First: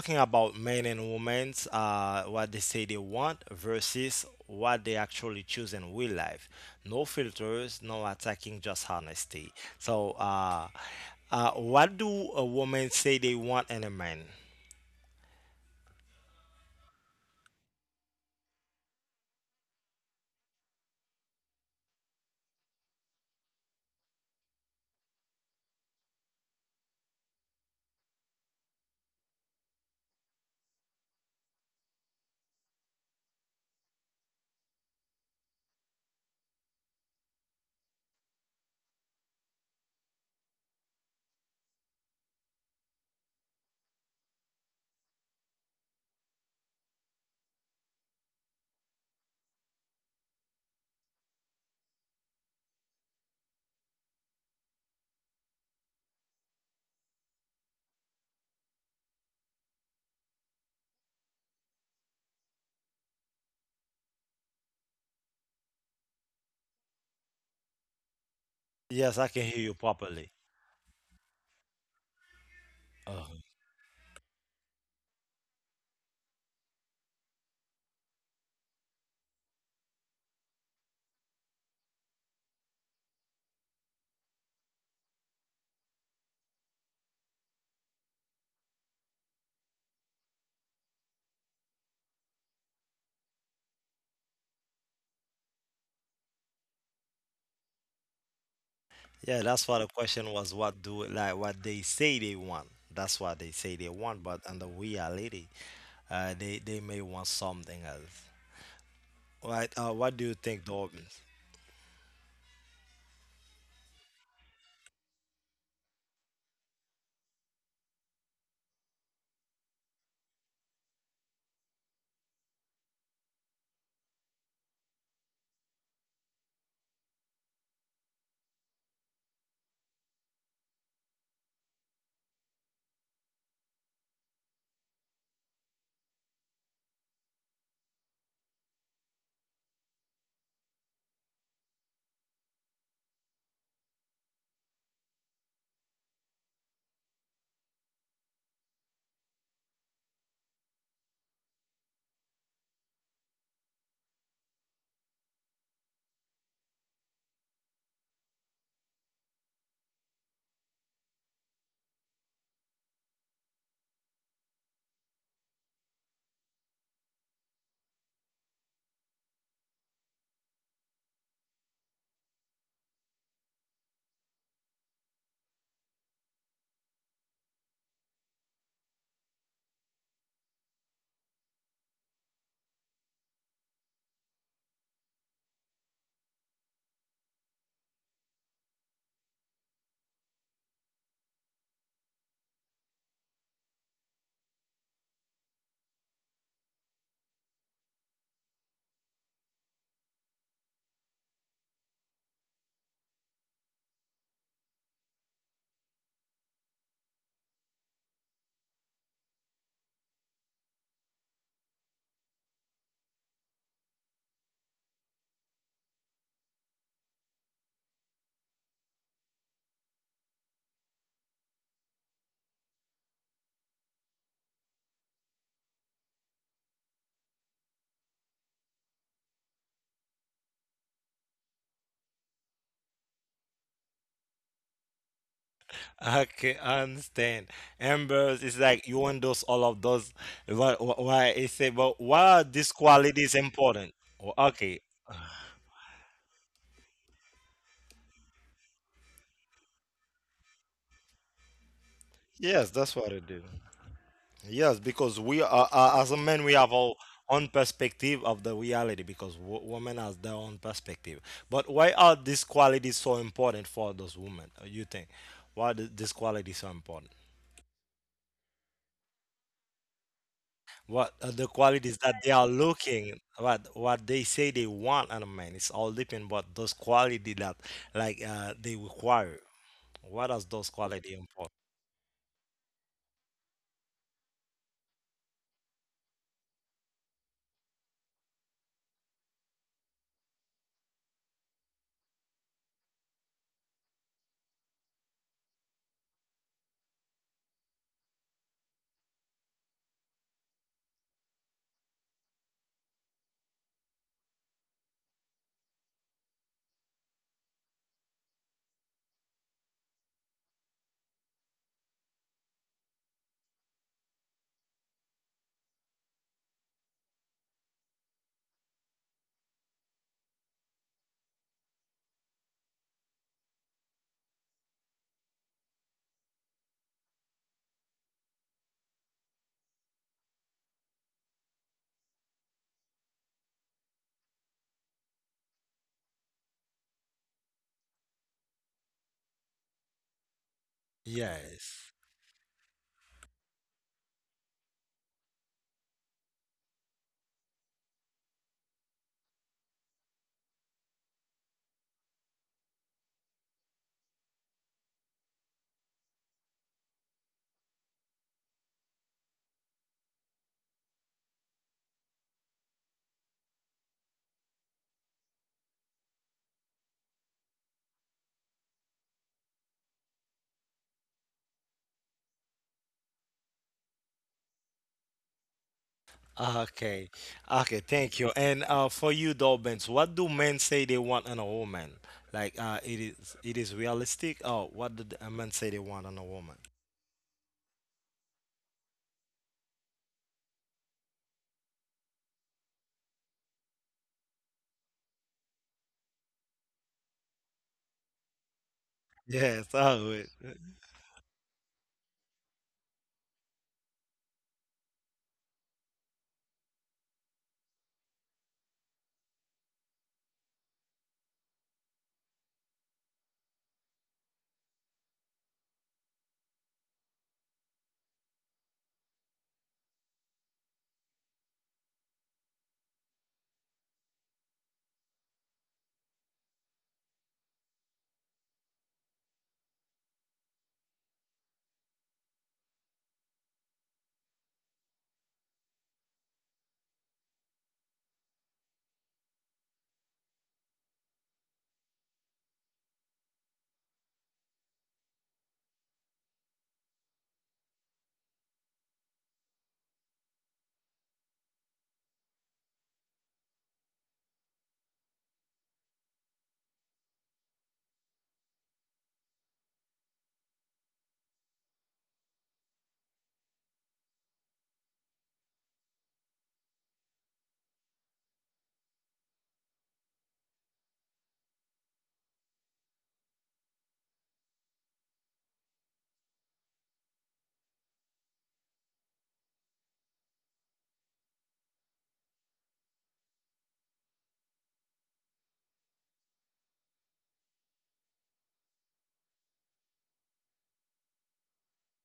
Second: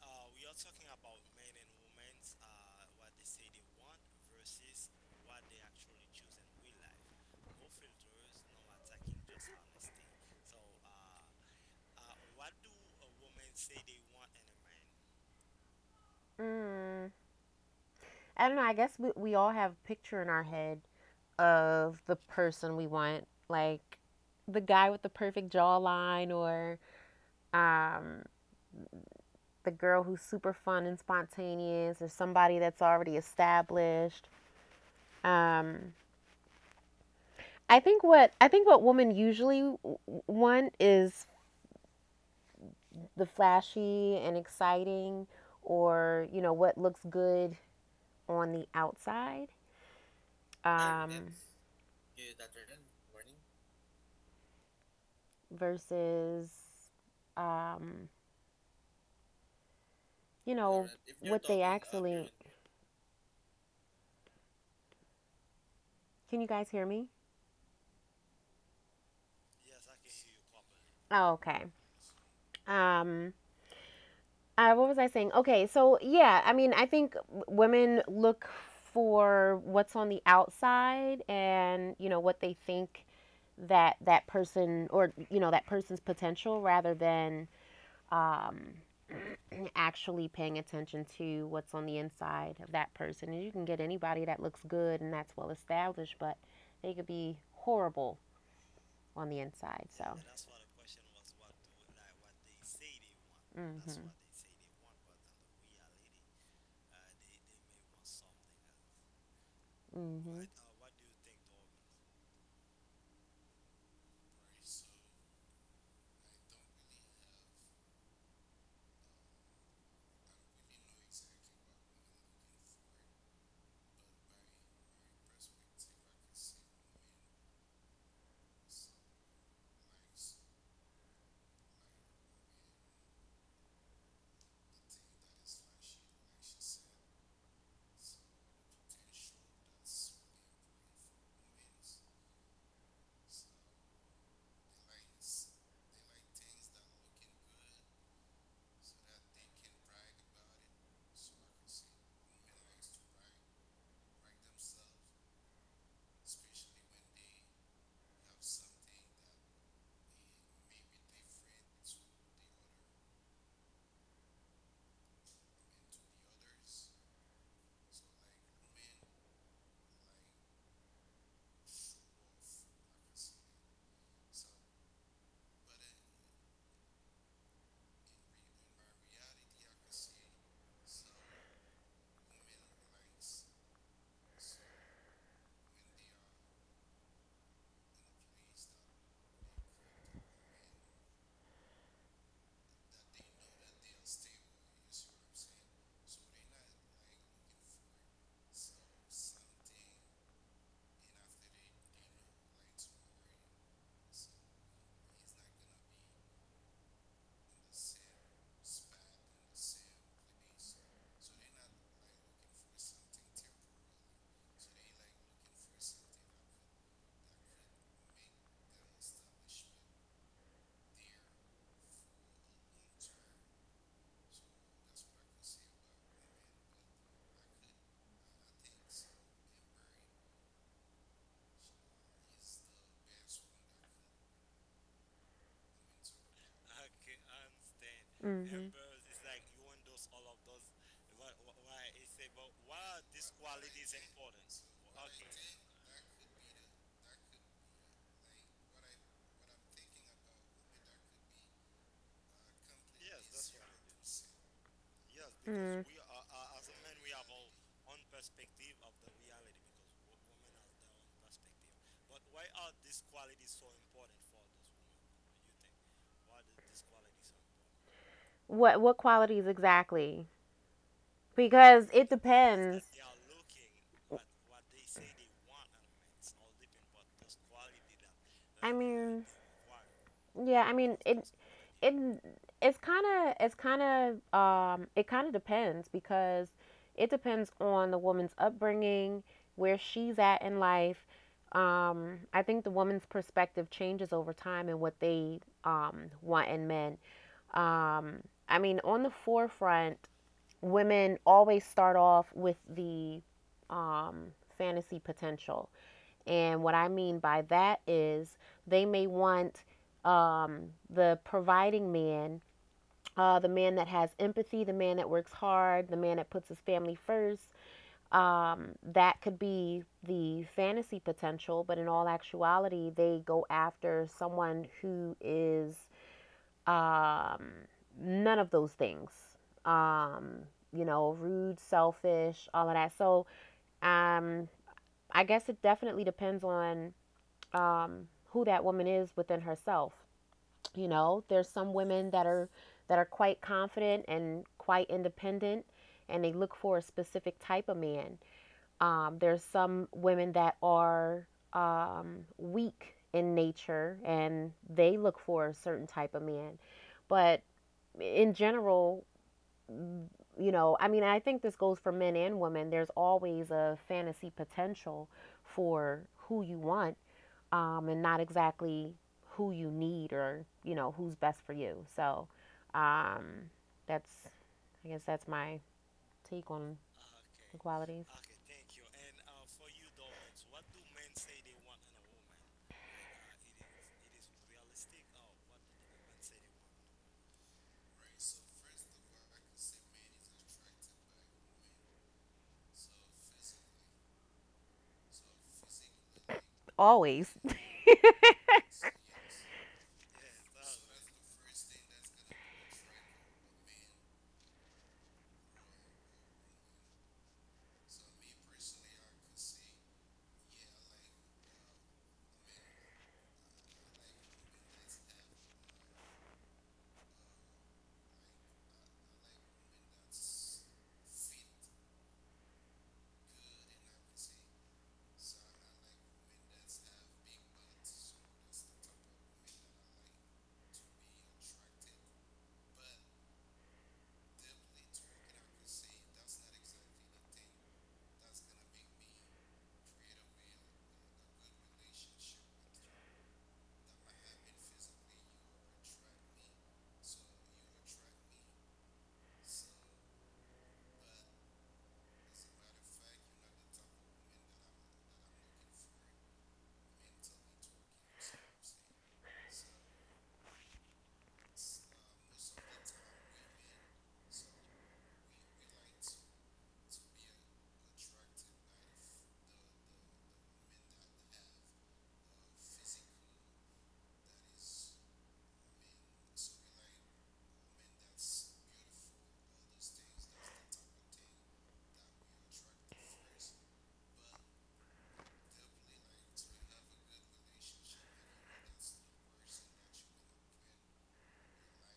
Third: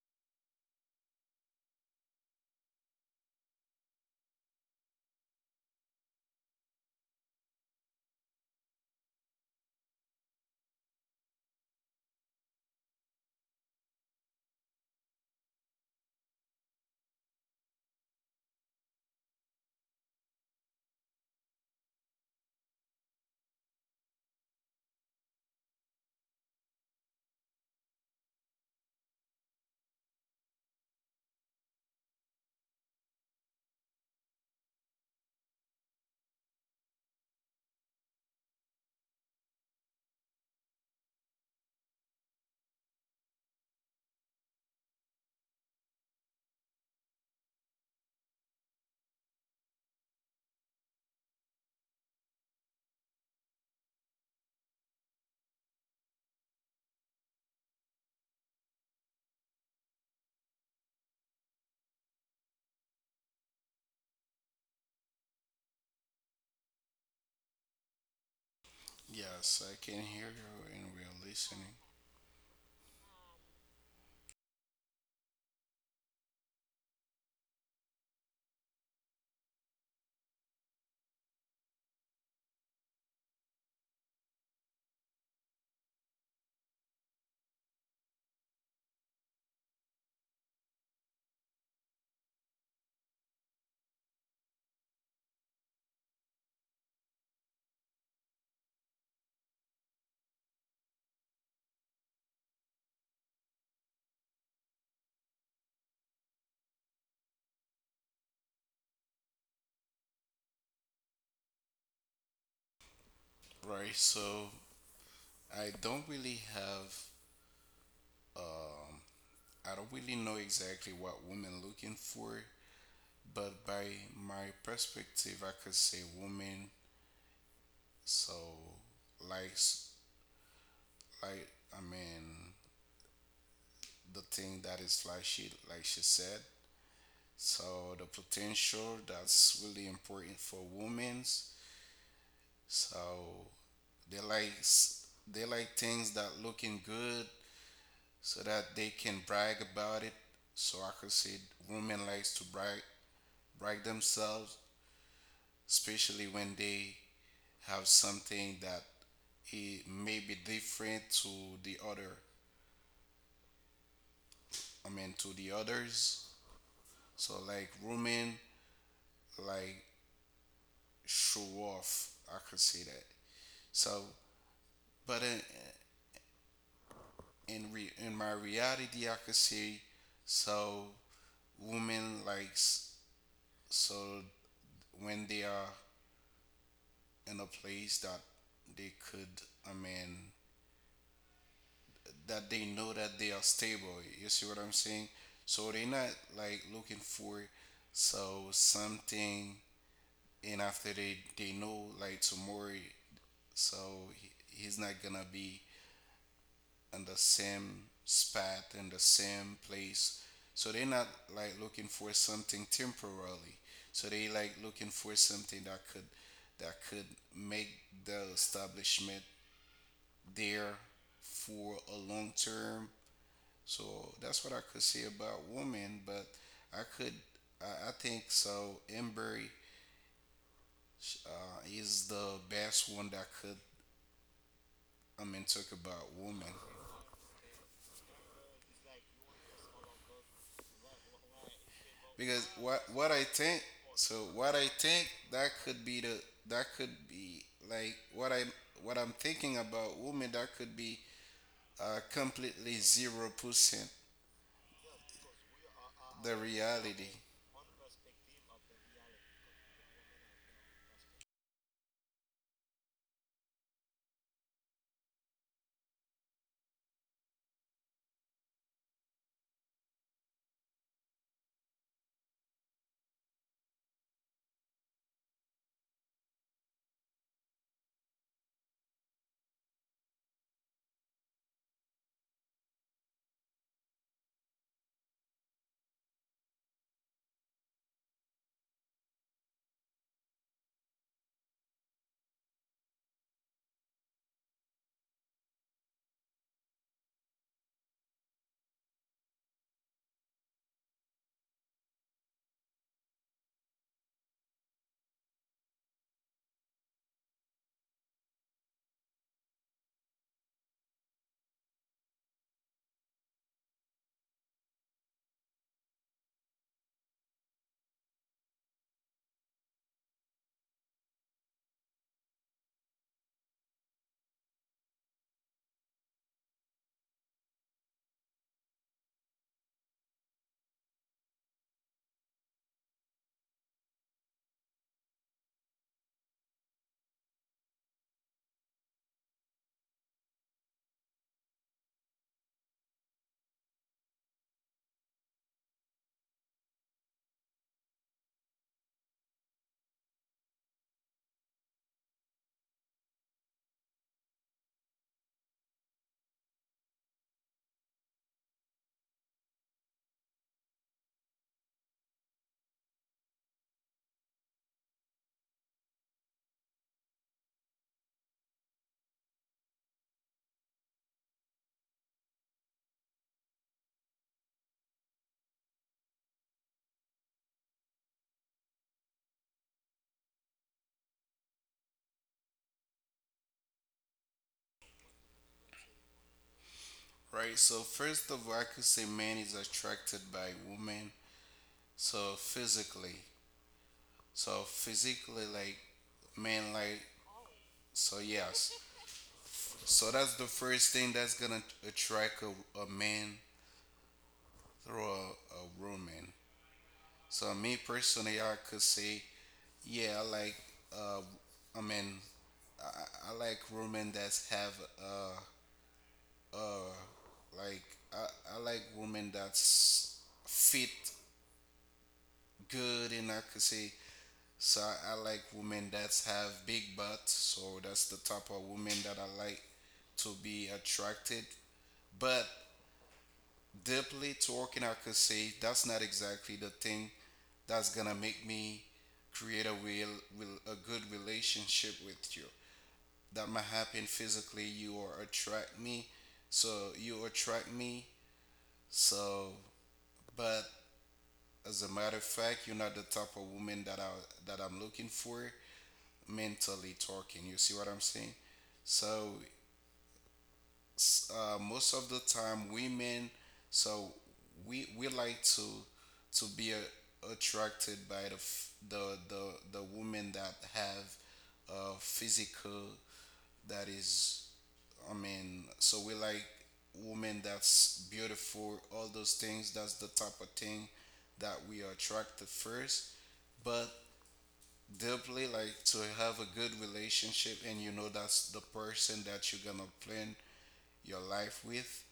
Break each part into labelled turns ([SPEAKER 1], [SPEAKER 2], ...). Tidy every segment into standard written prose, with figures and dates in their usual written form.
[SPEAKER 1] talking about men and women, what they say they want versus what they actually choose in real life. No filters, no attacking, just honesty. So, what do a woman say they want in a man?
[SPEAKER 2] Mm, I don't know. I guess we all have a picture in our head of the person we want, like the guy with the perfect jawline, or um, the girl who's super fun and spontaneous, or somebody that's already established. Um, I think what women usually want is the flashy and exciting, or what looks good on the outside. Um, versus, um, you know, what they actually. Can you guys hear me?
[SPEAKER 1] Yes, I can hear
[SPEAKER 3] Yes,
[SPEAKER 1] you
[SPEAKER 3] I can hear
[SPEAKER 1] properly.
[SPEAKER 3] you and we are
[SPEAKER 2] Oh,
[SPEAKER 3] listening.
[SPEAKER 2] okay.
[SPEAKER 1] Oh.
[SPEAKER 2] Um, what was I saying? Okay, so yeah, I mean, I think women look for what's on the outside and what they think that that person or that person's potential rather than um, actually paying attention to what's on the inside of that person. And you can get anybody that looks good and that's well established, but they could be horrible
[SPEAKER 1] Yeah,
[SPEAKER 2] on the
[SPEAKER 1] that's why the
[SPEAKER 2] inside. So,
[SPEAKER 1] question was what do like what they say they want. That's what they say they
[SPEAKER 2] mm-hmm,
[SPEAKER 1] want, but in the reality, they may want something else. Right? What
[SPEAKER 2] in
[SPEAKER 1] do you
[SPEAKER 2] the mm-hmm,
[SPEAKER 1] think, Dobbins?
[SPEAKER 3] Right, so I don't really have, um, I don't really know exactly what women looking for, but by my perspective, I could say women. So, like, s- like, I mean, the thing that is flashy, like she said. So the potential that's really important for women's. So they like they like things that looking good so that they can brag about it. So I could say women likes to brag themselves, especially when they have something that it may be different to the other. I mean to the others. So like women like show off. I could say that. So but in my reality, I could say so women likes so when they are in a place that they could, I mean, that they know that they are stable. You see what I'm saying? So they're not like looking for so something, and after they know like tomorrow, so he's not gonna be in the same spot in the same place. So they're not like looking for something temporarily. So they like looking for something that could make the establishment there for a long term. So that's what I could say about women, but I could, I think so. Embry is the best one that could, talk about women
[SPEAKER 1] Okay, I understand. Ambrose is
[SPEAKER 2] mm-hmm.
[SPEAKER 1] like you want those all of those. Why? Why it say? But why
[SPEAKER 3] because
[SPEAKER 1] are these
[SPEAKER 3] what I
[SPEAKER 1] qualities
[SPEAKER 3] think,
[SPEAKER 1] important?
[SPEAKER 3] so
[SPEAKER 1] Well,
[SPEAKER 3] what I
[SPEAKER 1] okay.
[SPEAKER 3] think that could be that could be like what I'm thinking about women that could be completely
[SPEAKER 1] Yes, that's what
[SPEAKER 3] zero
[SPEAKER 1] it did.
[SPEAKER 3] percent
[SPEAKER 1] Yes, because we are
[SPEAKER 2] Mm.
[SPEAKER 1] as a
[SPEAKER 3] the
[SPEAKER 1] man, we have our
[SPEAKER 3] reality.
[SPEAKER 1] own perspective of the reality because women has their own perspective. But why are these qualities so important for those women? You think? Why are these qualities so important?
[SPEAKER 2] What qualities exactly?
[SPEAKER 1] What are the qualities
[SPEAKER 2] Because it is
[SPEAKER 1] that
[SPEAKER 2] that
[SPEAKER 1] they are
[SPEAKER 2] depends.
[SPEAKER 1] looking, what they say they want on a man, it's all depend what those quality that like they
[SPEAKER 2] I mean,
[SPEAKER 1] require, what does those
[SPEAKER 2] yeah, I mean
[SPEAKER 1] quality
[SPEAKER 2] it
[SPEAKER 1] import?
[SPEAKER 2] it it's kind of it kind of depends, because it depends on the woman's upbringing, where she's at in life. I think the woman's perspective changes over time and what they want in men. Um I mean, on the forefront, women always start off with the um, fantasy potential. And what I mean by that is they may want the providing man, the man that has empathy, the man that works hard, the man that puts his family first. That could be the fantasy potential, but in all actuality, they go after someone who is um, none of those things. Um, rude, selfish, all of that. So um, I guess it definitely depends on who that woman is within herself. You know, there's some
[SPEAKER 1] Yes.
[SPEAKER 2] women that are quite confident and quite independent, and they look for a specific type of man. There's some women that are weak in nature, and they look for a certain type of man. But in general, you know, I mean, I think this goes for men and women. There's always a fantasy potential for who you want, and not exactly who you need or, you know, who's best for you. So um, that's, I guess that's my take on
[SPEAKER 1] Okay, okay,
[SPEAKER 2] equalities.
[SPEAKER 1] thank you. And for you though, Benz, what do men say they want on a woman, like it is, it is realistic? Oh, what do the men say they want on a woman?
[SPEAKER 3] Right, so first of all, I could say man is attracted by woman. So physically, so physically, like man, like
[SPEAKER 2] Always.
[SPEAKER 3] so yes.
[SPEAKER 1] Yes.
[SPEAKER 3] So
[SPEAKER 1] Oh, wait.
[SPEAKER 3] that's the first thing that's gonna attract a man through a woman. So me personally, I could say yeah, I like uh, I mean, I like women that have like I, I like women that's fit good and I could say so I like women that have big butts. So that's the type of woman that I like to be attracted. But deeply talking, I could say that's not exactly the thing that's gonna make me create a real, real a good relationship with you. That might happen physically. You or attract me, so you attract me. So, but as a matter of fact, you're not the type of woman that I'm looking for, mentally talking. You see what I'm saying? So most of the time, women, so we like to be attracted by the f- the women that have a physical that is. I mean, so we like women that's beautiful. All those things. That's the type of thing that we are attracted first. But deeply like to have a good relationship and you know that's the person that you're gonna plan your life with.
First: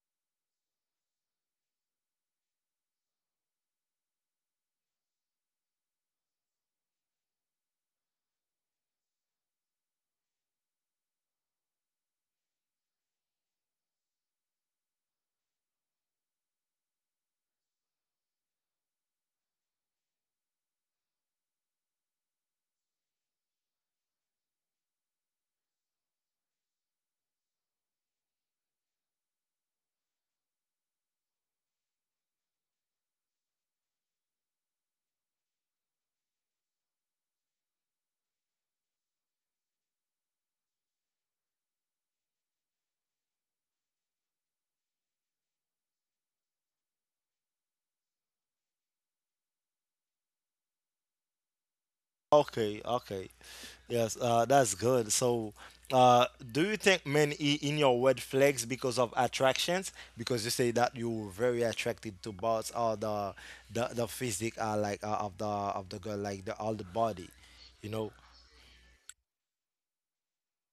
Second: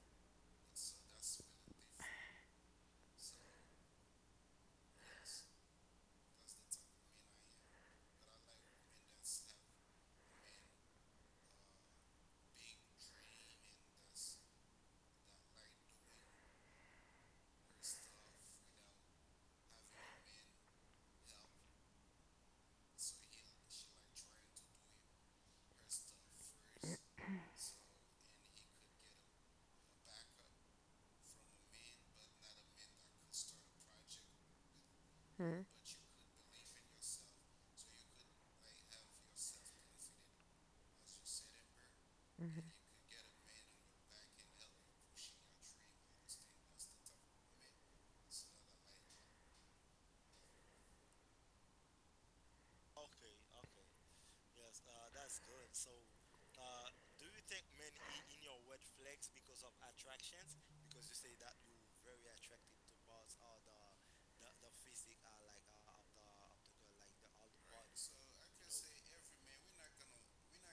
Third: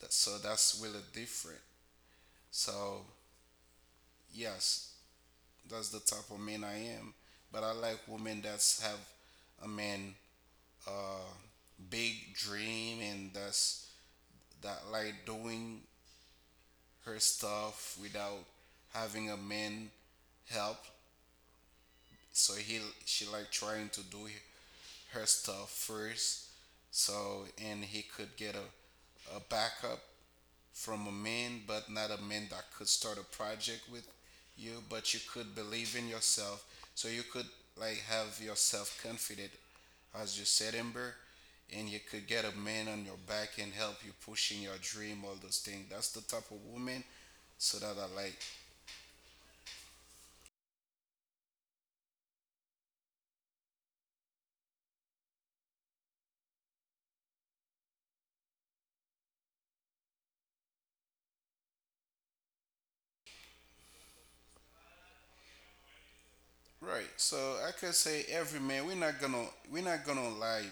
[SPEAKER 3] So that's really different. So yes, that's the type of man I am, but I like women that's have a man uh big dream and that like doing her stuff without having a man help, so he she like trying to do her stuff first, so and he could get a backup from a man but not a man that could start a project with you, but you
[SPEAKER 2] they
[SPEAKER 3] could believe in yourself so you could like have yourself confident as you said, Ember, and you could get a man on your back and help you pushing your dream, all those things, that's the type of woman so that I like.
[SPEAKER 1] Okay, okay. Yes, that's good. So, uh, do you think men in your red flags because of attractions? Because you say that you were very attracted to bots, or the the physique, of the girl, like the all the
[SPEAKER 3] Right,
[SPEAKER 1] body,
[SPEAKER 3] so I
[SPEAKER 1] you
[SPEAKER 3] could
[SPEAKER 1] know.
[SPEAKER 3] say every man, we're not gonna lie.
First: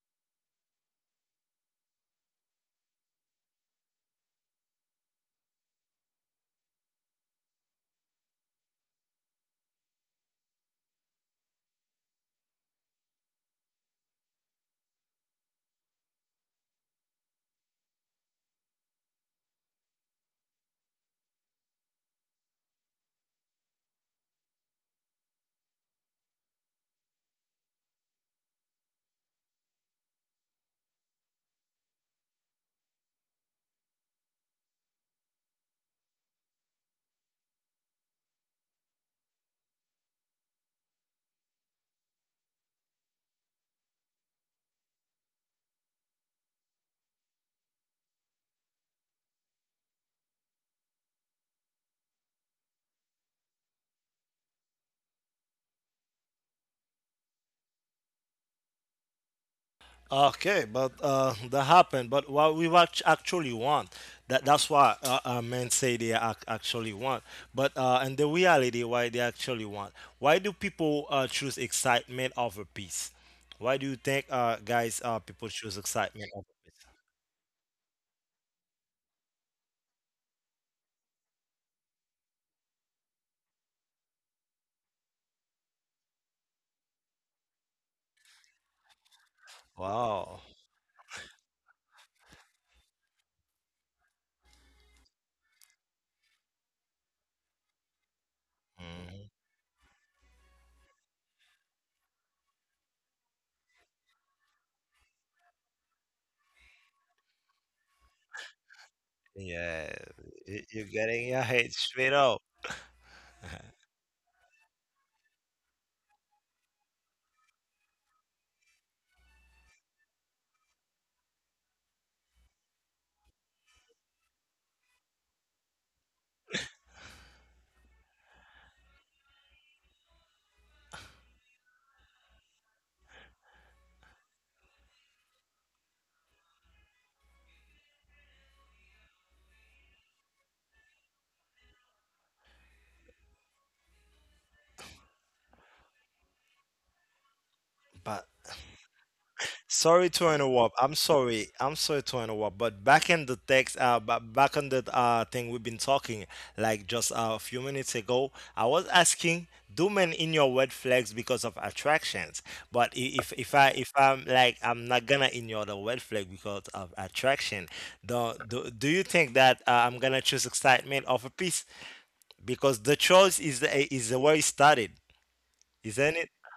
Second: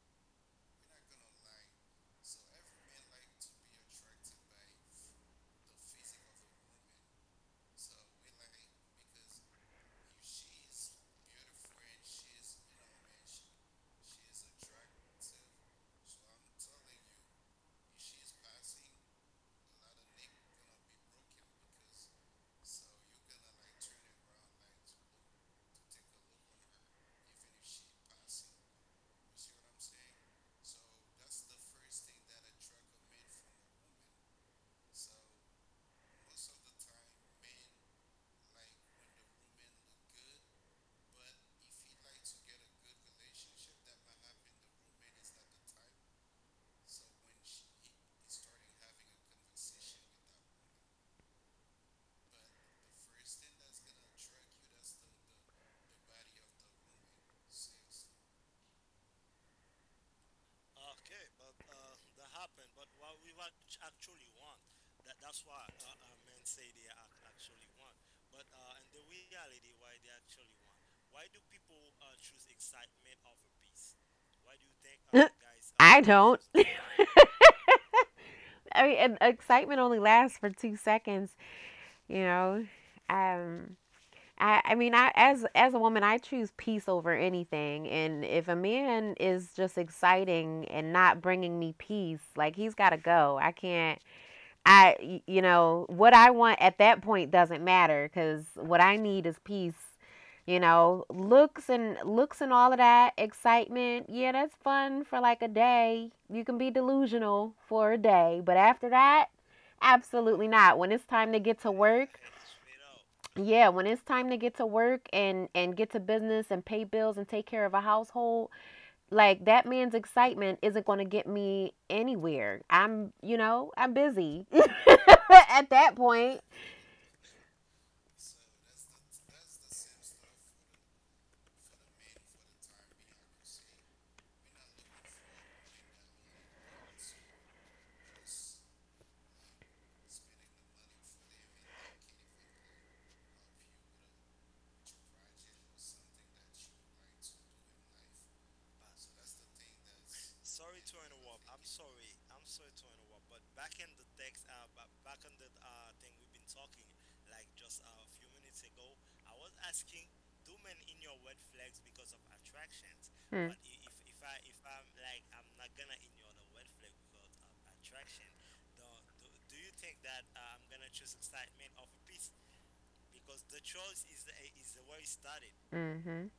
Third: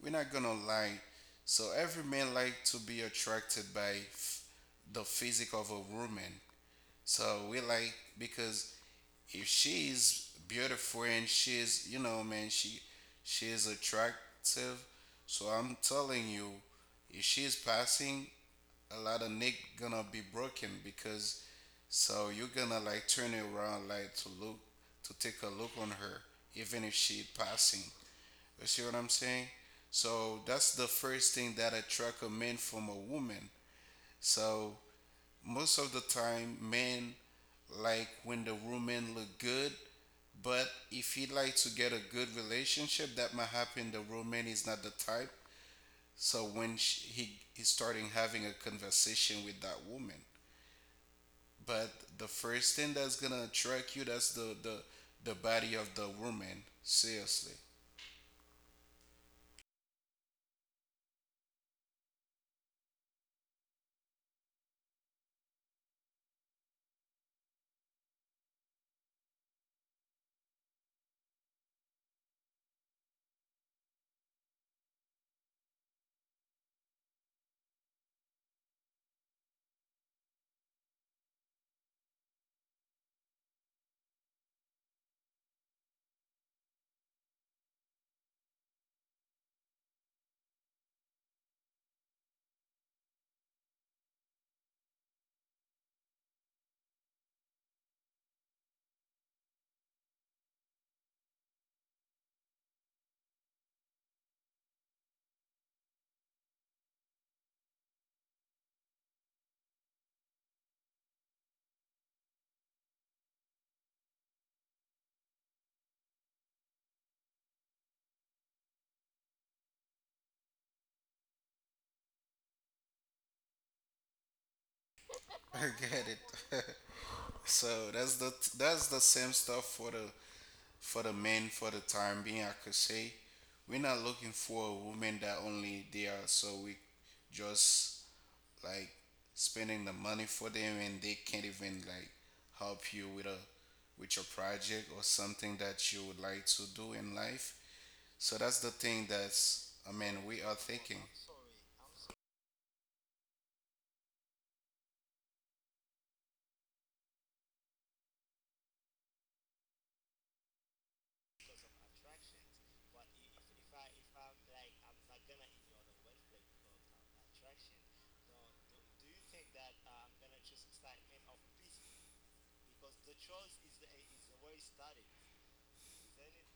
[SPEAKER 3] We're not gonna lie. So every man like to be attracted by the physique of a woman. So we like because if she's beautiful and she's, you know, man, she is attractive. So I'm telling you, if she's passing, a lot of neck gonna be broken because so you're gonna like turn around like to look to take a look on her even if she passing. You see what I'm saying? So that's the first thing that attract a man from a woman. So most of the time, men like when the woman look good, but if he like to get a good relationship, that might happen. The woman is not the type. So he is starting having a conversation with that woman, but the first thing that's gonna attract you, that's the the body of the woman. Seriously,
[SPEAKER 1] Okay, but that happened. But what we watch actually want, that that's what men say they actually want. But and the reality why they actually want. Why do people choose excitement over peace? Why do you think guys, people choose
[SPEAKER 2] I
[SPEAKER 1] excitement
[SPEAKER 2] don't.
[SPEAKER 1] over peace?
[SPEAKER 2] I mean, and excitement only lasts for 2 seconds. You know, um, I, as a woman, I choose peace over anything. And if a man is just
[SPEAKER 1] Wow.
[SPEAKER 2] exciting and not bringing me peace, like, he's got to go. I can't. I what I want at that point doesn't matter, because what I need
[SPEAKER 1] Mhm.
[SPEAKER 2] is peace. You know, looks and all of that excitement, yeah, that's fun for like a day. You can be delusional for a day, but after that,
[SPEAKER 1] Yeah,
[SPEAKER 2] absolutely not.
[SPEAKER 1] you're
[SPEAKER 2] When it's
[SPEAKER 1] getting
[SPEAKER 2] time to
[SPEAKER 1] your
[SPEAKER 2] get to
[SPEAKER 1] head straight
[SPEAKER 2] work,
[SPEAKER 1] up.
[SPEAKER 2] yeah, when it's time to get to work and get to business and pay bills and take care of a household, like, that man's excitement isn't going to get me anywhere. I'm busy
[SPEAKER 3] I
[SPEAKER 2] at
[SPEAKER 3] get
[SPEAKER 2] that
[SPEAKER 3] it.
[SPEAKER 2] point.
[SPEAKER 3] So that's the same stuff for the men for the time being. I could say we're not looking for a woman that only they are so we just like spending the money for them and they can't even like help you with a with your project or something that you would like to do in life.
[SPEAKER 1] But
[SPEAKER 3] So that's the thing that's, I
[SPEAKER 1] sorry
[SPEAKER 3] mean,
[SPEAKER 1] to
[SPEAKER 3] we are
[SPEAKER 1] interrupt. I'm
[SPEAKER 3] thinking.
[SPEAKER 1] sorry. I'm sorry to interrupt. But back in the text, back on the thing we've been talking, like just a few minutes ago, I was asking, do men in your red flags because of attractions? But if
[SPEAKER 2] Hmm.
[SPEAKER 1] I, if I'm like, I'm not gonna ignore the red flag because of attraction, do you think that I'm gonna choose excitement over peace? Because the choice is the, is where it started, isn't it?
[SPEAKER 2] Mhm.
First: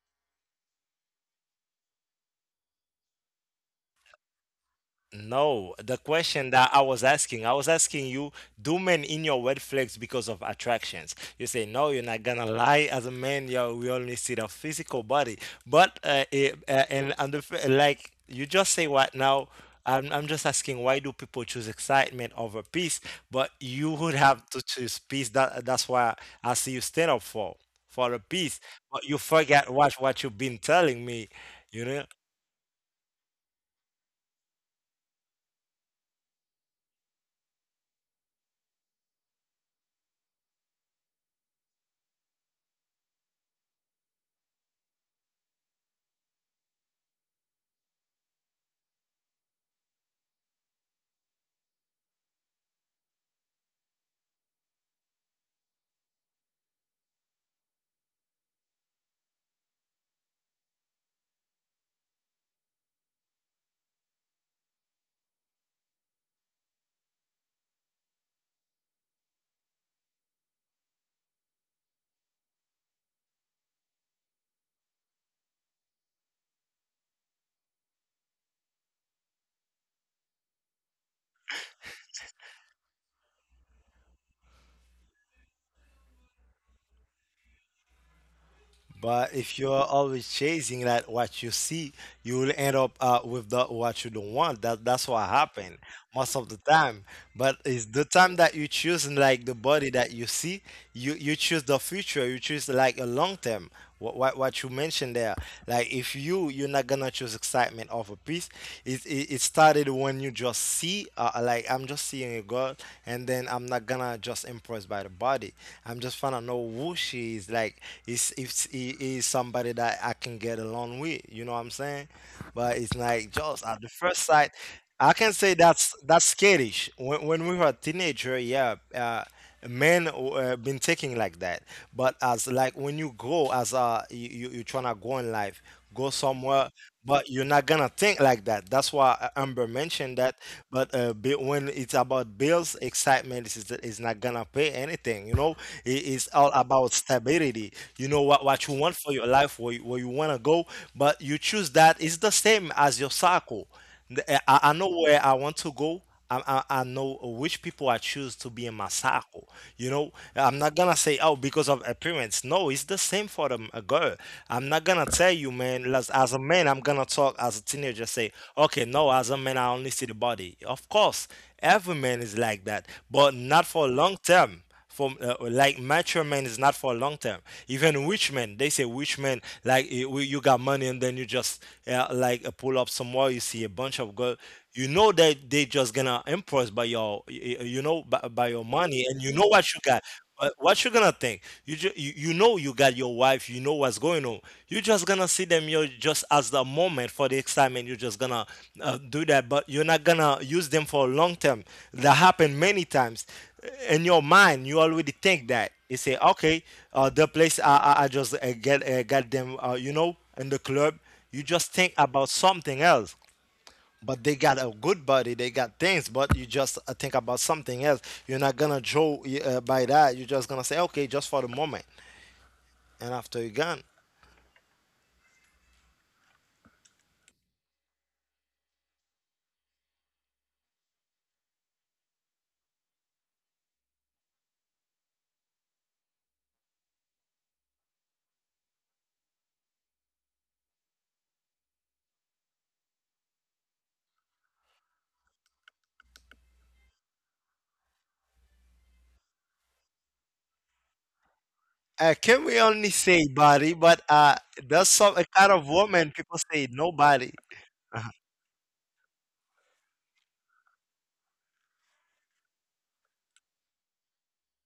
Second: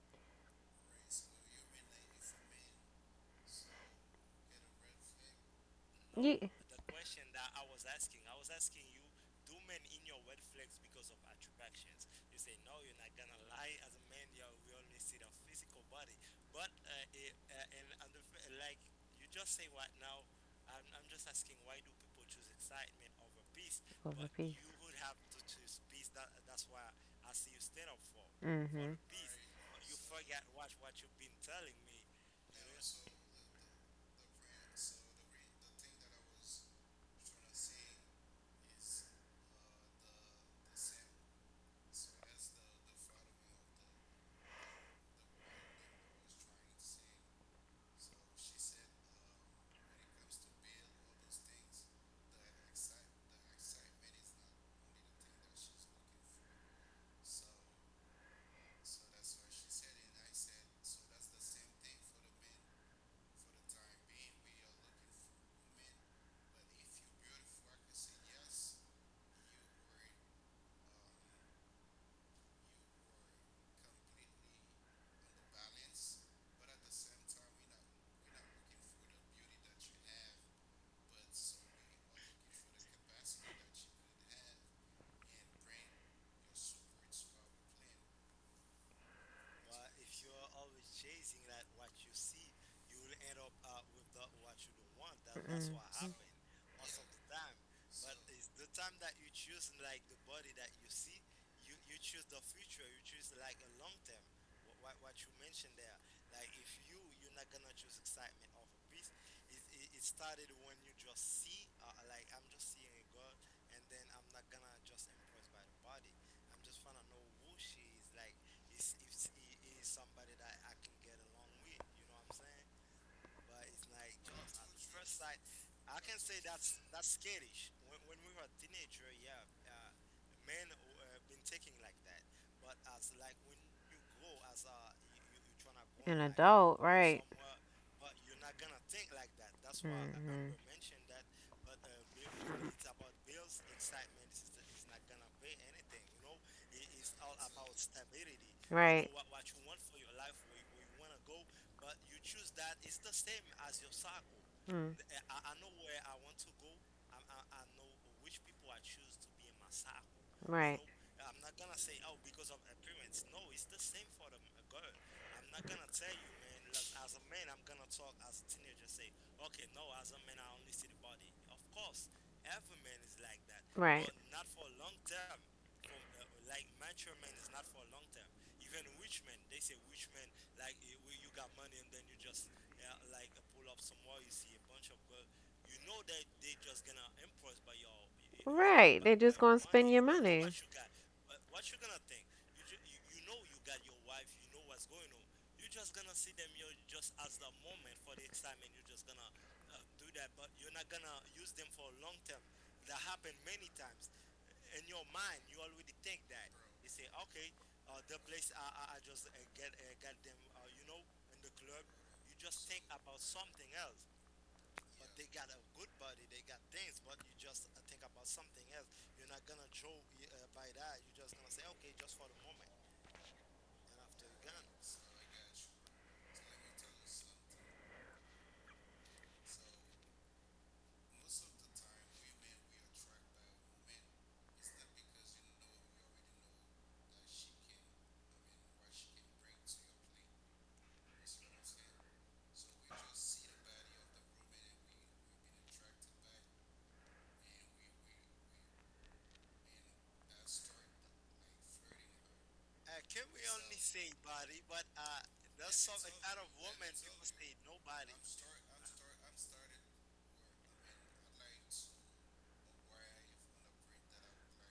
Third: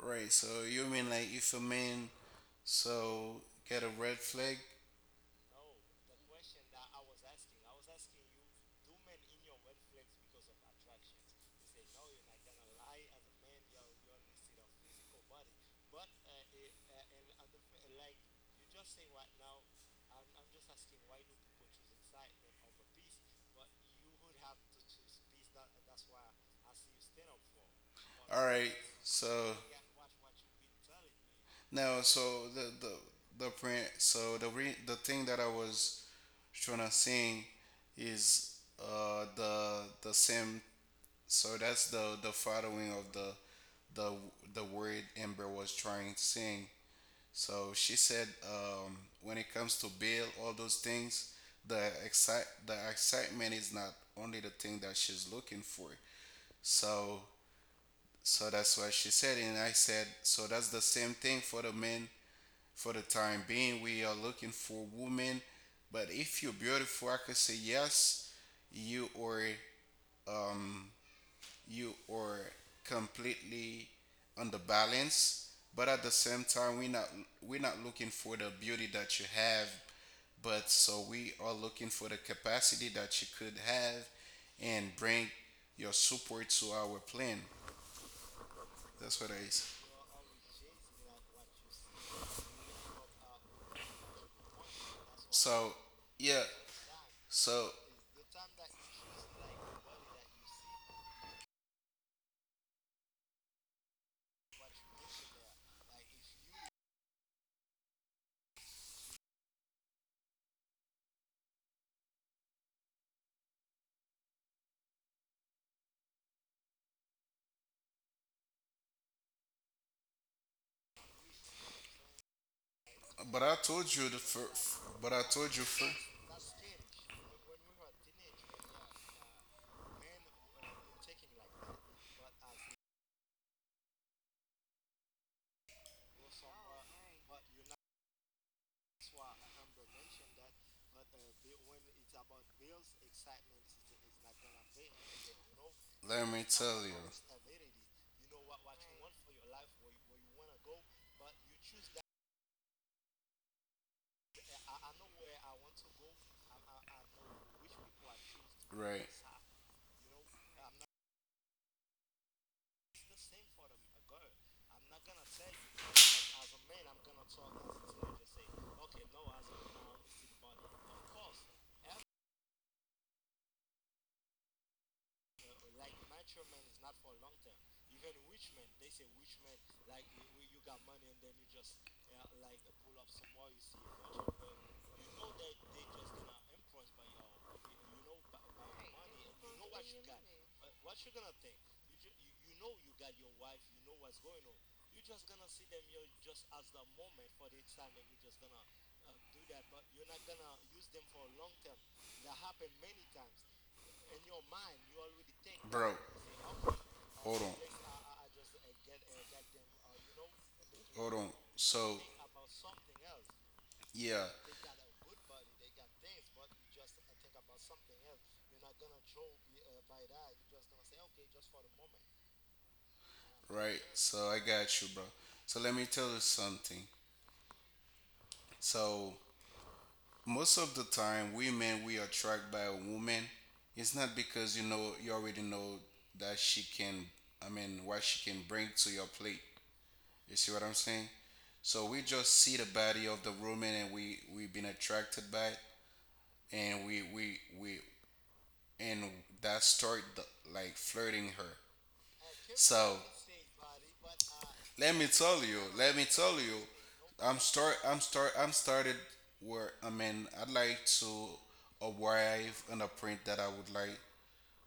[SPEAKER 3] Right. So you mean like if a man so get a red flag.
[SPEAKER 1] No, the
[SPEAKER 2] No. You.
[SPEAKER 1] question that I was asking you, do men in your red flags because of attractions? You say, no, you're not gonna lie. As a man, yeah, we only see the physical body. But it, and the, like you just say what now? I'm just asking, why do people choose excitement over peace? But you would
[SPEAKER 2] Oh.
[SPEAKER 1] have to choose peace. That that's why I see you stand up for the
[SPEAKER 3] All
[SPEAKER 1] peace.
[SPEAKER 3] right.
[SPEAKER 2] Mhm.
[SPEAKER 1] But you
[SPEAKER 3] So
[SPEAKER 1] forget what you've been telling me, you
[SPEAKER 3] no.
[SPEAKER 1] know.
[SPEAKER 3] So the print. So the thing that I was trying to sing is the same. So that's the following of the the word Amber was trying to sing. So she said, when it comes to bail, all those things, the excitement is not only the thing that she's looking for. So so that's what she said. And I said, so that's the same thing for the men for the time being. We are looking for women. But if you're beautiful, I could say yes, you are um, you are completely on the balance. But at the same time, we're not looking for the beauty that you have, but so we are looking for the capacity that you could have and bring your support to our plan. That's what
[SPEAKER 1] But
[SPEAKER 3] it
[SPEAKER 1] if
[SPEAKER 3] is.
[SPEAKER 1] you're always chasing that what you see, you will end up with the, what you don't want. That that's what
[SPEAKER 3] So
[SPEAKER 2] Mm
[SPEAKER 1] happened
[SPEAKER 2] hmm.
[SPEAKER 1] most
[SPEAKER 3] yeah.
[SPEAKER 1] of the time. But
[SPEAKER 3] So
[SPEAKER 1] it's the time that you choose and like the body that you see, you choose the future, you choose like a long term. What you mentioned there, like if you you're not gonna choose excitement over peace, it started when you just see, like I'm just seeing a girl, and then I'm not gonna just impressed by the body. I'm just trying to know who she is. Like is if I- is somebody that I can get along with, you know what I'm saying? But it's like
[SPEAKER 3] but I
[SPEAKER 1] just at the
[SPEAKER 3] told you the
[SPEAKER 1] first sight.
[SPEAKER 3] first. But
[SPEAKER 1] I
[SPEAKER 3] I
[SPEAKER 1] can
[SPEAKER 3] told
[SPEAKER 1] say
[SPEAKER 3] you first.
[SPEAKER 1] that's scarish. When we were a teenager, yeah, men been taking like that. But as like when you grow, as you tryna go in life, go
[SPEAKER 2] Want
[SPEAKER 1] somewhere,
[SPEAKER 2] adult, like.
[SPEAKER 1] but you're not gonna think like that. That's why Amber mentioned that.
[SPEAKER 2] Mhm.
[SPEAKER 1] But
[SPEAKER 2] You.
[SPEAKER 1] when it's about bills, excitement is not gonna pay anything. You know, it,
[SPEAKER 3] Let
[SPEAKER 1] it's
[SPEAKER 3] me
[SPEAKER 1] all
[SPEAKER 3] tell you.
[SPEAKER 1] about stability. You know what you want for your life, where you wanna go, but you choose that. It's the same as your circle, I know
[SPEAKER 2] Mm.
[SPEAKER 1] where I want to go. I, I know which people I choose to be in my
[SPEAKER 3] Right.
[SPEAKER 1] circle. You know, I'm not gonna say, oh, because of appearance. No, it's the same for them, a girl. I'm not gonna tell you, man. As a man, I'm gonna talk as a teenager, say, okay, no, as a man, I only see the body. Of course, every man is like that, but not
[SPEAKER 2] But.
[SPEAKER 1] for
[SPEAKER 2] Right.
[SPEAKER 1] long term, for like mature men is not for long term. Even rich men, they say rich men like you got money and then you just pull up somewhere, you see a bunch of girl. You know that they just gonna impress by your you know by your money and you know what you got. But what you gonna think? You you know you got your wife. You know what's going on. You just gonna see them. You just as the moment for the excitement. You're just gonna do that, but you're not gonna use them for long term. That happened many times. In your mind, you already think that you say, okay, the
[SPEAKER 3] let
[SPEAKER 1] place I just get got them. You know, in the club,
[SPEAKER 3] Hold on.
[SPEAKER 1] you just think
[SPEAKER 3] So,
[SPEAKER 1] about something else,
[SPEAKER 3] yeah,
[SPEAKER 1] but they got a good body, they got things, but you just think about something else. You're not gonna draw by that. You're just gonna say okay, just for the moment, and after you're
[SPEAKER 3] right.
[SPEAKER 1] gone.
[SPEAKER 3] So I got you, bro. So let me tell you something. So most of the time, women, we attract by a woman. It's not because, you know, you already know that she can, I mean, what she can bring to your plate. You see what I'm saying? So we just see the body of the woman and we've been attracted by it, and we and that start the, like, flirting her.
[SPEAKER 1] Uh, can we only
[SPEAKER 3] So
[SPEAKER 1] say body? But there's
[SPEAKER 3] let me
[SPEAKER 1] some a
[SPEAKER 3] tell
[SPEAKER 1] kind
[SPEAKER 3] you,
[SPEAKER 1] of woman people say nobody.
[SPEAKER 3] I'm started where I mean, I'd like to arrive on a print that I would like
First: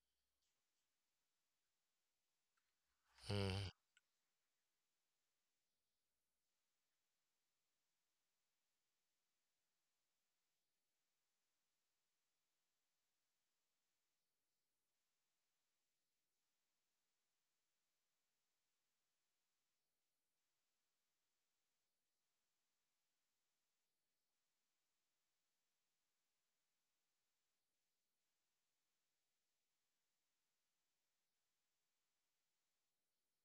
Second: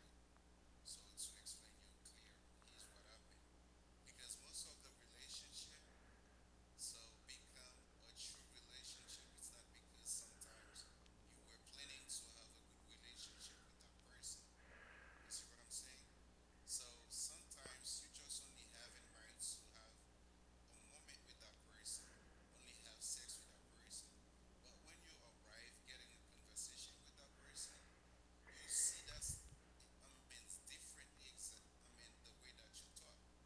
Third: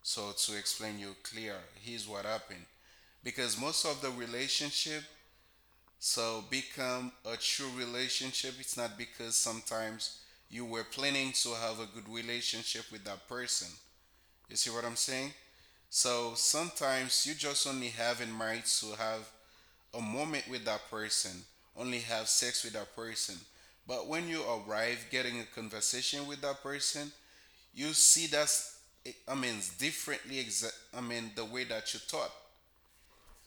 [SPEAKER 3] so to explain you clear. Here's what happened because
[SPEAKER 1] Mm,
[SPEAKER 3] most of the relationship so become a true relationship. It's not because sometimes you were planning to have a good relationship with that person. You see what I'm saying? So sometimes you just only have in mind to have a moment with that person, only have sex with that person. But when you arrive getting a conversation with that person, you see that's, I mean, I mean the way that you thought.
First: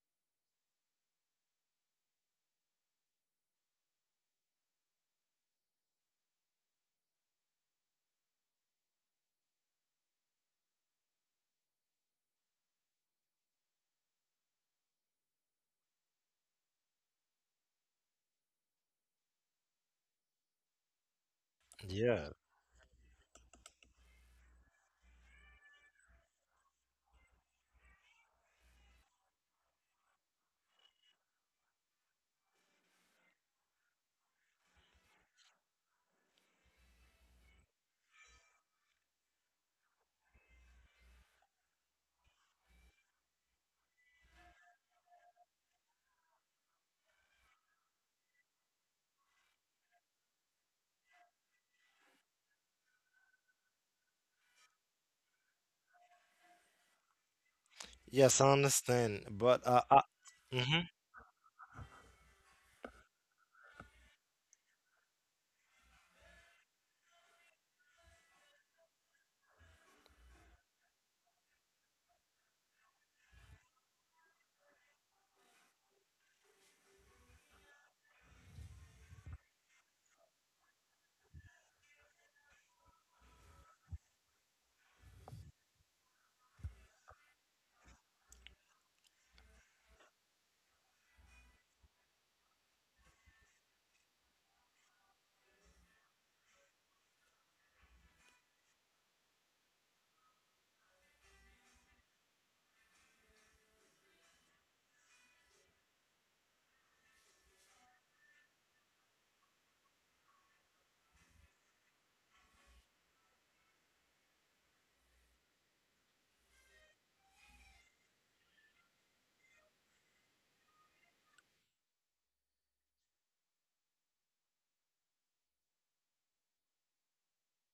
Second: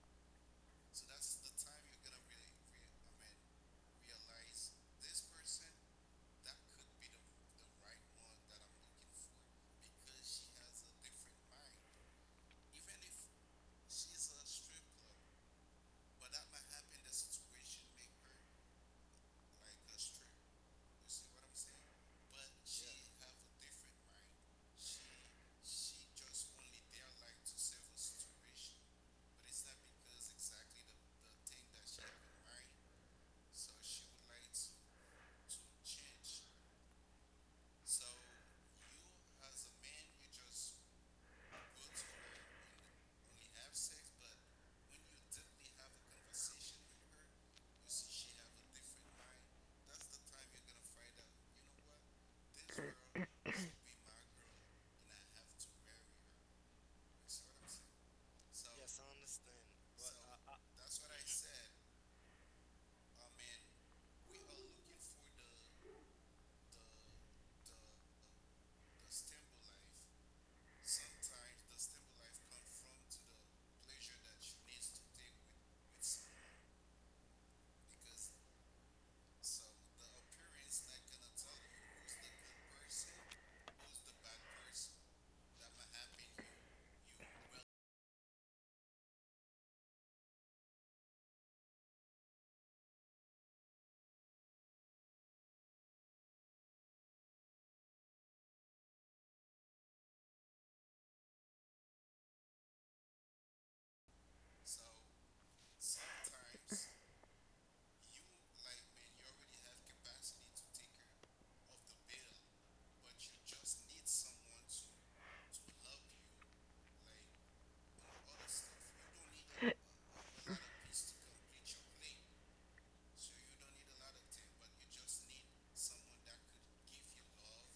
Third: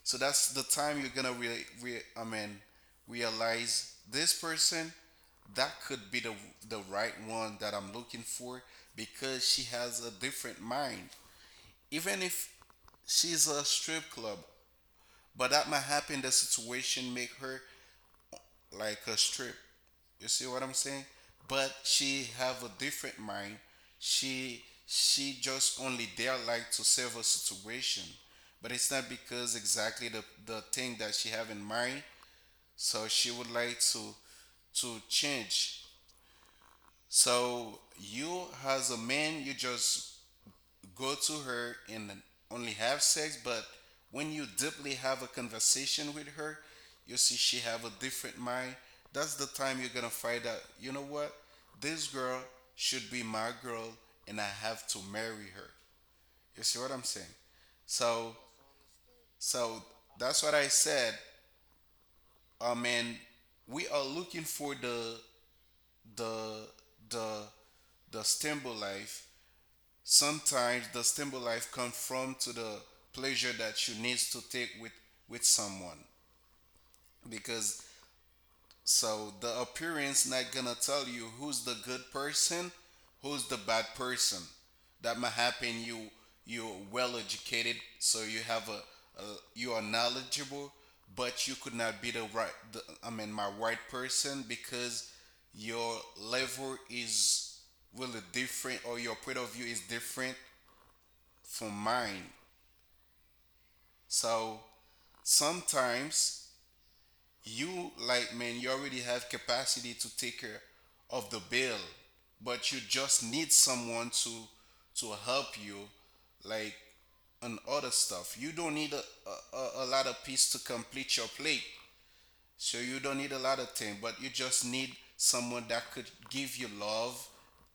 [SPEAKER 3] So that's the time you're gonna really I mean realize this person that could be the right one that I'm looking for because she has a different mind. Even if she's a strip club, but that might happen the situation make her like a strip. You see what I'm saying? But she
[SPEAKER 1] yeah.
[SPEAKER 3] have a different mind. She just only there like to save a situation. But it's not because exactly the thing that she have in mind. So she would like to change. So you as a man, you just go to her and only have sex, but when you deeply have a conversation with her, you see she have a different mind. That's the time you're gonna find out, you know what, this girl should be my girl, and I have to marry her. You see what I'm saying? So
[SPEAKER 1] Yes, I understand, but
[SPEAKER 3] so that's what I
[SPEAKER 1] mhm.
[SPEAKER 3] said. And we are looking for the the the stable life. Sometimes the stable life conforms to the pleasure that you need to take with someone because so the appearance not gonna tell you who's the good person, who's the bad person. That might happen. You you're well educated, so you have a you are knowledgeable, but you could not be the right. I mean, my right person because your level is really different or your point of view is different for mine. So sometimes you like man, you already have capacity to take care of the bill, but you just need someone to help you like on other stuff. You don't need a- lot of piece to complete your plate. So you don't need a lot of things, but you just need someone that could give you love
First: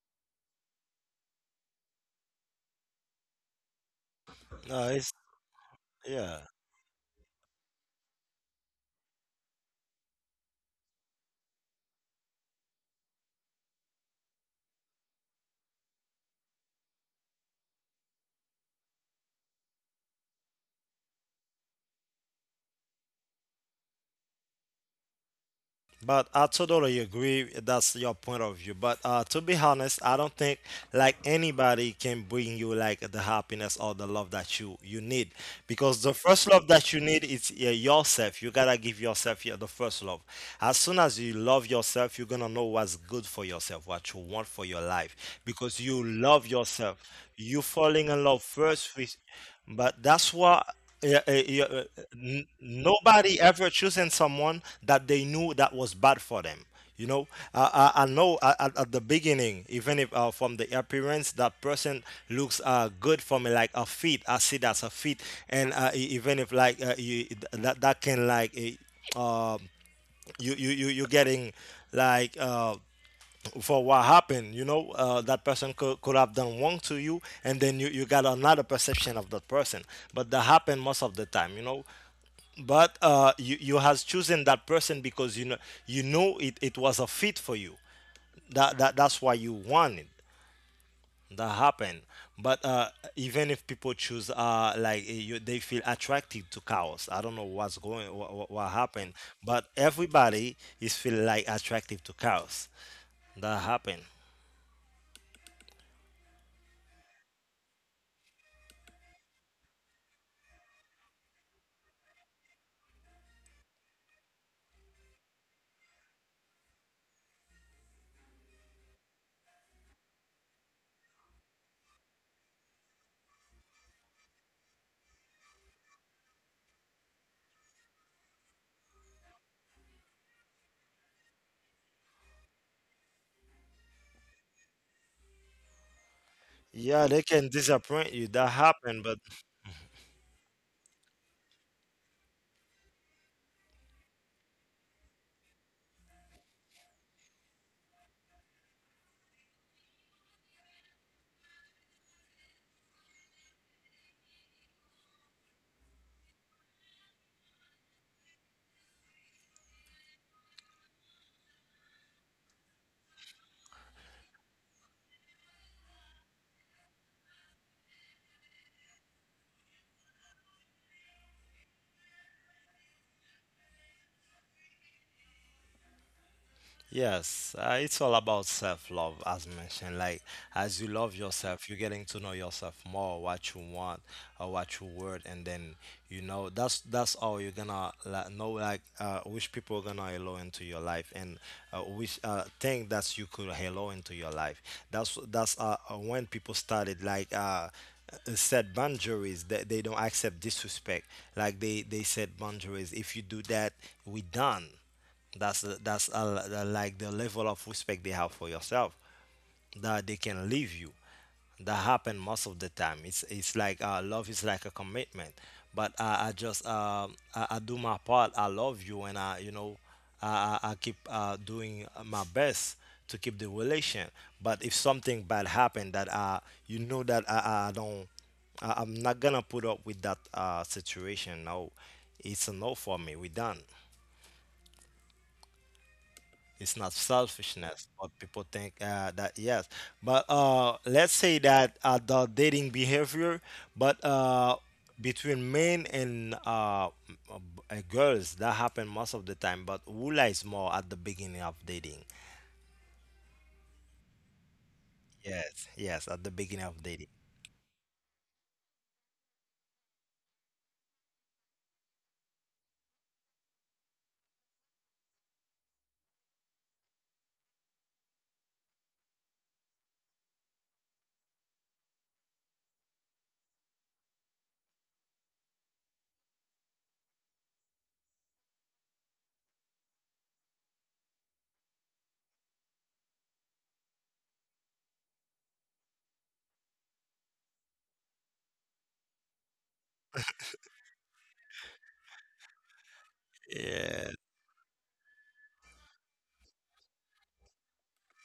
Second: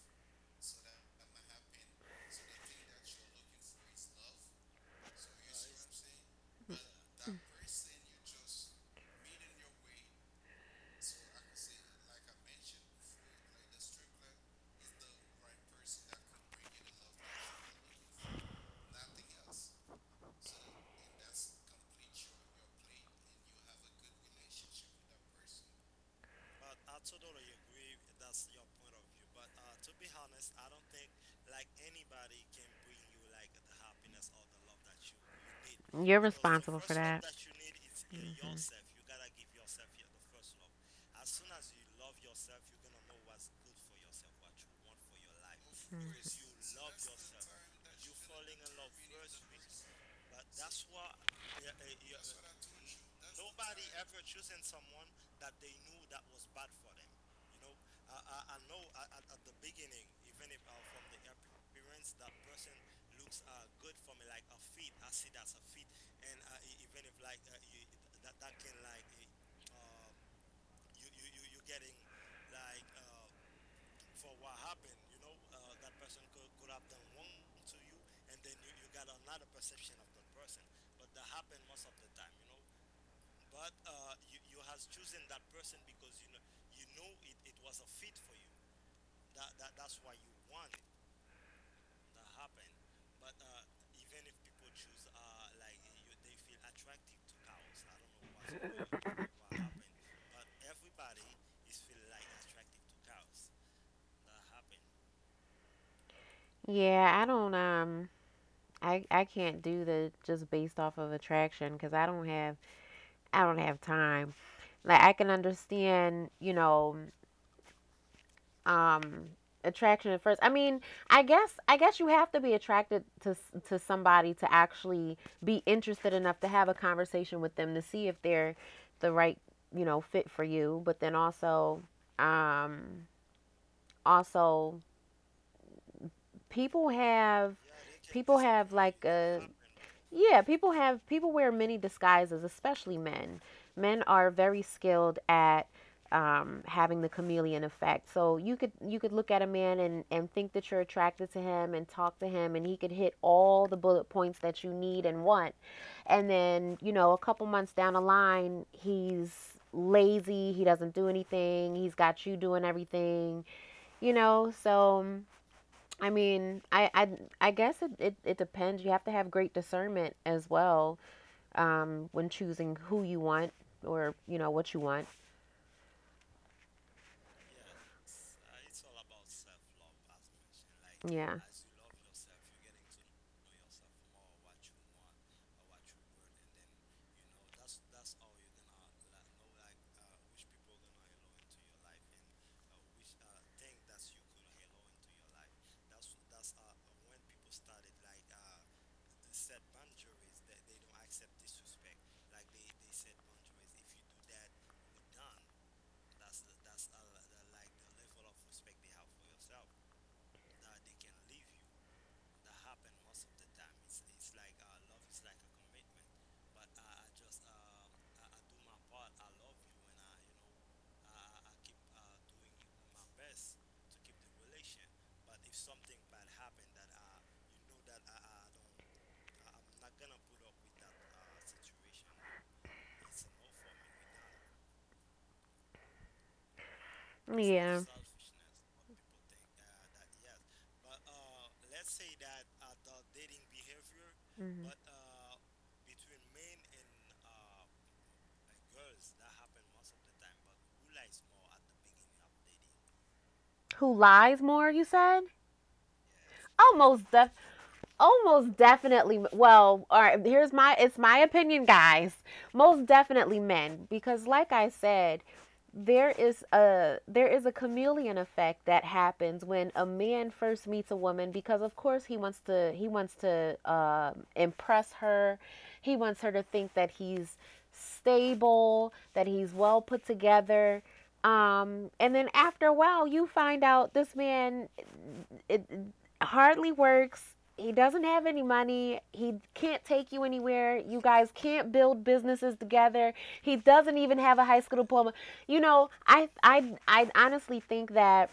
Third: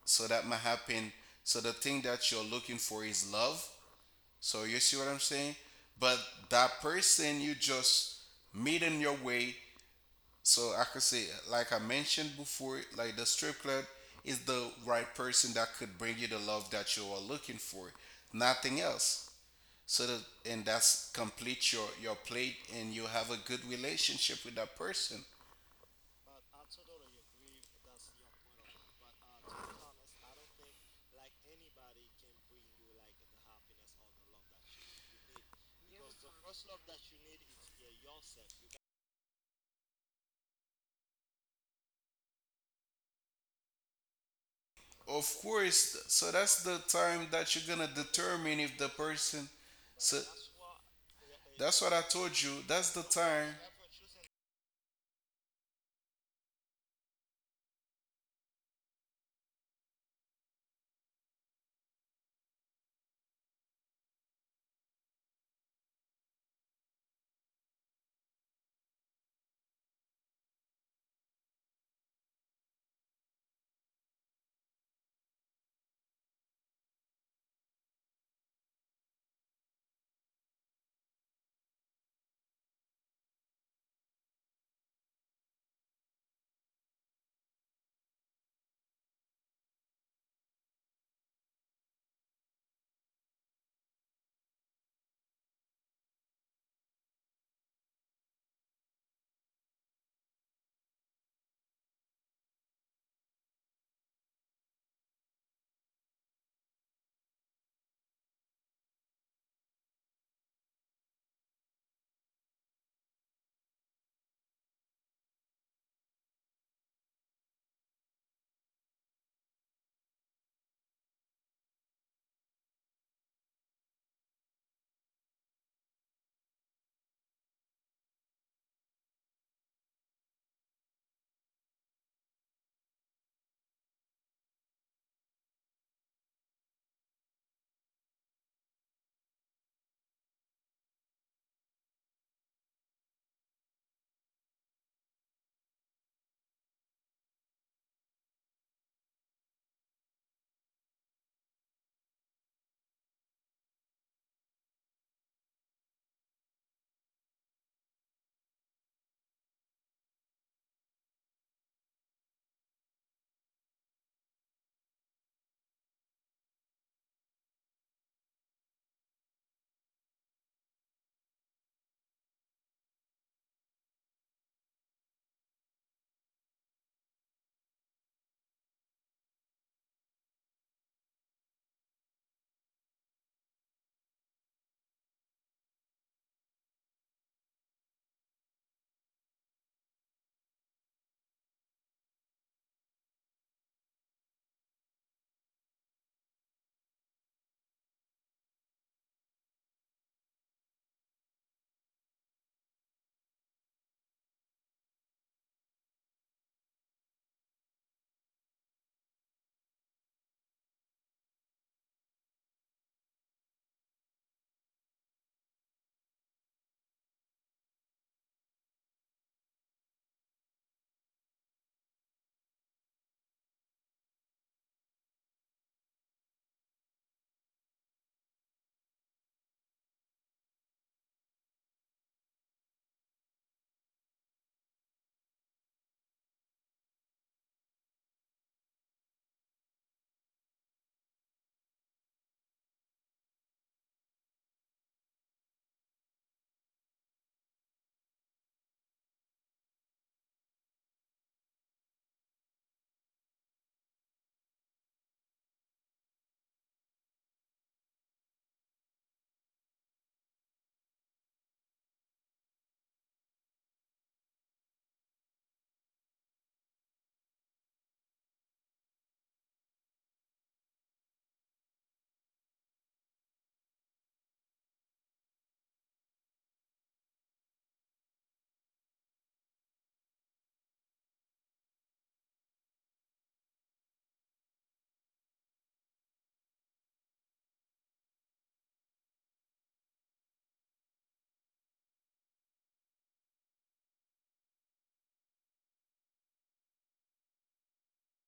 [SPEAKER 3] so that might happen. So the thing that you're looking for is love. So you
[SPEAKER 1] No,
[SPEAKER 3] see what
[SPEAKER 1] it's
[SPEAKER 3] I'm saying? But
[SPEAKER 1] yeah.
[SPEAKER 3] that person you just meet in your way. So I could say, like I mentioned before, like the strip club is the right person that could bring you the love that you are looking for. Nothing else. So that and that's complete your plate and you have a good relationship with that person.
[SPEAKER 1] But I totally agree. That's your point of view. But to be honest, I don't think like anybody can bring you like the happiness or the love that you need, because the
[SPEAKER 2] You're.
[SPEAKER 1] first
[SPEAKER 2] Because
[SPEAKER 1] love
[SPEAKER 2] the.
[SPEAKER 1] that you need is yourself. You gotta give yourself, yeah, the first love. As soon as you love yourself, you're gonna know what's good for yourself, what you want for your life,
[SPEAKER 3] Of
[SPEAKER 1] because
[SPEAKER 3] course,
[SPEAKER 1] you
[SPEAKER 3] so
[SPEAKER 1] love
[SPEAKER 3] that's the
[SPEAKER 1] yourself.
[SPEAKER 3] time that
[SPEAKER 1] You
[SPEAKER 3] you're gonna
[SPEAKER 1] falling in love
[SPEAKER 3] determine if the
[SPEAKER 1] first with,
[SPEAKER 3] person
[SPEAKER 1] but
[SPEAKER 3] so
[SPEAKER 1] that's why. Yeah, eh, yeah,
[SPEAKER 3] that's
[SPEAKER 1] eh,
[SPEAKER 3] what I told you. That's the
[SPEAKER 1] nobody
[SPEAKER 3] time.
[SPEAKER 1] ever choosing someone that they knew that was bad for them. You know, I know at the beginning, even if from the appearance that person looks good for me, like a fit, I see that's a fit, and even if like you, that that can like uh, you're getting like for what happened, you know, that person could have done wrong to you, and then you got another perception of that person. But that happened most of the time, you know. But you, you has chosen that person because you know, you know it, it was a fit for you. That, that that's why you wanted. That happened. But even if people choose you, they feel attracted to cows. I don't know what's going, what happened, but everybody is feel like attractive to cows. That happened.
[SPEAKER 2] Yeah, I don't I can't do the just based off of attraction, cuz I don't have time. Like, I can understand, you know, um attraction at first. I mean, I guess you have to be attracted to somebody to actually be interested enough to have a conversation with them to see if they're the right, you know, fit for you, but then also, um also people
[SPEAKER 1] Yeah, they can
[SPEAKER 2] have.
[SPEAKER 1] disappoint you.
[SPEAKER 2] People
[SPEAKER 1] That
[SPEAKER 2] have like
[SPEAKER 1] happened, but
[SPEAKER 2] a. Yeah, people wear many disguises, especially men. Men are very skilled at having the chameleon effect. So you could, look at a man and think that you're attracted to him and talk to him, and he could hit all the bullet points that you need and want. And then, a couple months down the line, he's lazy, he doesn't do anything, he's got you doing everything, so I mean, I guess it depends. You have to have great discernment as well, when choosing who you want, or what you want.
[SPEAKER 1] yes, it's all about self-love, as mentioned. Like, as you love
[SPEAKER 2] Yeah,
[SPEAKER 1] yourself, you're getting to know yourself more, what you want or what you want, and then you know that's how you're gonna know like which people are gonna allow into your life, and which thing that you could allow into your life. That's when people started like set boundaries that they don't accept disrespect. Like they set boundaries. If you do that, we done. That's that's like the level of respect they have for yourself, that they can leave you. That happen most of the time. It's like love is like a commitment. But I just I do my part. I love you, and I you know I keep doing my best to keep the relation. But if something bad happened, that you know that I don't, I'm not gonna put up with that situation. No, it's a no for me. We done. It's not
[SPEAKER 2] yeah.
[SPEAKER 1] selfishness, but people think that yes. But let's say that the dating behavior, but
[SPEAKER 2] Mhm.
[SPEAKER 1] between men and girls, that happen most of the time. But Wula is more at the beginning of dating.
[SPEAKER 2] Who lies more? You said,
[SPEAKER 1] Yes, yes, at the beginning of
[SPEAKER 2] almost
[SPEAKER 1] dating.
[SPEAKER 2] def almost definitely. Well, all right, here's my it's my opinion, guys. Most definitely men, because like I said, there is a chameleon effect that happens when a man first meets a woman. Because, of course, he wants to impress her. He wants her to think that he's stable, that he's well put together, and then after a while you find out this man, it hardly works. He doesn't have any money. He can't take you anywhere. You guys can't build businesses together. He doesn't even
[SPEAKER 1] Yeah.
[SPEAKER 2] have a high school diploma. You know, I honestly think that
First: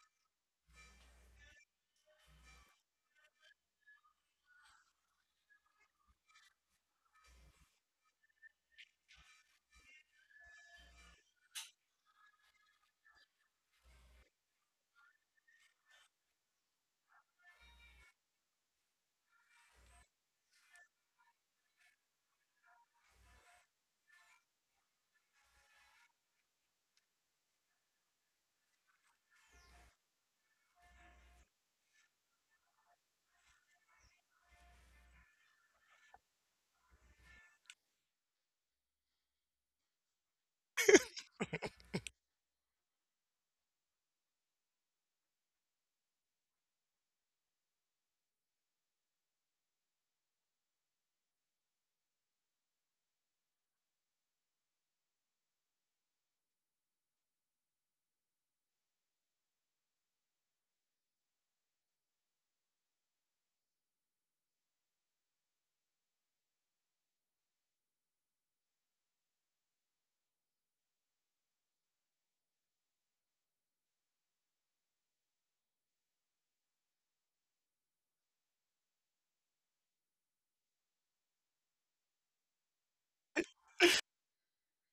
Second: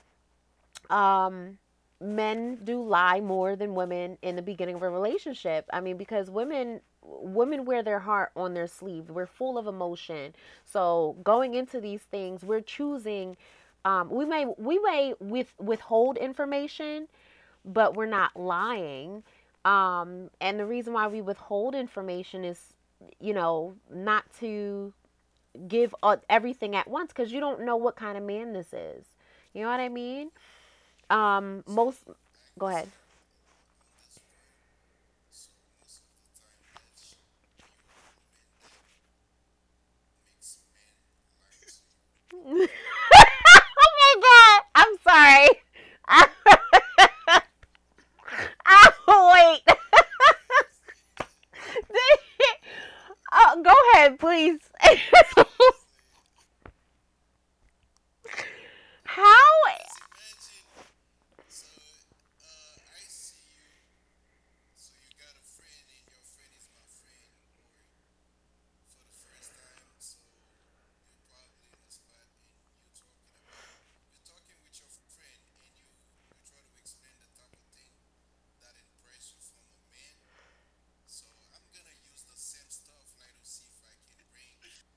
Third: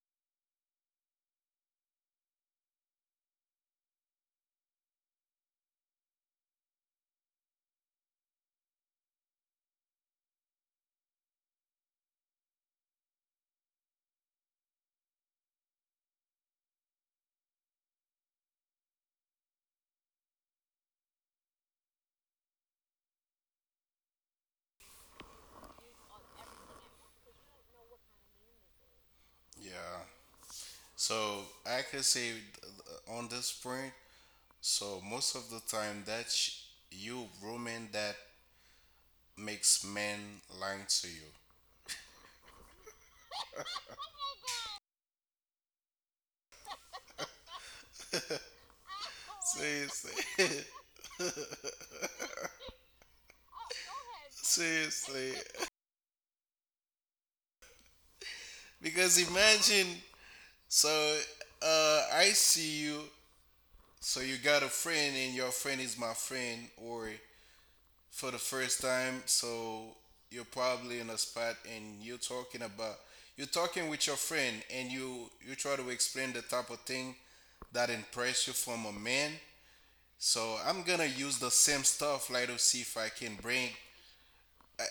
[SPEAKER 2] um men do lie more than women in the beginning of a relationship. I mean, because women, wear their heart on their sleeve. We're full of emotion. So going into these things, we're choosing, we may, with withhold information, but we're not lying. And the reason why we withhold information is, you know, not to give, everything at once, because you don't know what kind of man this is. You know what I
[SPEAKER 3] Yeah.
[SPEAKER 2] mean?
[SPEAKER 3] So I can
[SPEAKER 2] Most
[SPEAKER 3] say
[SPEAKER 2] Go ahead.
[SPEAKER 3] on this point, so most of the time that you woman that makes men lying to you.
[SPEAKER 2] Oh my god! I'm sorry. I, I wait.
[SPEAKER 3] Seriously,
[SPEAKER 2] Oh, go ahead, please.
[SPEAKER 3] seriously, because
[SPEAKER 2] How?
[SPEAKER 3] imagine. So I see you. So you got a friend, and your friend is my friend, or for the first time. So you're probably in a spot and you're talking about you're talking with your friend and you try to explain the type of thing that impress you from a man. So I'm gonna use the same stuff like to see if I can bring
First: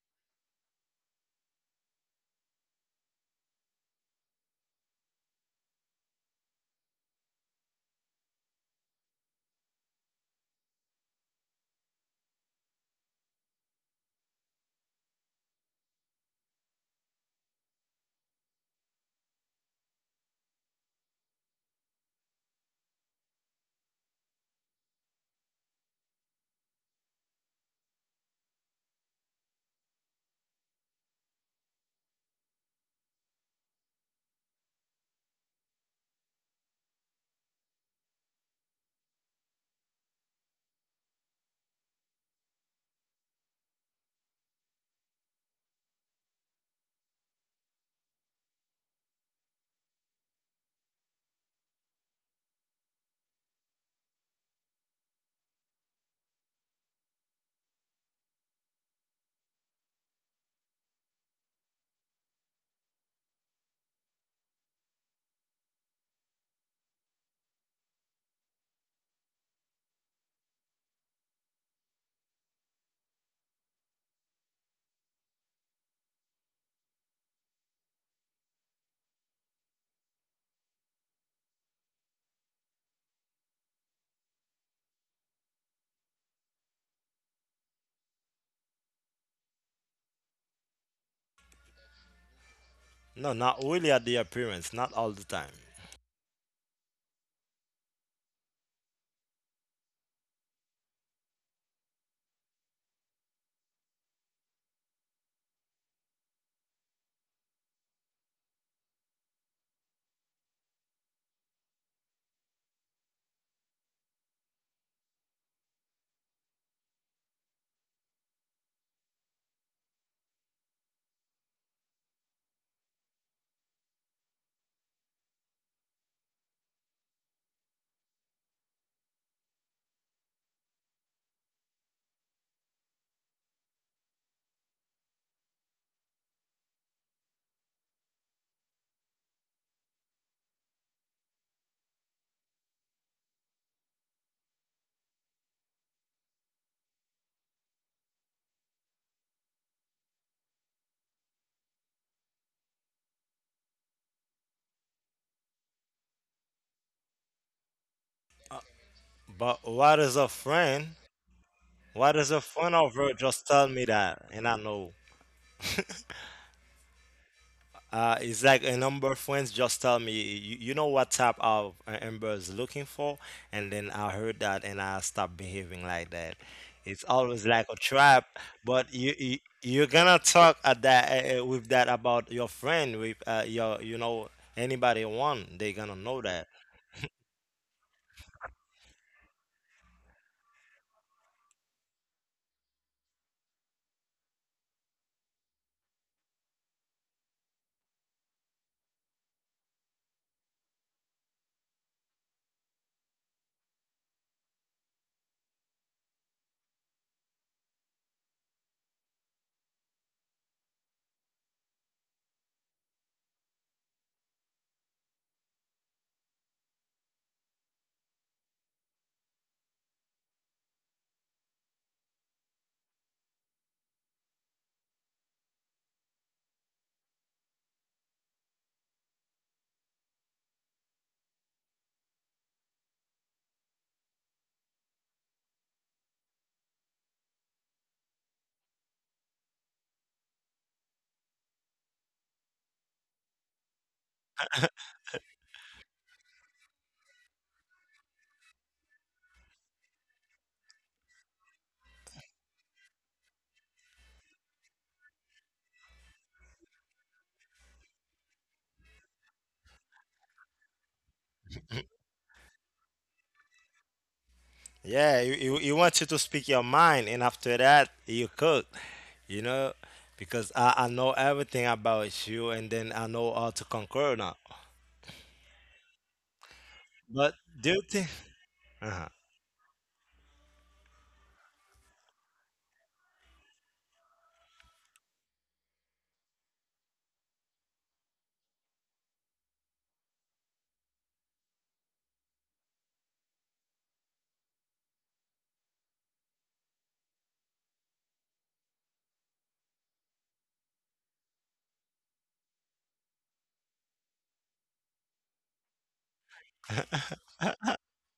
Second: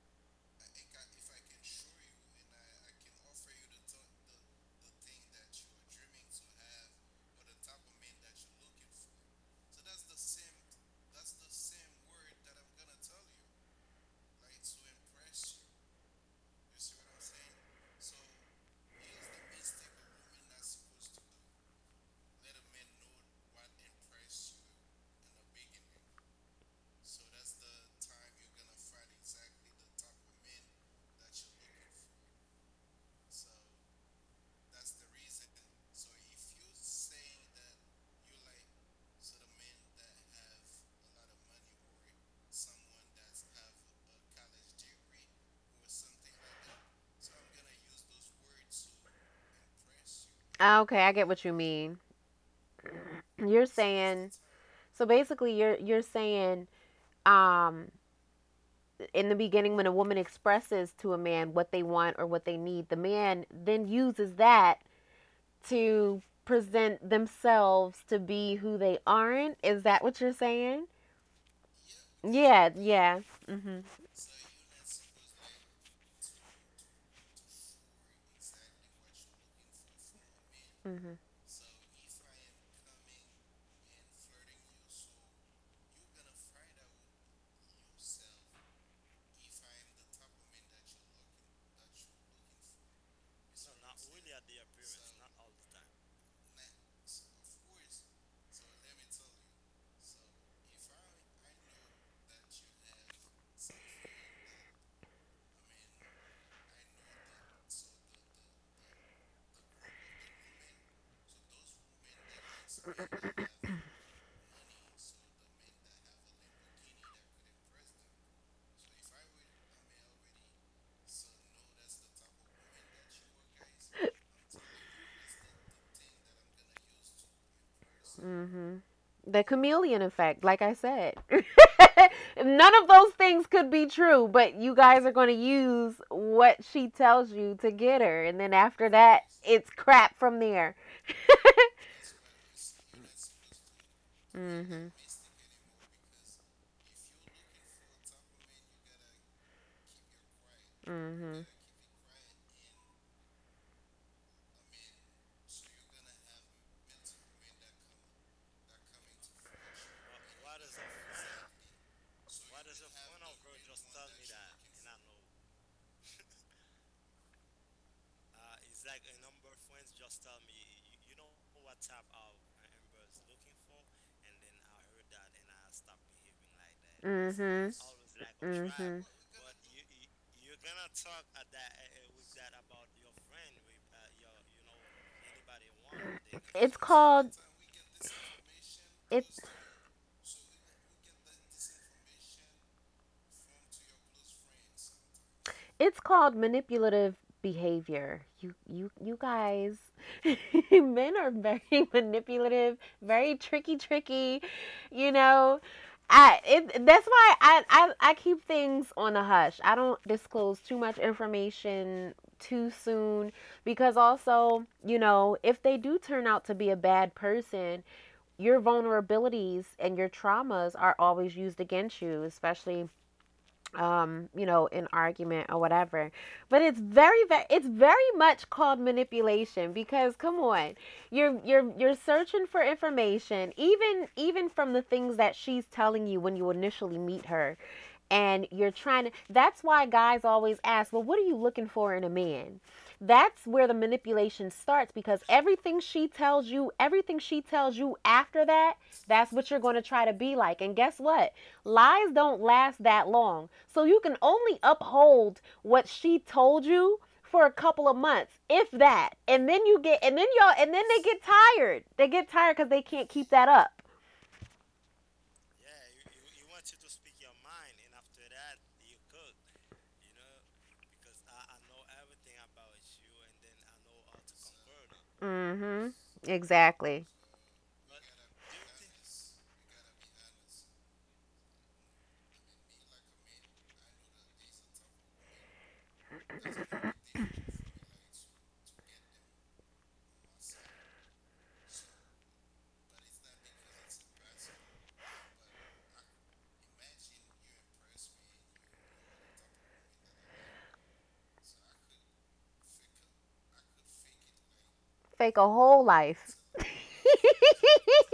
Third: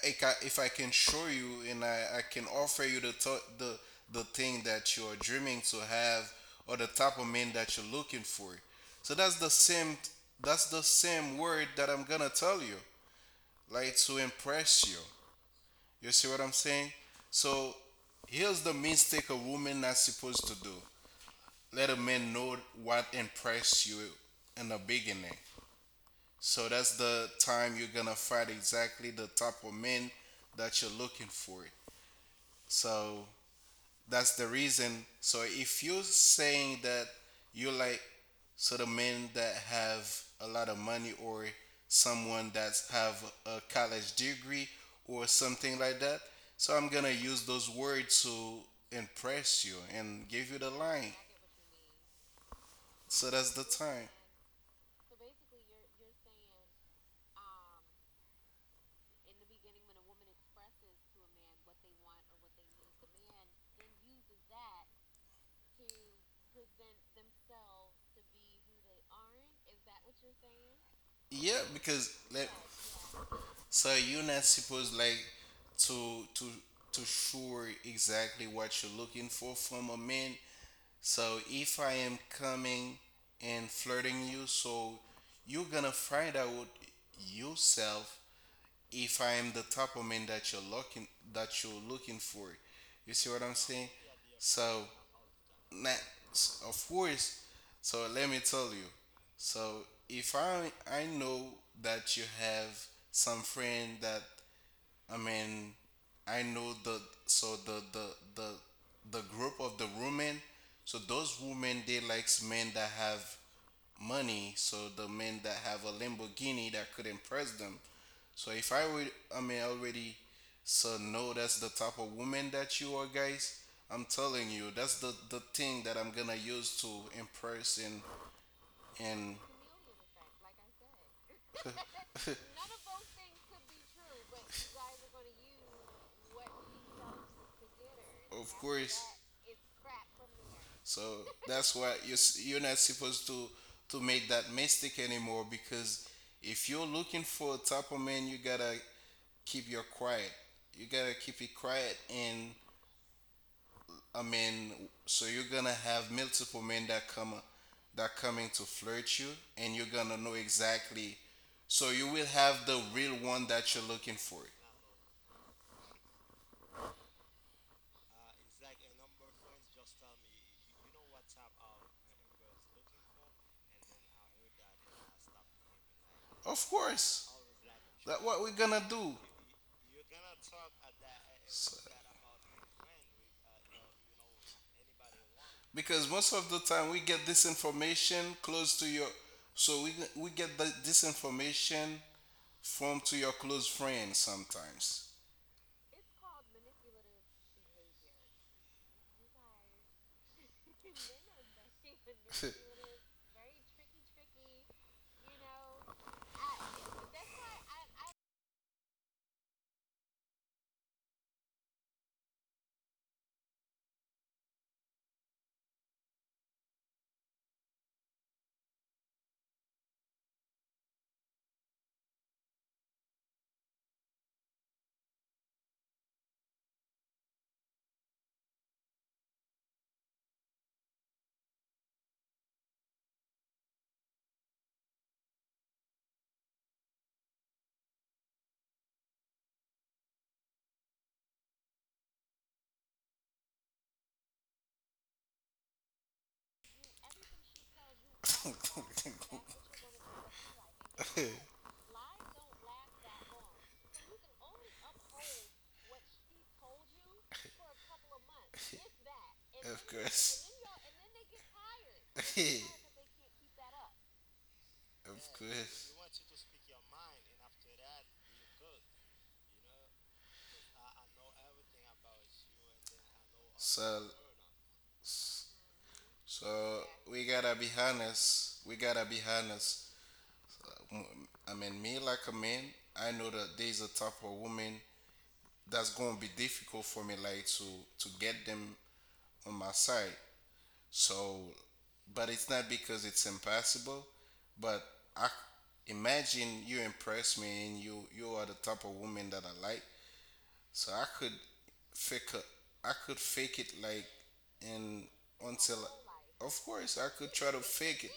[SPEAKER 3] if I can show you and I can offer you the the thing that you're dreaming to have or the type of man that you're looking for. So that's the same word that I'm gonna tell you like to impress you. You see what I'm saying? So here's the mistake a woman not supposed to do. Let a man know what impressed you in the beginning. So that's the time you're gonna find exactly the type of men that you're looking for. So that's the reason. So if you're saying that you like sort of men that have a lot of money or someone that's have a college degree or something like that, so I'm gonna use those words to impress you and give you the
[SPEAKER 2] Okay, I
[SPEAKER 3] line.
[SPEAKER 2] get what you mean.
[SPEAKER 3] So
[SPEAKER 2] You're
[SPEAKER 3] that's the time.
[SPEAKER 2] saying, so basically you're saying, um in the beginning, when a woman expresses to a man what they want or what they need, the man then uses that to present themselves to be who they aren't. Is that what you're saying?
[SPEAKER 3] Yeah, because
[SPEAKER 2] Yeah,
[SPEAKER 3] let
[SPEAKER 2] yeah. Mm.
[SPEAKER 3] so you're not supposed like to to sure exactly what you're looking for from a man.
[SPEAKER 2] Mhm. Mhm.
[SPEAKER 3] So if I am coming and flirting you, so you're gonna find out yourself if I am the type of man that you're looking for. You
[SPEAKER 1] No,
[SPEAKER 3] see what I'm
[SPEAKER 1] not really
[SPEAKER 3] saying?
[SPEAKER 1] at the appearance,
[SPEAKER 3] So
[SPEAKER 1] not all the time.
[SPEAKER 3] not, of course. So let me tell you. So if I know that you have some friend that I mean, I know the so the the the group of the women. So those women they likes men that have money. So the men that have a Lamborghini that could impress them. So if I would, I mean, already, so no, that's the type of woman that you are, guys. I'm telling you, that's the thing that I'm gonna use to impress
[SPEAKER 2] Mhm. The
[SPEAKER 3] and
[SPEAKER 2] chameleon effect, like I said.
[SPEAKER 3] and
[SPEAKER 2] None of those things could be true, but you guys are going to use what she tells you to get her, and then
[SPEAKER 3] of
[SPEAKER 2] after that
[SPEAKER 3] course.
[SPEAKER 2] it's crap from there.
[SPEAKER 3] So that's why you you're not supposed to
[SPEAKER 2] Mm.
[SPEAKER 3] make that
[SPEAKER 2] Mhm.
[SPEAKER 3] mistake anymore because if you're looking for a type of man, you gotta keep your quiet.
[SPEAKER 2] Mm.
[SPEAKER 3] You gotta
[SPEAKER 2] Mhm.
[SPEAKER 3] keep it quiet, and I mean, so you're gonna have multiple men that come that coming to flirt you,
[SPEAKER 1] But
[SPEAKER 3] and you're
[SPEAKER 1] what is
[SPEAKER 3] gonna
[SPEAKER 1] a
[SPEAKER 3] know
[SPEAKER 1] friend?
[SPEAKER 3] exactly. So you
[SPEAKER 1] What
[SPEAKER 3] will
[SPEAKER 1] is a
[SPEAKER 3] have
[SPEAKER 1] friend
[SPEAKER 3] the
[SPEAKER 1] of
[SPEAKER 3] real
[SPEAKER 1] her?
[SPEAKER 3] one
[SPEAKER 1] Just tell
[SPEAKER 3] that
[SPEAKER 1] me
[SPEAKER 3] you're looking
[SPEAKER 1] that,
[SPEAKER 3] for.
[SPEAKER 1] and I know. It's like a number of friends, just tell me, you know what type of Amber is looking for, and then I heard that and I stopped behaving like that.
[SPEAKER 3] Of
[SPEAKER 1] It's
[SPEAKER 3] course.
[SPEAKER 1] always like a
[SPEAKER 3] That
[SPEAKER 1] trap,
[SPEAKER 3] what we're gonna
[SPEAKER 1] but you,
[SPEAKER 3] do.
[SPEAKER 1] you you're gonna talk at that with
[SPEAKER 3] So-
[SPEAKER 1] that about your friend with your anybody you want, they gonna
[SPEAKER 3] because
[SPEAKER 1] know
[SPEAKER 3] most
[SPEAKER 1] that.
[SPEAKER 3] of the time we get this information close to your
[SPEAKER 2] it
[SPEAKER 3] so we get this information from to your close friends sometimes.
[SPEAKER 2] It's called manipulative behavior. You guys men are very manipulative, very tricky tricky, you know. That's why I keep things on the hush. I don't disclose too much information too soon, because also, you know, if they do turn out to be a bad person, your vulnerabilities and your traumas are always used against you, especially an argument or whatever. But it's very much called manipulation. Because come on, you're searching for information, even, from the things that she's telling you when you initially meet her. And you're trying to that's why guys always ask, well, what are you looking for in a man? That's where the manipulation starts, because everything she tells you, after that, that's what you're going to try to be like. And guess what, lies don't last that long, so you can only uphold what she told you for a couple of months, if that.
[SPEAKER 3] Of course.
[SPEAKER 2] And then they get tired, they get
[SPEAKER 3] Of
[SPEAKER 2] tired, because they can't keep that up.
[SPEAKER 3] yeah, we
[SPEAKER 1] Yeah, you
[SPEAKER 3] course
[SPEAKER 1] want you
[SPEAKER 3] want
[SPEAKER 1] to
[SPEAKER 3] you to
[SPEAKER 1] speak
[SPEAKER 3] speak
[SPEAKER 1] your
[SPEAKER 3] your
[SPEAKER 1] mind,
[SPEAKER 3] mind,
[SPEAKER 1] and
[SPEAKER 3] and
[SPEAKER 1] after
[SPEAKER 3] after
[SPEAKER 1] that
[SPEAKER 3] that,
[SPEAKER 1] you cook, you know, because I, I
[SPEAKER 3] I
[SPEAKER 1] know
[SPEAKER 3] know
[SPEAKER 1] everything
[SPEAKER 3] everything about
[SPEAKER 1] about
[SPEAKER 3] you,
[SPEAKER 1] you, and
[SPEAKER 3] and
[SPEAKER 1] then
[SPEAKER 3] then I
[SPEAKER 1] I know
[SPEAKER 3] know all
[SPEAKER 1] how
[SPEAKER 3] your
[SPEAKER 1] to
[SPEAKER 3] so
[SPEAKER 1] conquer
[SPEAKER 3] burden.
[SPEAKER 1] now.
[SPEAKER 2] Mm-hmm.
[SPEAKER 3] So
[SPEAKER 2] Exactly.
[SPEAKER 3] we
[SPEAKER 1] But
[SPEAKER 3] gotta be
[SPEAKER 1] do you think?
[SPEAKER 3] honest. We gotta be honest. I mean, me like a man, I know that there's a type of woman that's going to be difficult for me like to get them on my side so but it's not because it's impossible but I imagine you impress me and you are the type of woman that I like. So I could fake a, I could fake it like and
[SPEAKER 2] Fake a
[SPEAKER 3] until
[SPEAKER 2] whole life.
[SPEAKER 3] of course I could try to
[SPEAKER 1] Uh-huh.
[SPEAKER 3] fake it.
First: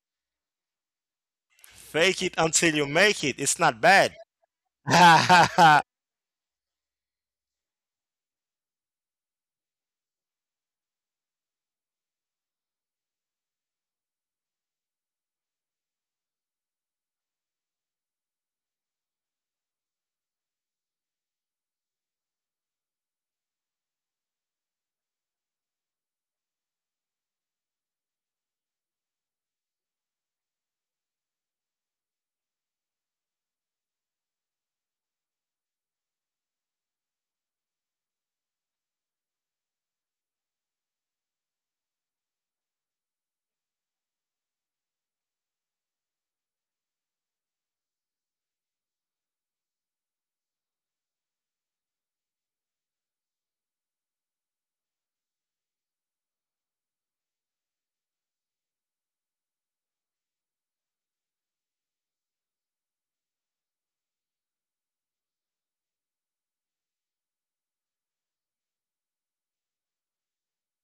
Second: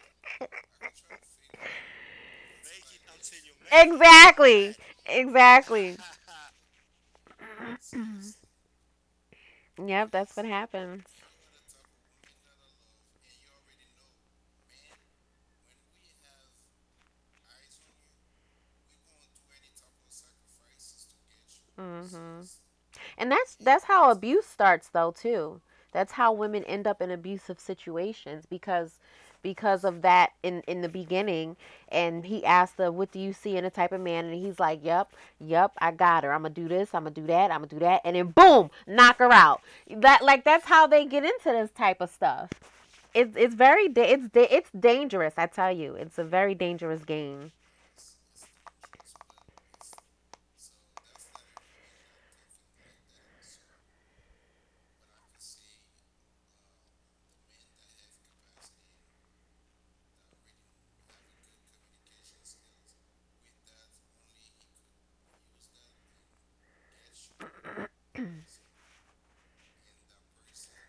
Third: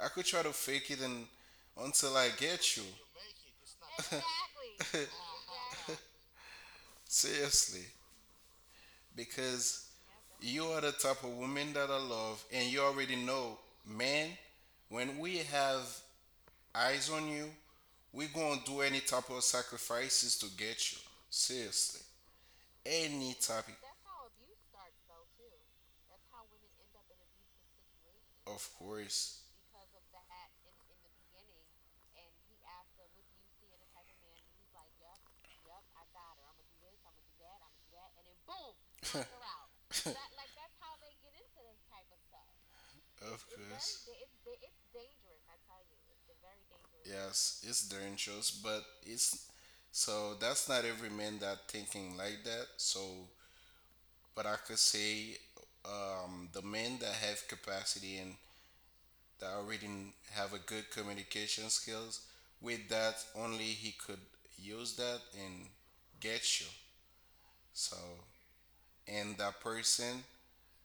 [SPEAKER 3] I could try to fake it and until
[SPEAKER 1] Fake
[SPEAKER 3] I
[SPEAKER 1] it until
[SPEAKER 3] get you.
[SPEAKER 1] you make it. It's not bad.
[SPEAKER 2] Exactly. Exactly.
[SPEAKER 3] Seriously, because
[SPEAKER 2] Yep, that's what
[SPEAKER 3] you are the
[SPEAKER 2] happens.
[SPEAKER 3] type of woman that I love, and you already know, man, when we have eyes on you, we're going to do any type of sacrifices to get you. Seriously.
[SPEAKER 2] Mm-hmm. And
[SPEAKER 3] Any
[SPEAKER 2] that's
[SPEAKER 3] type
[SPEAKER 2] that's how abuse starts though too. That's how women end up in abusive situations,
[SPEAKER 3] of
[SPEAKER 2] because,
[SPEAKER 3] course.
[SPEAKER 2] of that, in the beginning, and he asked her, what do you see in a type of man, and he's like, yep, yep, I got her, I'm gonna do this, I'm gonna do that, I'm gonna do that, and then boom, knock
[SPEAKER 3] Of
[SPEAKER 2] her out. That Like, that's how they get into this type of stuff. It's very
[SPEAKER 3] course.
[SPEAKER 2] it's dangerous. I tell you, it's a very dangerous game.
[SPEAKER 3] Yes, it's dangerous, but it's so that's not every man that thinking like that. So but I could say the men that have capacity and that already have a good communication skills. With that, only he could use that and get you. So, and that person,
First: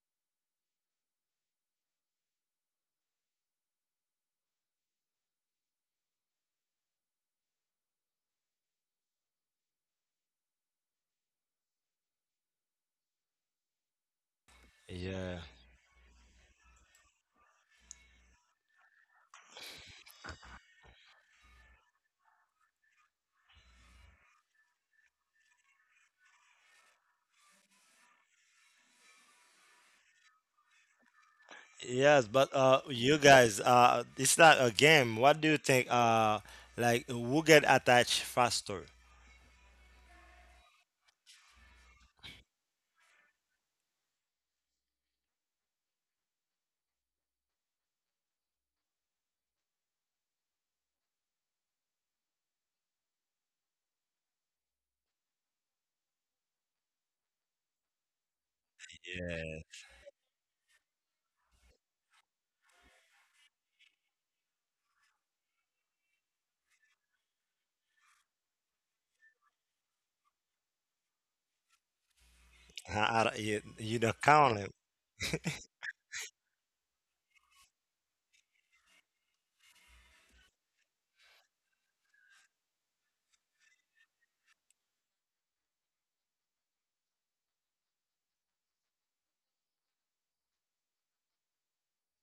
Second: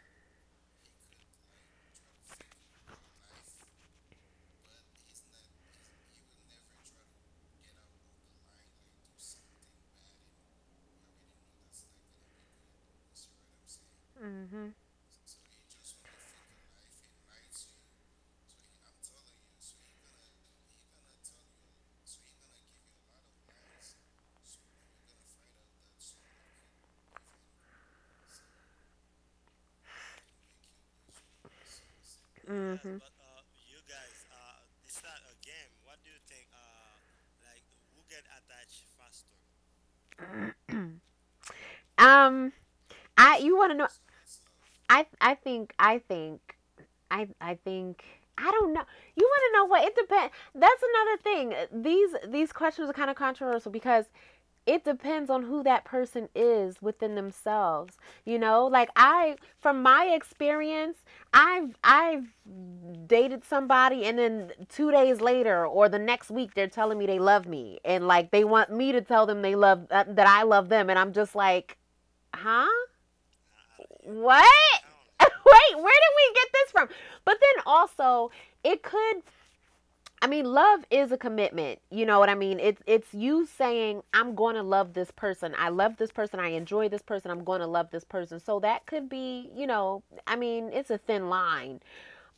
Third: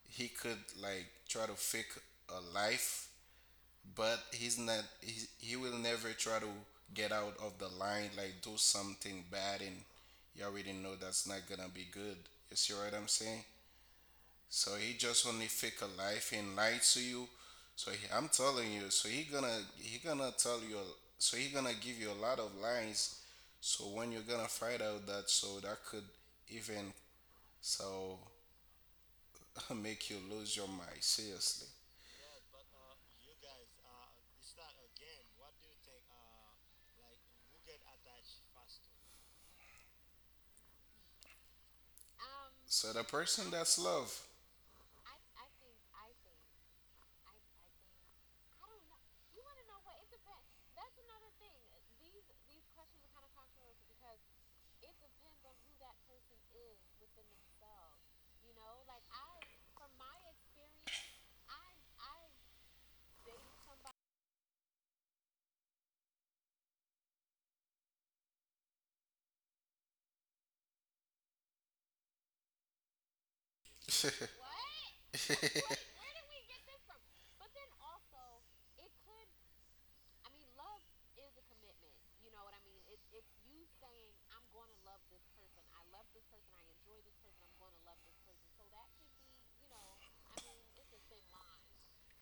[SPEAKER 3] he could like try to fake a life, but he's not. He will never try to get out of the line, like do something bad, and you already know that's not gonna be good. You see what I'm saying?
[SPEAKER 2] Mm-hmm.
[SPEAKER 3] So he just
[SPEAKER 1] Yeah.
[SPEAKER 3] only fake a life and lie to you. So he, I'm telling you, so he gonna tell you, so he gonna give you a lot of lies. So when you're gonna find out that, so that could even so make you lose your mind seriously.
[SPEAKER 1] Yes, but
[SPEAKER 2] Mm-hmm.
[SPEAKER 1] you guys, it's not a game. What do you think? Like who get attached faster?
[SPEAKER 2] Uh, Um,
[SPEAKER 3] So the
[SPEAKER 2] I
[SPEAKER 3] person
[SPEAKER 2] You want
[SPEAKER 3] that's
[SPEAKER 2] to know?
[SPEAKER 3] love.
[SPEAKER 2] I I think I think I I think I don't know. You want to know, what it depends. That's another thing. These questions are kind of controversial, because it depends on who that person is within themselves. You know, like, I from my experience, I've dated somebody, and then 2 days later, or the next week, they're telling me they love me, and like, they want me to tell them they love, that I love them. And I'm just like, "Huh?"
[SPEAKER 1] I don't- you don't count it.
[SPEAKER 2] What? Wait, where did we get this from? But then also, it could I mean, love is a commitment. You know what I mean? It's you saying, I'm going to love this person. I love this person. I enjoy this person. I'm going to love this person. So that could be, I mean, it's a thin line.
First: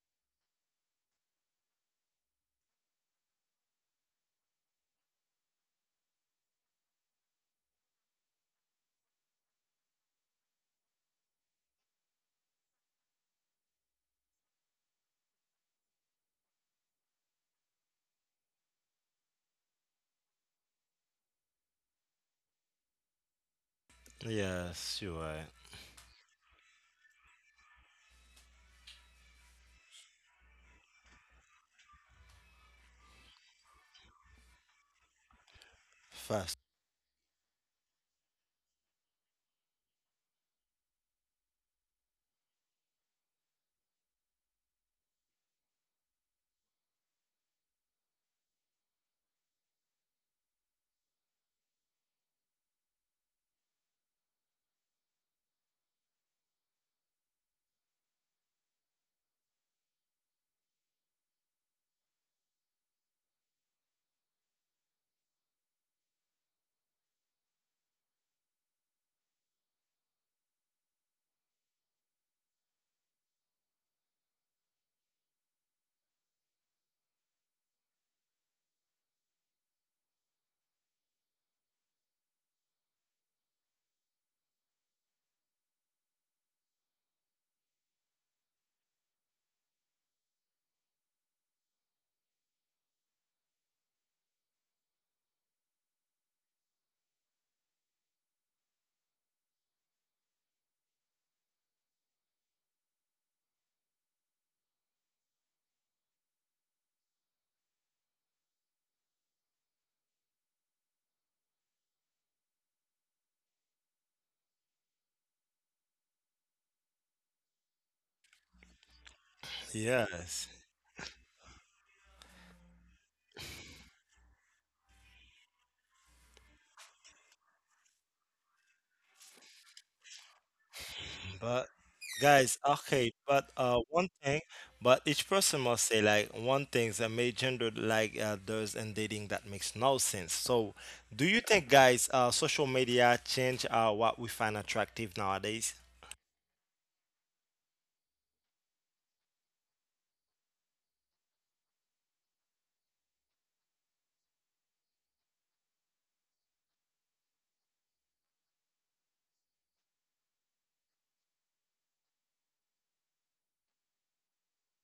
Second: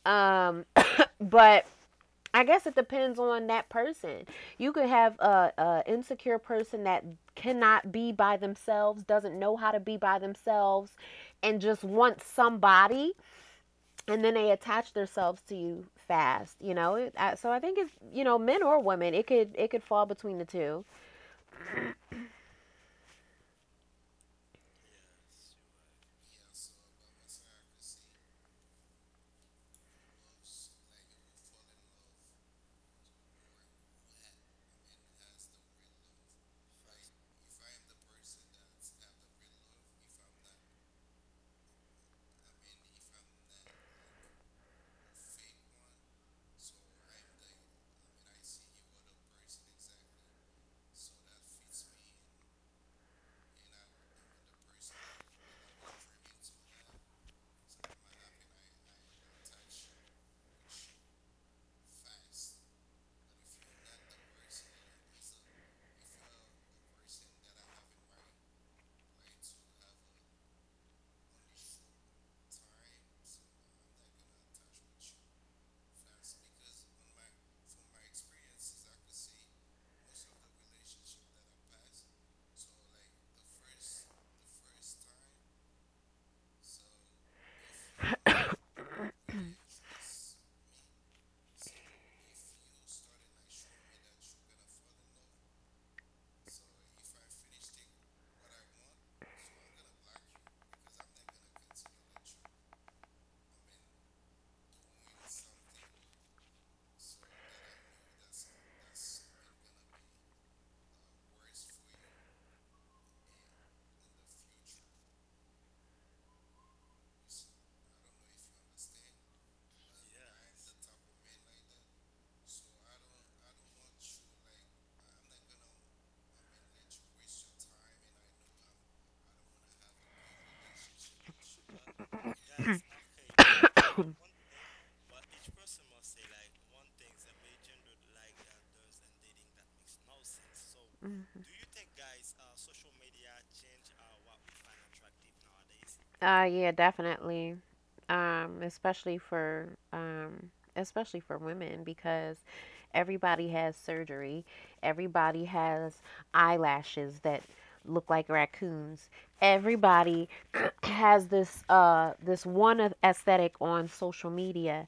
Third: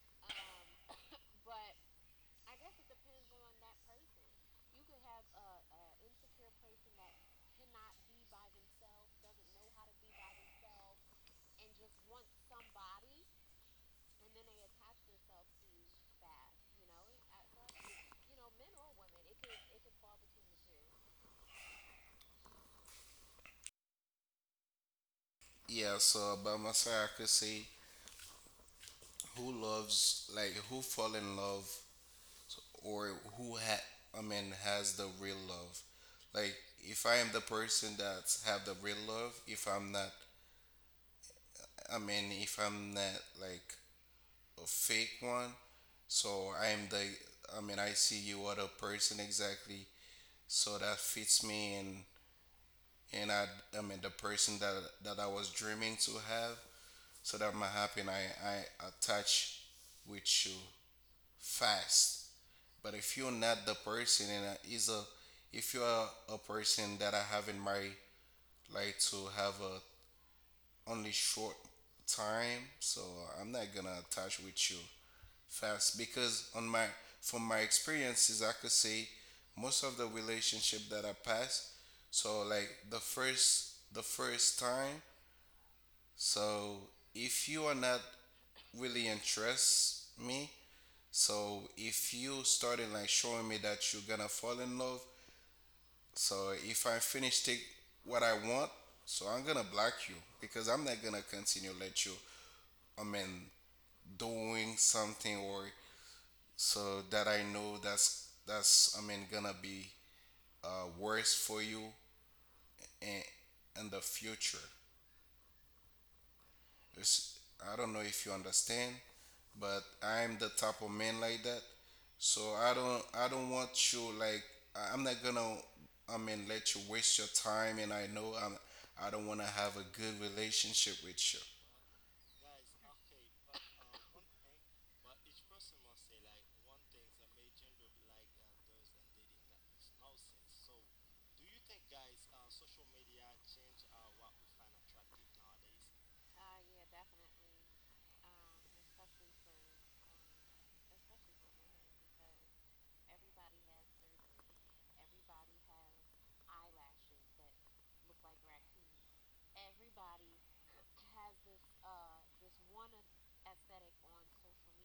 [SPEAKER 2] Um, but I guess it depends on that person. You could have a insecure person that cannot be by themselves, doesn't know how to be by themselves, and just wants somebody and then they attach themselves to you fast you know So I think it's you know men or women, it could fall between the two.
[SPEAKER 1] Yes, you are
[SPEAKER 3] yeah. So about myself, I could say who loves like who fall in love or who I mean has the real love. Like
[SPEAKER 1] fast.
[SPEAKER 3] if I am the person that's have the real love, if I'm not, I mean if I'm not like a fake one, so I am the, I mean I see you are the person exactly, so that fits me and I mean the person that that I was dreaming to have, so that I'm happy and I attach with you fast. But if you're not the person and is a if you are a person that I have in my life to have a only short time, so I'm not gonna attach with you fast because on my from my experiences I could say most of the relationship that I passed, so like the first time, so if you are not really interest me. So if you started like showing me that you're gonna fall in love, so if I finish take what I want, so I'm gonna block you because I'm not gonna continue let you. I mean, doing something or so that I know that's I mean gonna be worse for you in in the future. It's, I don't know if you understand, but I'm the
[SPEAKER 1] Yes.
[SPEAKER 3] type of man like that. So I don't want you like I- I'm not gonna I mean let you waste your time and I know I'm I don't wanna have a good relationship with you.
[SPEAKER 1] But guys, okay, but one thing, but each person must say like one thing that made gender like does in dating that makes no sense. So, do you think guys, social media change what we find attractive nowadays?
[SPEAKER 2] Yeah, definitely. Especially for women because everybody has surgery, everybody has eyelashes that look like raccoons, everybody has this one aesthetic on social media,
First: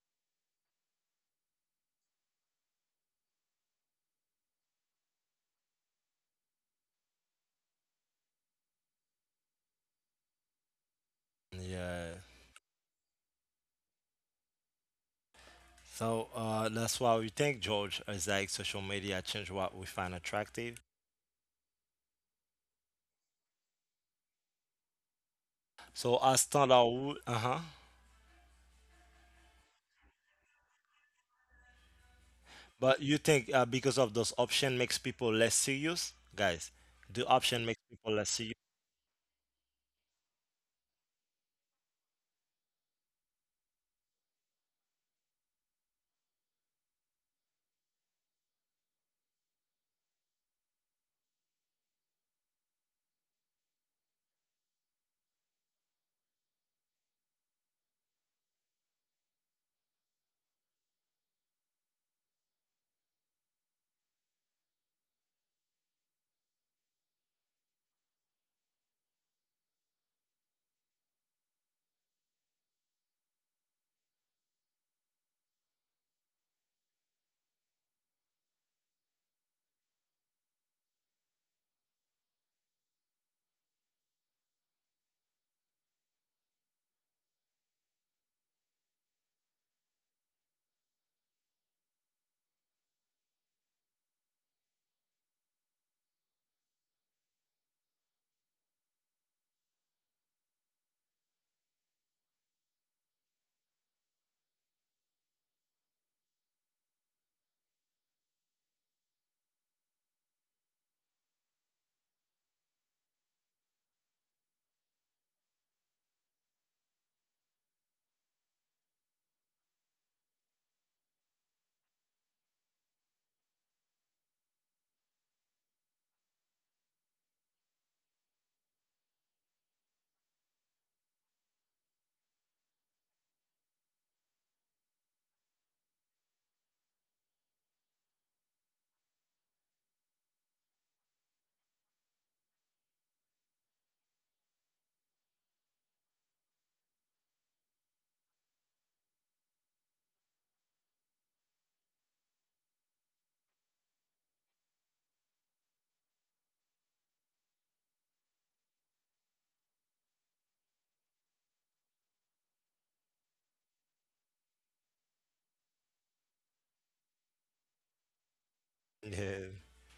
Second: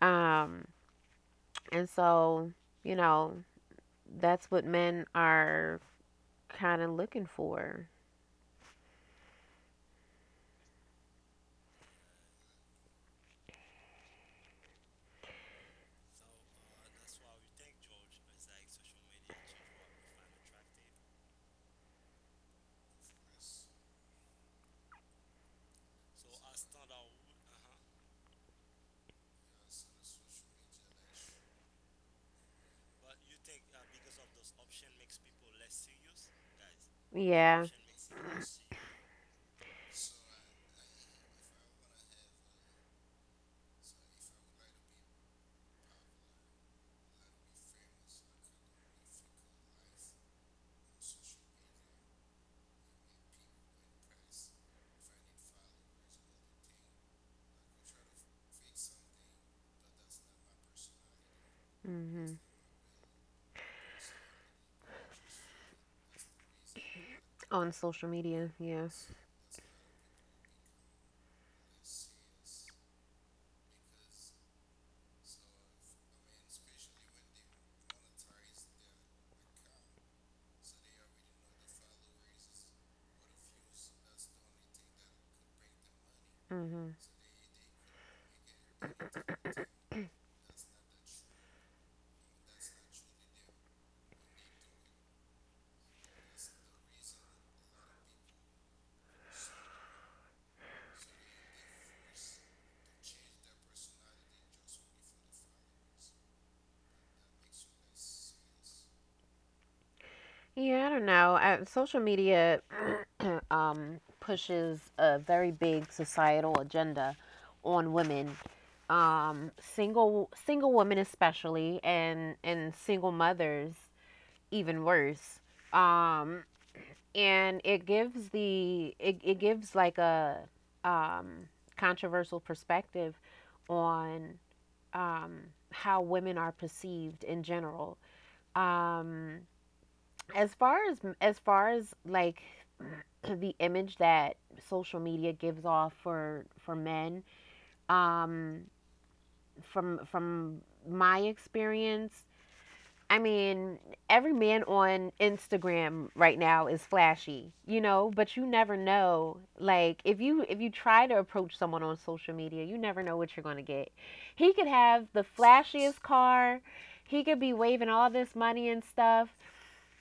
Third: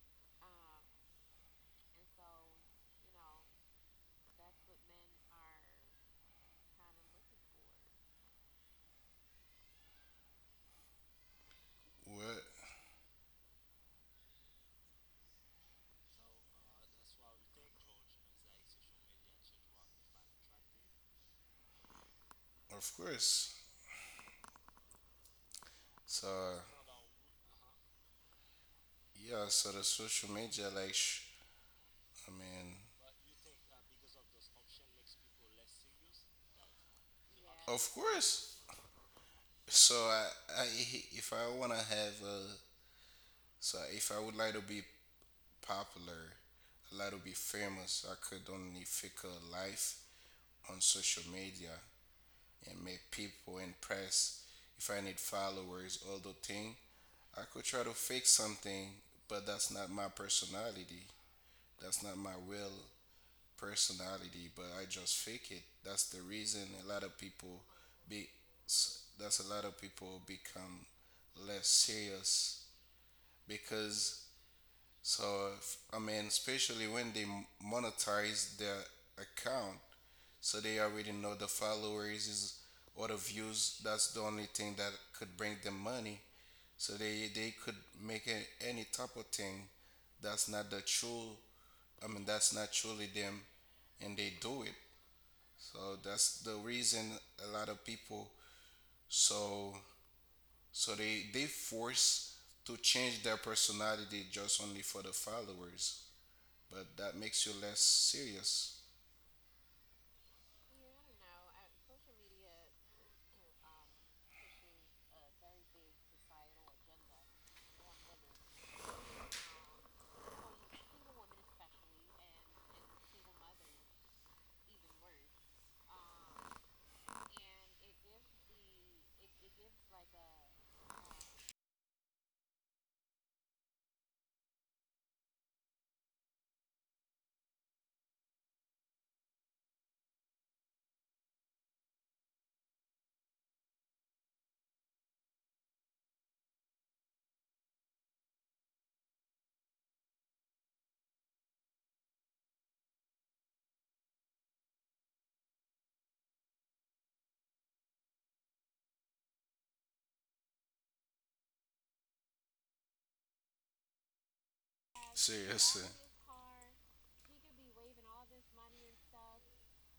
[SPEAKER 2] um and so, you know, that's what men are kind of looking for.
[SPEAKER 1] Yeah.
[SPEAKER 3] What?
[SPEAKER 1] So that's why we think George is like social media change what we find attractive.
[SPEAKER 3] Of course.
[SPEAKER 1] So
[SPEAKER 3] So
[SPEAKER 1] as standard, uh huh.
[SPEAKER 3] yeah, so the social media like I mean
[SPEAKER 1] But you think because of those option makes people less serious, guys? The option
[SPEAKER 2] Yeah.
[SPEAKER 1] makes
[SPEAKER 3] of
[SPEAKER 1] people less serious.
[SPEAKER 3] course. So I if I wanna have a so if I would like to be popular, a lot to be famous. I could only fake a life on social media and make people impressed. If I need followers, all the thing, I could try to fake something, but that's not my personality. That's not my
[SPEAKER 2] Hmm.
[SPEAKER 3] real personality. But I just fake it. That's the reason a lot of people
[SPEAKER 2] On social
[SPEAKER 3] be.
[SPEAKER 2] media, yeah.
[SPEAKER 3] That's a lot of people become less serious because so if, I mean, especially when they monetize their account, so they already know the followers is or the views. That's the only thing that could bring them money.
[SPEAKER 2] Hmm.
[SPEAKER 3] So they could make a, any type of thing that's not the true. I mean, that's not truly them, and they do it. So that's the reason a lot of people so so they force to change their personality just only for the followers but that makes you less serious.
[SPEAKER 2] Yeah, I don't know. Social media pushes a very big societal agenda on women, single women especially, and single mothers even worse. Um, and it gives the it, it gives like a um, controversial perspective on, um, how women are perceived in general. Um, as far as like the image that social media gives off for men, um, from my experience, I mean, every man on Instagram right now is flashy, you know, but you never know. Like if you try to approach someone on social media, you never know what you're going to get. He could have the
[SPEAKER 3] Serious.
[SPEAKER 2] flashiest car. He could be waving all this money and stuff,
[SPEAKER 1] Yeah.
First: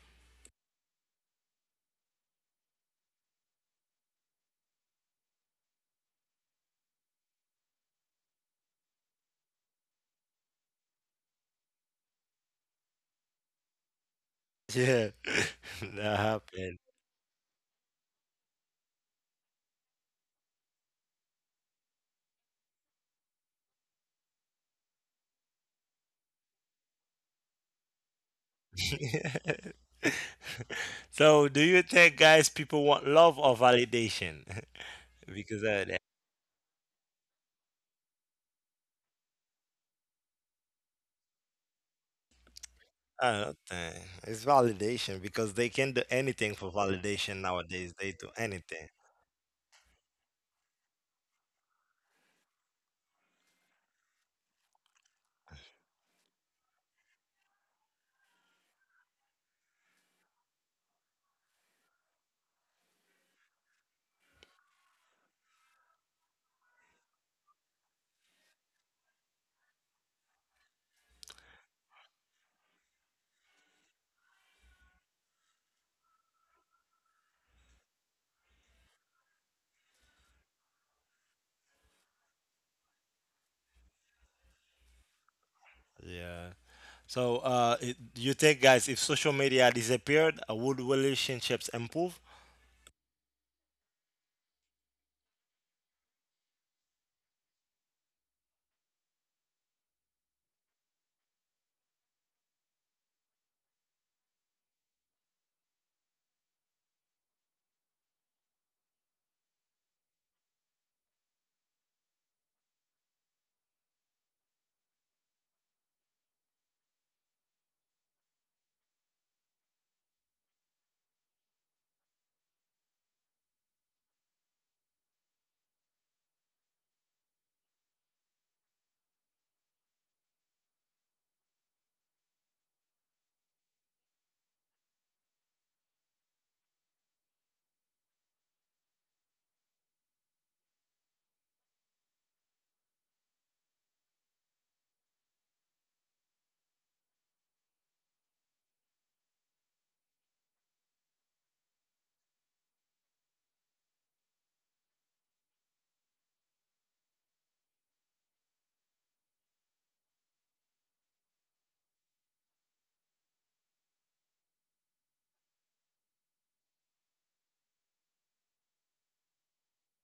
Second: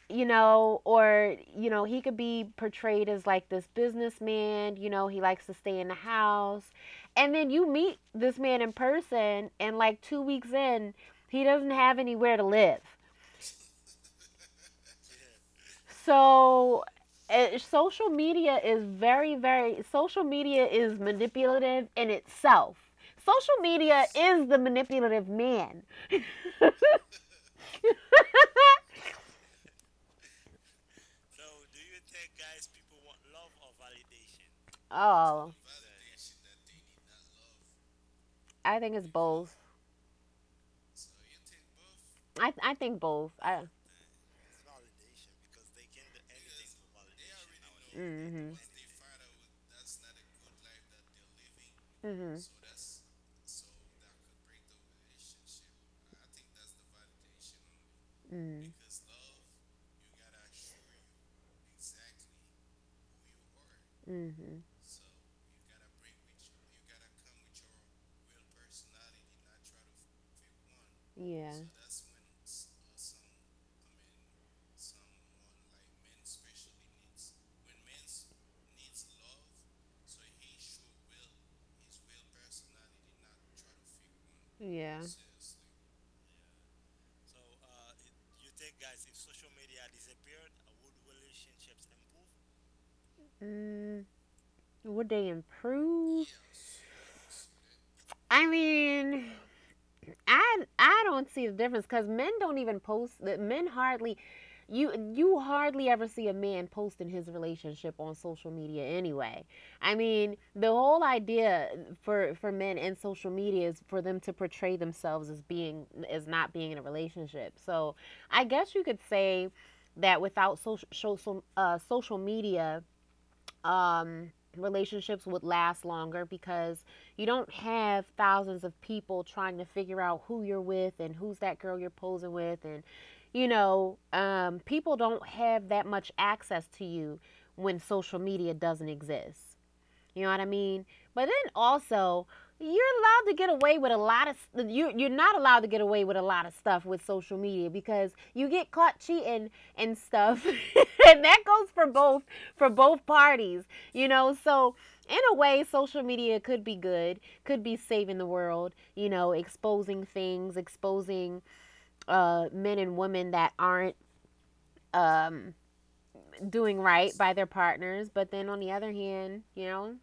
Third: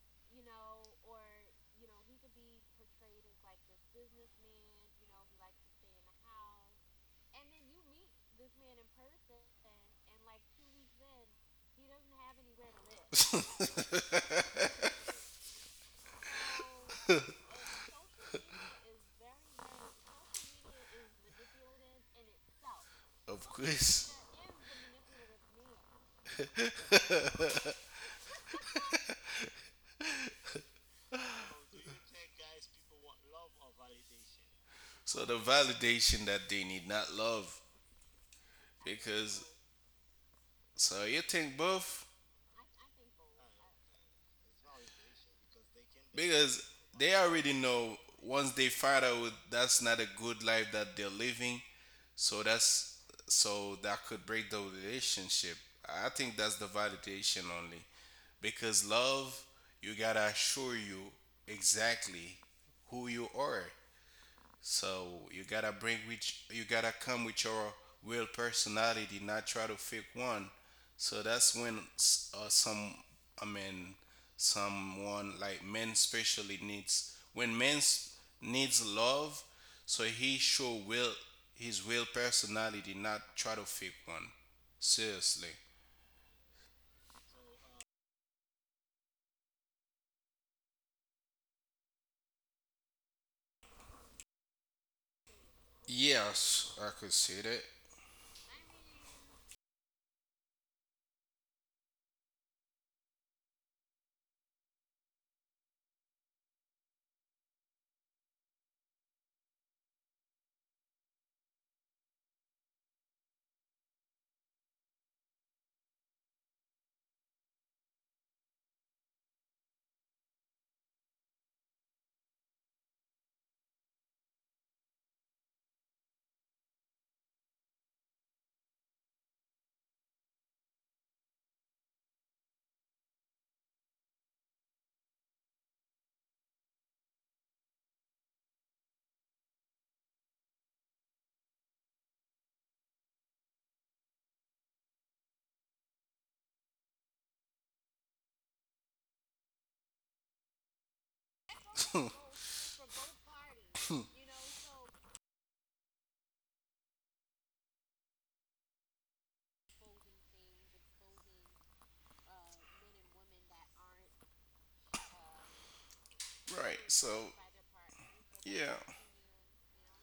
[SPEAKER 2] you know, or you know, he could be portrayed as like this businessman, you know, he likes to stay in the house. And then you meet this man in person and like 2 weeks in, he doesn't have anywhere to live.
[SPEAKER 3] uh,
[SPEAKER 1] Yeah, that happened.
[SPEAKER 2] So, social media is manipulative in itself.
[SPEAKER 3] of
[SPEAKER 2] Social media
[SPEAKER 3] course.
[SPEAKER 2] is the manipulative man.
[SPEAKER 1] So, do you think, guys, people want love or validation?
[SPEAKER 3] So the
[SPEAKER 2] Oh,
[SPEAKER 1] Because of that.
[SPEAKER 3] validation that they need, not love,
[SPEAKER 2] I think it's
[SPEAKER 3] because
[SPEAKER 2] both.
[SPEAKER 3] so you think both
[SPEAKER 2] I think both.
[SPEAKER 1] I don't think it's validation because they can do anything
[SPEAKER 3] because
[SPEAKER 1] for
[SPEAKER 3] they
[SPEAKER 1] validation
[SPEAKER 3] already
[SPEAKER 1] nowadays.
[SPEAKER 3] know
[SPEAKER 1] They do
[SPEAKER 3] once
[SPEAKER 2] Mm-hmm.
[SPEAKER 3] they
[SPEAKER 1] anything.
[SPEAKER 3] find out that's not a good life that they're living,
[SPEAKER 2] Mm-hmm.
[SPEAKER 3] so that's so that could break the relationship. I think that's the validation only.
[SPEAKER 2] Mm.
[SPEAKER 3] Because love, you gotta assure you exactly who you are.
[SPEAKER 2] Mm-hmm.
[SPEAKER 3] So you gotta bring with you gotta come with your real personality, not try to fake one. So
[SPEAKER 2] Yeah,
[SPEAKER 3] that's when some I mean someone like men especially needs when men needs love. So he show will his real personality, not try to fake one.
[SPEAKER 2] yeah.
[SPEAKER 3] Seriously.
[SPEAKER 1] Yeah. So, you think, guys, if social media disappeared, would relationships improve?
[SPEAKER 2] Mm. Would they improve?
[SPEAKER 3] Yes, I could see that.
[SPEAKER 2] I mean, I don't see the difference because men don't even post. Men hardly, you hardly ever see a man posting his relationship on social media anyway. I mean, the whole idea for men in social media is for them to portray themselves as being as not being in a relationship. So I guess you could say that without social media, um, relationships would last longer because you don't have thousands of people trying to figure out who you're with and who's that girl you're posing with. And, you know, people don't have that much access to you when social media doesn't exist. You know what I mean? But then also, you're allowed to get away with a lot of you're not allowed to get away with a lot of stuff with social media because you get caught cheating and stuff. And that goes for both parties, you know? So, in a way, social media could be good, could be saving the world, you know, exposing things, exposing men and women that aren't um
[SPEAKER 3] Right.
[SPEAKER 2] doing
[SPEAKER 3] So
[SPEAKER 2] right by their partners, but then on the
[SPEAKER 3] yeah.
[SPEAKER 2] other hand, you know,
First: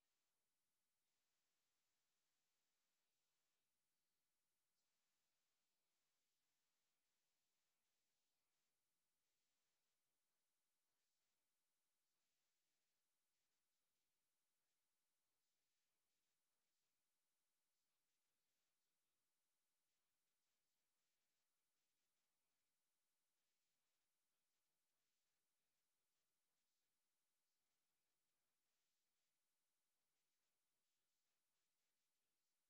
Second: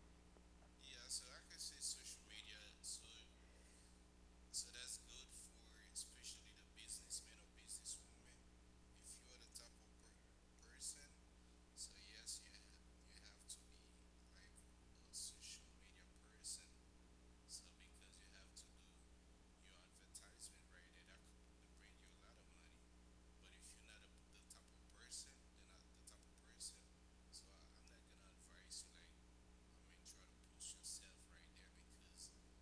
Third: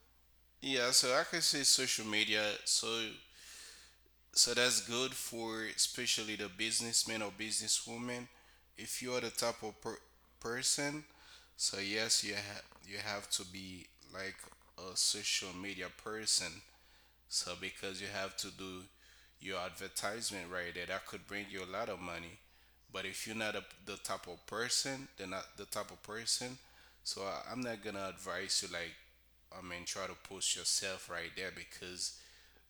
[SPEAKER 3] Yeah, so I can see social media. So so that's good for especially the businessman or businesswoman. If you are the type of person, so yes, you have to be like a social media person. So because you have to do your advertisement right there, that could bring you a lot of money. But if you're not the type of person, then not the type of person. So I'm not gonna advise you, like, I mean, try to post yourself right there, because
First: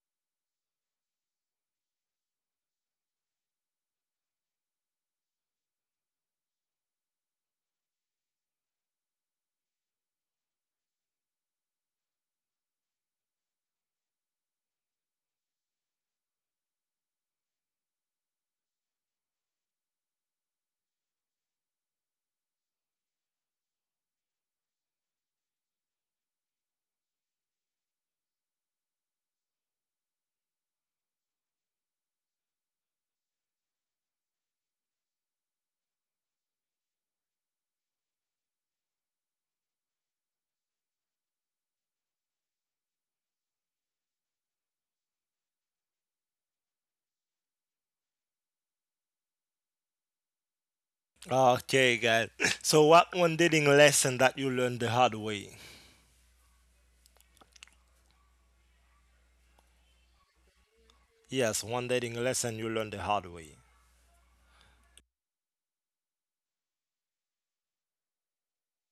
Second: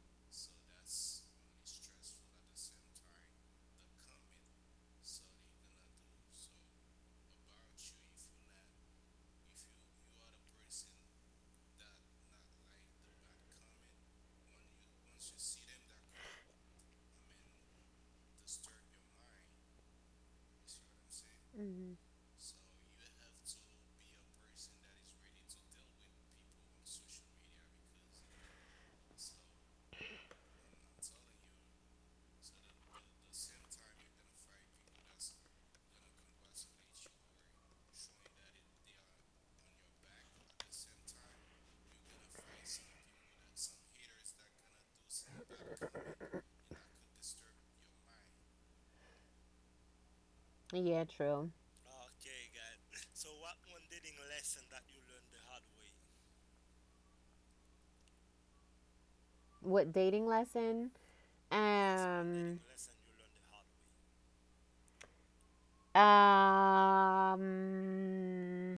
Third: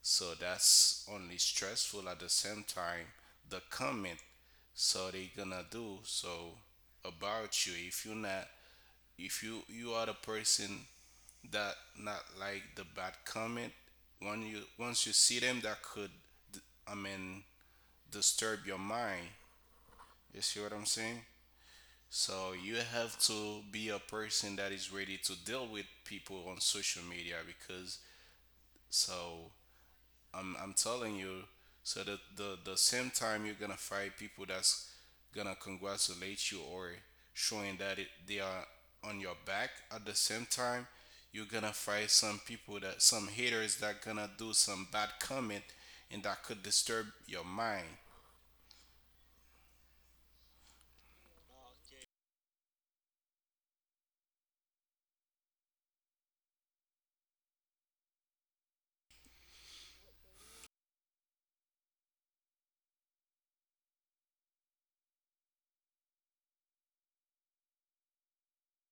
[SPEAKER 3] so that's only stressful at the same time. The comment, so they gonna do so about you if you not, if you are the person that not like the bad comment. When you once you see them, that could, I mean, disturb your mind. You see what I'm saying?
[SPEAKER 2] mhm.
[SPEAKER 3] So you have to be a person that is ready to deal with people on social media, because so I'm telling you. So the same time you're gonna find people that's gonna congratulate you or showing that they are on your back. At the same time, you're gonna find some people, that some haters that gonna do some bad comment, and that could disturb your mind.
[SPEAKER 2] Yeah, true.
[SPEAKER 1] Okay, guys. So, what one dating lesson that you learned the hard way?
[SPEAKER 2] What dating lesson?
[SPEAKER 1] Yes, one dating lesson you
[SPEAKER 2] Um,
[SPEAKER 1] learned the hard way.
[SPEAKER 2] um,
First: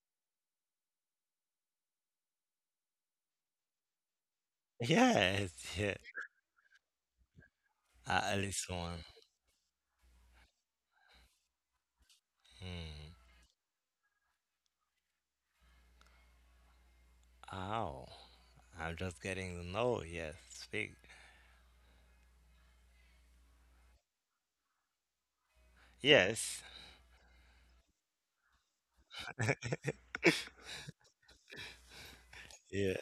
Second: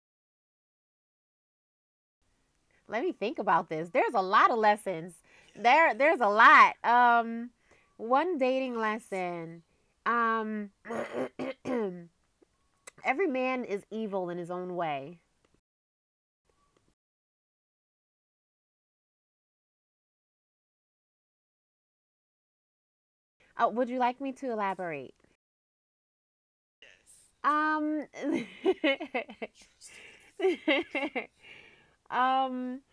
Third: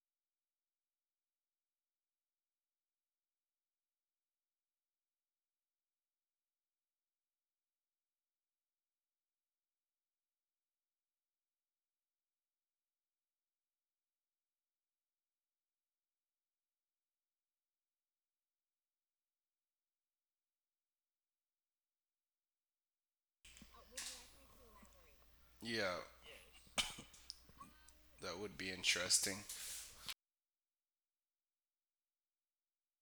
[SPEAKER 2] Let me think about this. There's a lot of lessons.
[SPEAKER 1] Yes, yeah.
[SPEAKER 2] There's a lot.
[SPEAKER 1] Uh,
[SPEAKER 2] One
[SPEAKER 1] at least
[SPEAKER 2] dating
[SPEAKER 1] one.
[SPEAKER 2] lesson. Um,
[SPEAKER 1] Hmm.
[SPEAKER 2] every man is evil in his own way.
[SPEAKER 1] Ow. I'm just getting to know. Yes. Speak.
[SPEAKER 2] Would you like me to elaborate?
[SPEAKER 3] Yeah,
[SPEAKER 1] Yes.
[SPEAKER 2] Um,
[SPEAKER 3] that would be interesting.
[SPEAKER 2] um,
[SPEAKER 1] Yeah.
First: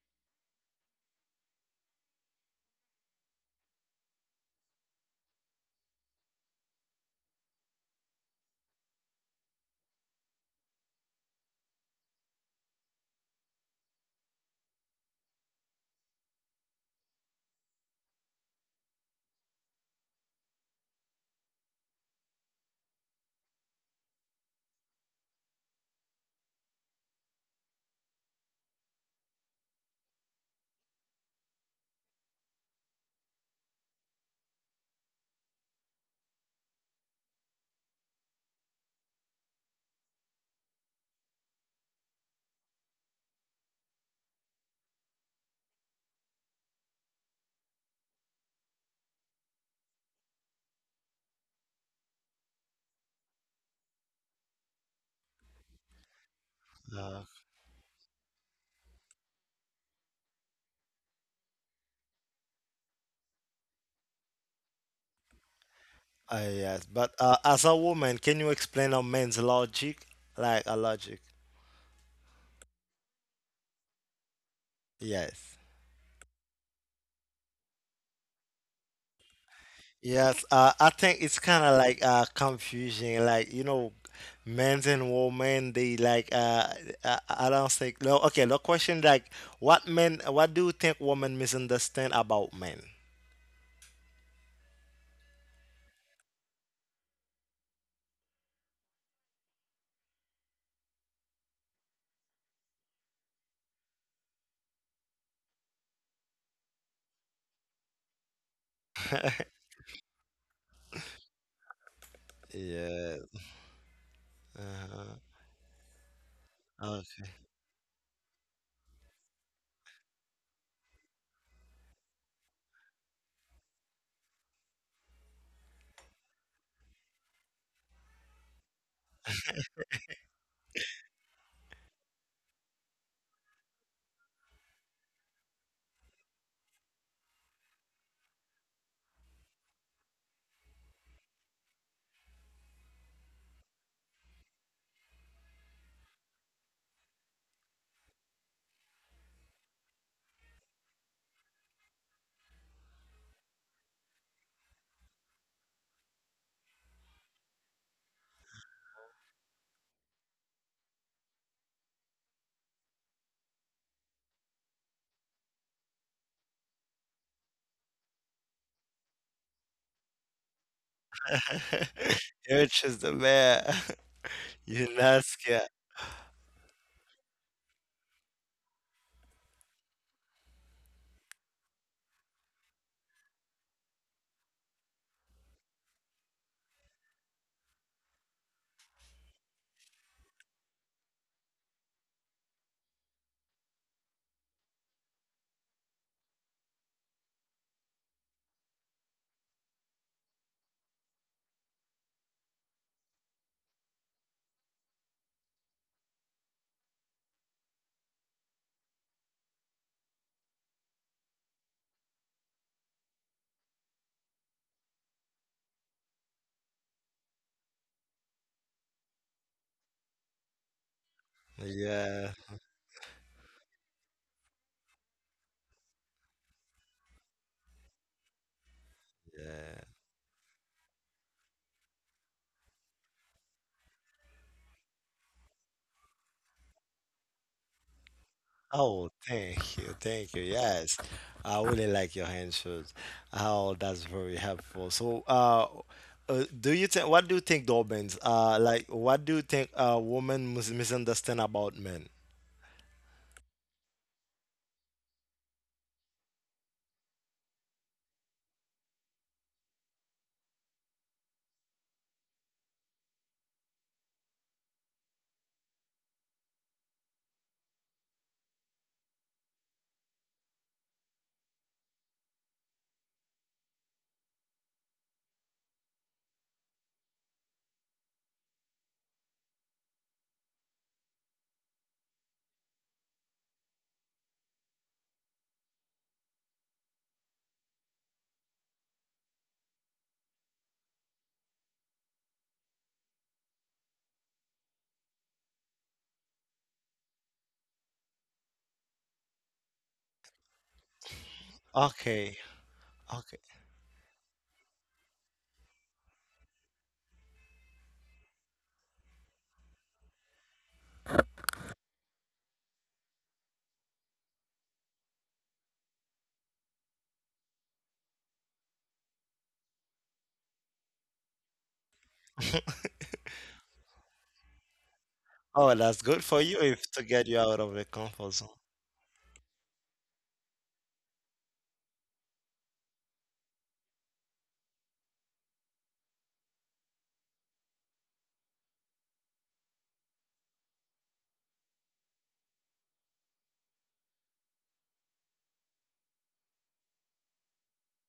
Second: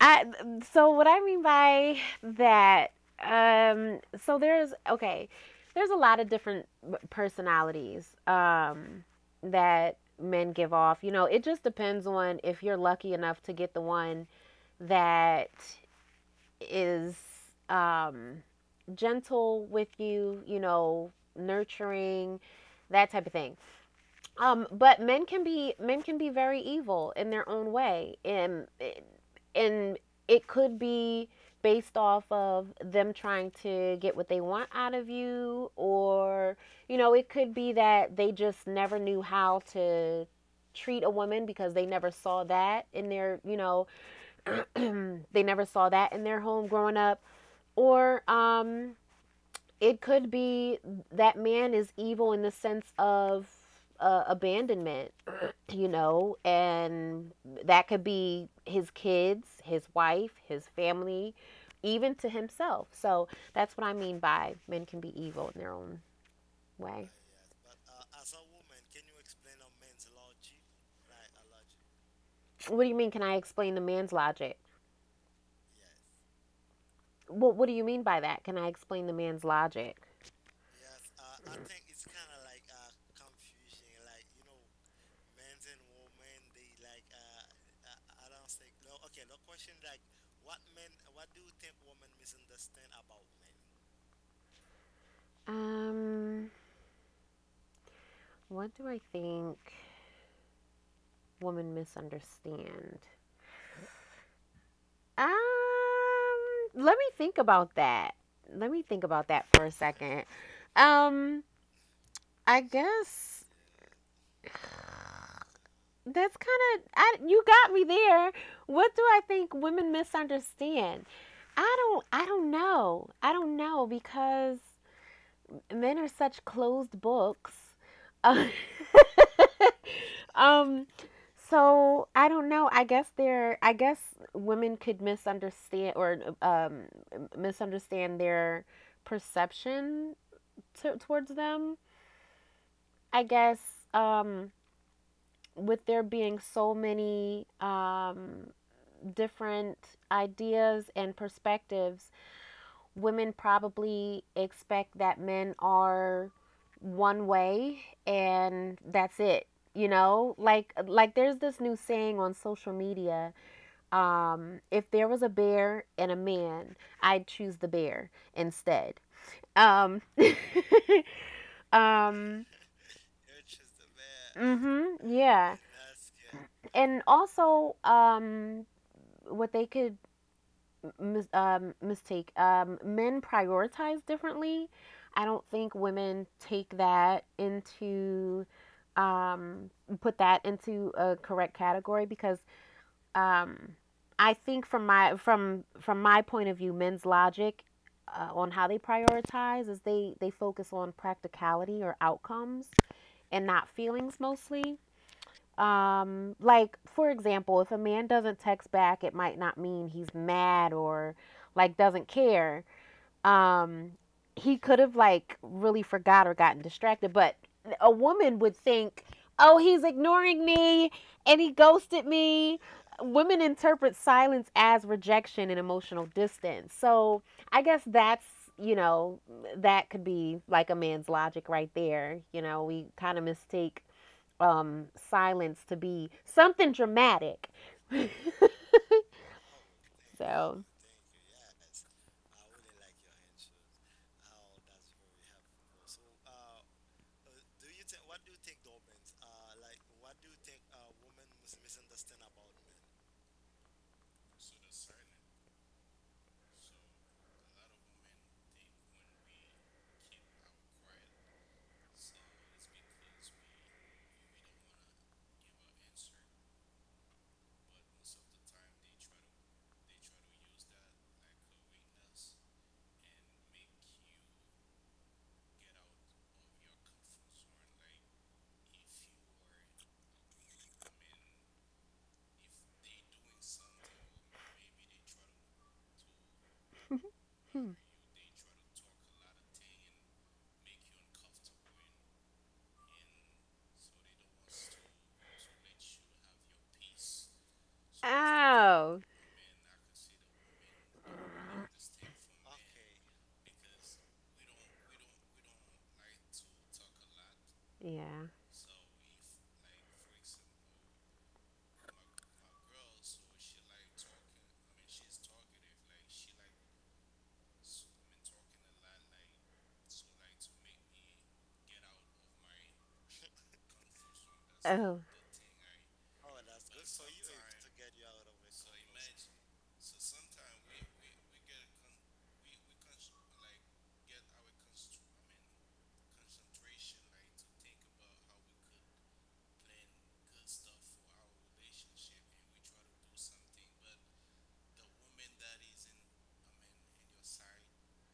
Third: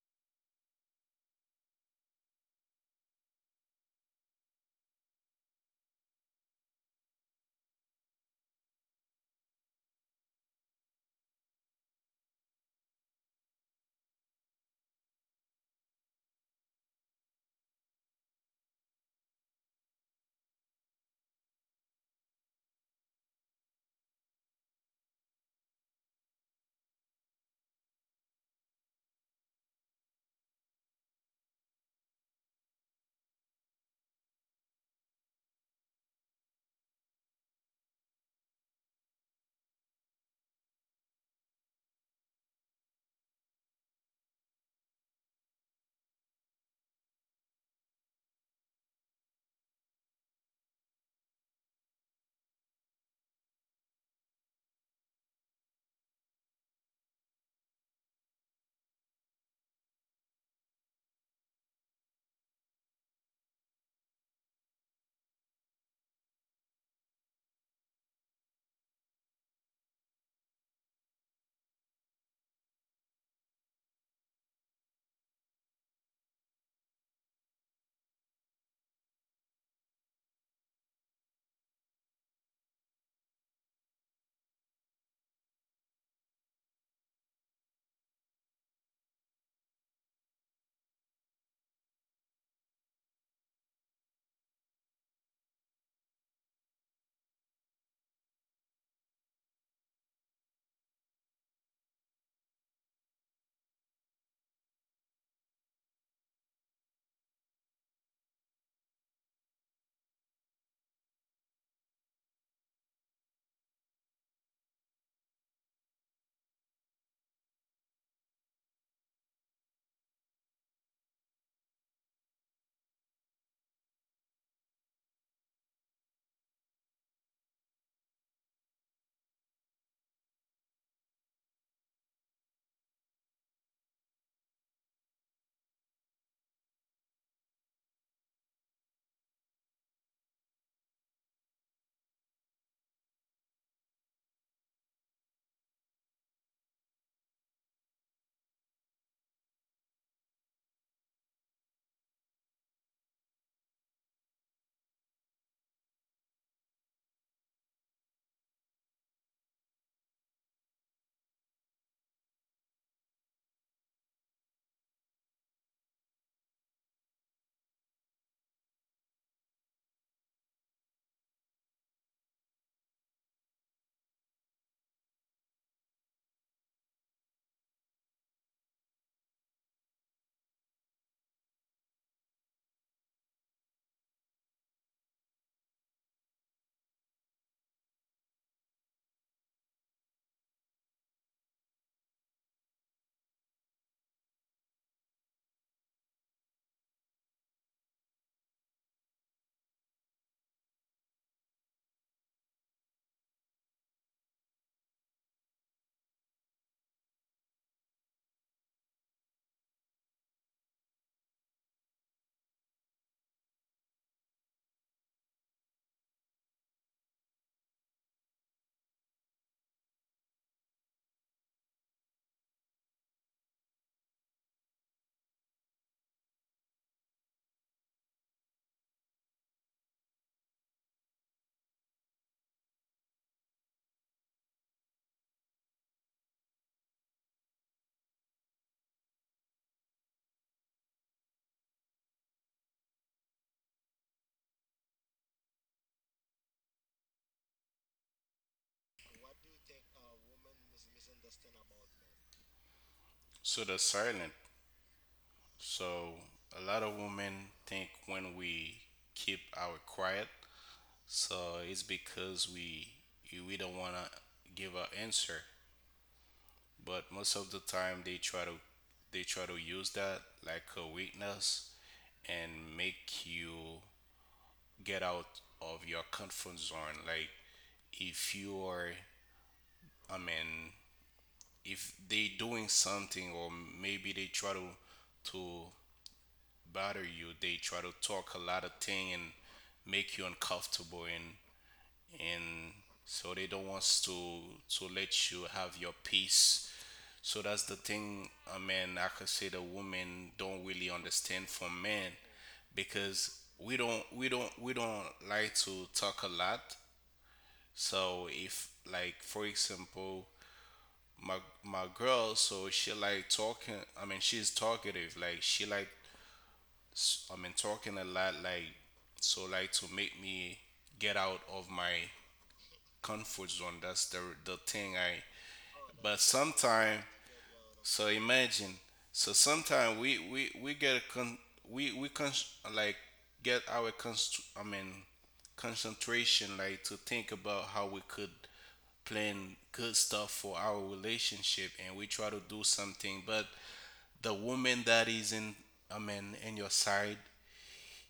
[SPEAKER 2] I so what I mean by that, um so there's okay there's a lot of different personalities, that men give off, you know, it just depends on if you're lucky enough to get the one that is, um gentle with you, you know, nurturing, that type of thing. But men can be very evil in their own way, and and it could be based off of them trying to get what they want out of you, or you know, it could be that they just never knew how to treat a woman because they never saw that in their, you know, they never saw that in their home growing up, or it could be that man is evil in the sense of abandonment, you know,
[SPEAKER 1] Uh,
[SPEAKER 2] and that could be his kids, his wife, his family, even to himself. So that's what I mean by men can be evil in their own
[SPEAKER 1] yes.
[SPEAKER 2] way.
[SPEAKER 1] But as a woman, can you explain a man's logic? Like a logic.
[SPEAKER 2] What do you mean? Can I explain the man's logic?
[SPEAKER 1] Yes.
[SPEAKER 2] What do you mean by that? Can I explain the man's logic?
[SPEAKER 1] Yes. I think it's kind of like confusing. Like, men and women, they like, I don't think. No, okay. The question like, what do you think women misunderstand about men?
[SPEAKER 2] Um, What do I think women misunderstand? Um, let me think about that. Let me think about that for a second. Um, I
[SPEAKER 1] Yeah.
[SPEAKER 2] guess
[SPEAKER 1] Uh-huh.
[SPEAKER 2] that's kind of I
[SPEAKER 1] Okay.
[SPEAKER 2] you got me there. What do I think women misunderstand? I don't know. I don't know because men are such closed books. Uh, um, so I don't know. I guess they're. I guess women could misunderstand or misunderstand their perception towards them. I guess, um, with there being so many, different ideas and perspectives, women probably expect that men are one way and that's it, you know, like there's this new saying on social media, um, if there was a bear and a man, I'd choose the bear instead. Um, um,
[SPEAKER 1] You're just the
[SPEAKER 2] you're
[SPEAKER 1] man.
[SPEAKER 2] just a man.
[SPEAKER 1] You're
[SPEAKER 2] Mhm. Yeah.
[SPEAKER 1] UNESCO.
[SPEAKER 2] That's good. And also, what they could mis- mistake. Men prioritize differently. I don't think women take that into, um, put that into a correct category because, um, I think from my point of view, men's logic on how they prioritize is they focus on practicality or outcomes and not feelings mostly. Like for example, if a man doesn't text back, it might not mean he's mad or like doesn't care. Um, he could have like really forgot or gotten distracted, but a woman would think, "Oh, he's ignoring me and he ghosted
[SPEAKER 1] Yeah,
[SPEAKER 2] me." Women interpret silence as rejection and emotional distance. So, I guess that's, you know,
[SPEAKER 1] yeah.
[SPEAKER 2] that could be like a man's logic right there. You know, we kind of mistake, silence to be something dramatic.
[SPEAKER 1] Oh, thank you, thank you.
[SPEAKER 2] So,
[SPEAKER 1] Yes, I really like your hand shoes. Oh, that's very helpful. So, do you think? What do you think, Dobbins? Like, what do you think? Women misunderstand about men.
[SPEAKER 3] So the silent. So a lot of women think when we keep our quiet, so it's because we don't wanna give an answer. But most of the time, they try to use that like a weakness and make you get out of your comfort zone. Like, if you are, I mean, if they doing something, or maybe they try to bother you, they
[SPEAKER 2] hmm.
[SPEAKER 3] try to talk a lot of thing and make you uncomfortable, and so they don't want to let you have your peace. So that's the thing, I
[SPEAKER 2] Oh,
[SPEAKER 3] mean, I could say the women don't really understand from men,
[SPEAKER 1] Okay, okay.
[SPEAKER 3] because we don't like to talk a lot.
[SPEAKER 2] yeah.
[SPEAKER 3] So if, like, for example, my girl, so she like talking, I mean, she's talkative, like she like I mean talking a lot, like, so, like to make me get out of my comfort zone. That's the thing
[SPEAKER 2] Oh,
[SPEAKER 3] I.
[SPEAKER 1] Oh, that's
[SPEAKER 3] But
[SPEAKER 1] good for you if
[SPEAKER 3] sometimes,
[SPEAKER 1] to get you out of the
[SPEAKER 3] so
[SPEAKER 1] comfort zone.
[SPEAKER 3] imagine. So sometimes we get a con we con like get our const I mean concentration, like to think about how we could plan good stuff for our relationship, and we try to do something, but the woman that is in, I mean, in your side,